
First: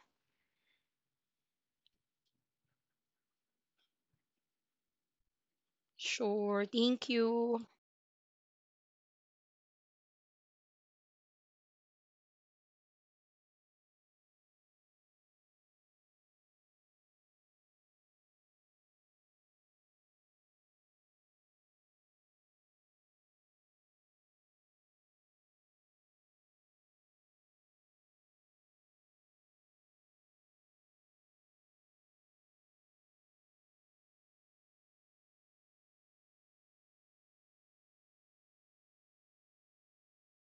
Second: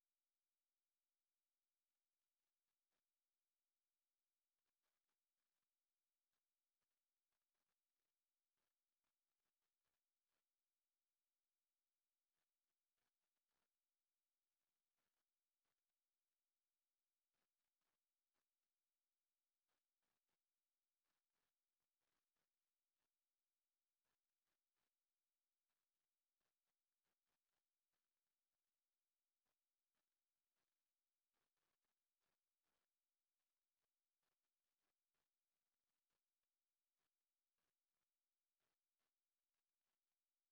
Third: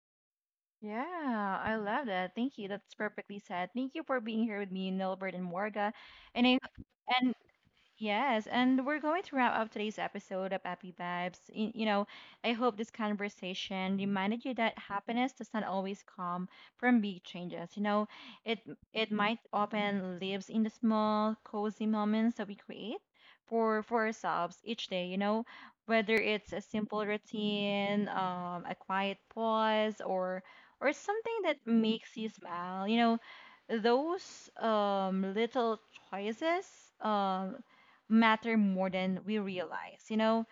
Yeah, I love that. Thank you. That's perfectly said. Thank you for being here with me, Nilbert and Marga. And I,
Sure, thank
and
you.
Yes, and we're going to wrap up today's episode of Happy Vibes. You know, I hope this conversation reminded you that happiness does not always come from big changes. You know, it it might often lives in the small, cozy moments that we create for ourselves each day. You know, whether it's a simple routine, a quiet pause, or something that makes you smile. You know, those little choices um, matter more than we realize, you know?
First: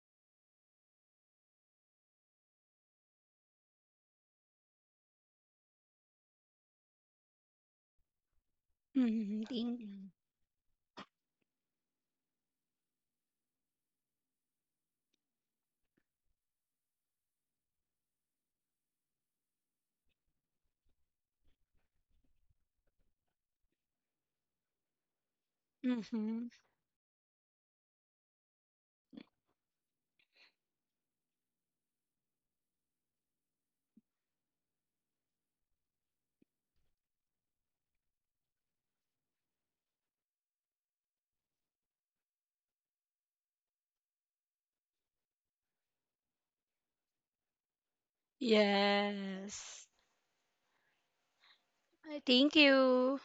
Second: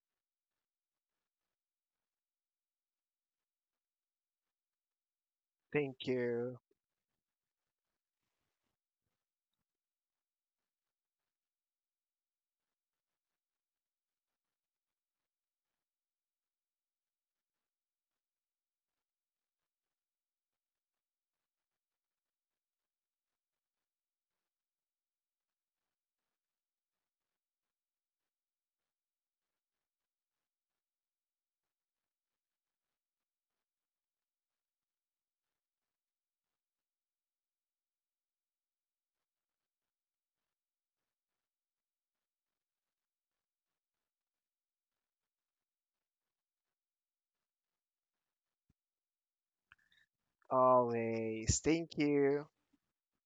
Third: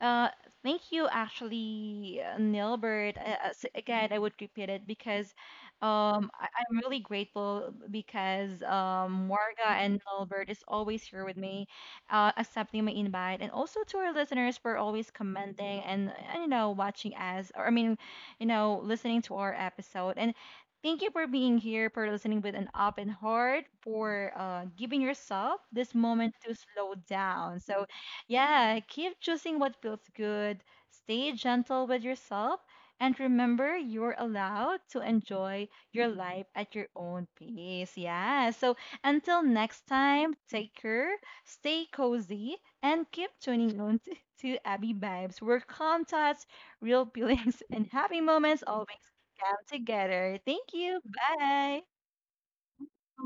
Uh, Thank you, actually, Nilbert. Again, I would repeat it because
Thank you.
I'm really grateful because
Hmm,
Morga
thank you.
and Nilbert is always here with me, accepting my invite, and also to our listeners for always commenting and you know watching us, or I mean, you know, listening to our episode. And thank you for being here, for listening with an open heart, for giving yourself this moment
Mm-hmm.
to slow down. So yeah, keep choosing what feels good, stay gentle with yourself, and remember you're allowed to enjoy your life at your own pace. Yeah, so until next time, take care, stay cozy, and keep tuning on to Abby Vibes, where calm thoughts, real (laughs) feelings, and happy moments always come
Yes.
together. Thank you.
Always.
Bye.
Thank you.
Thank you.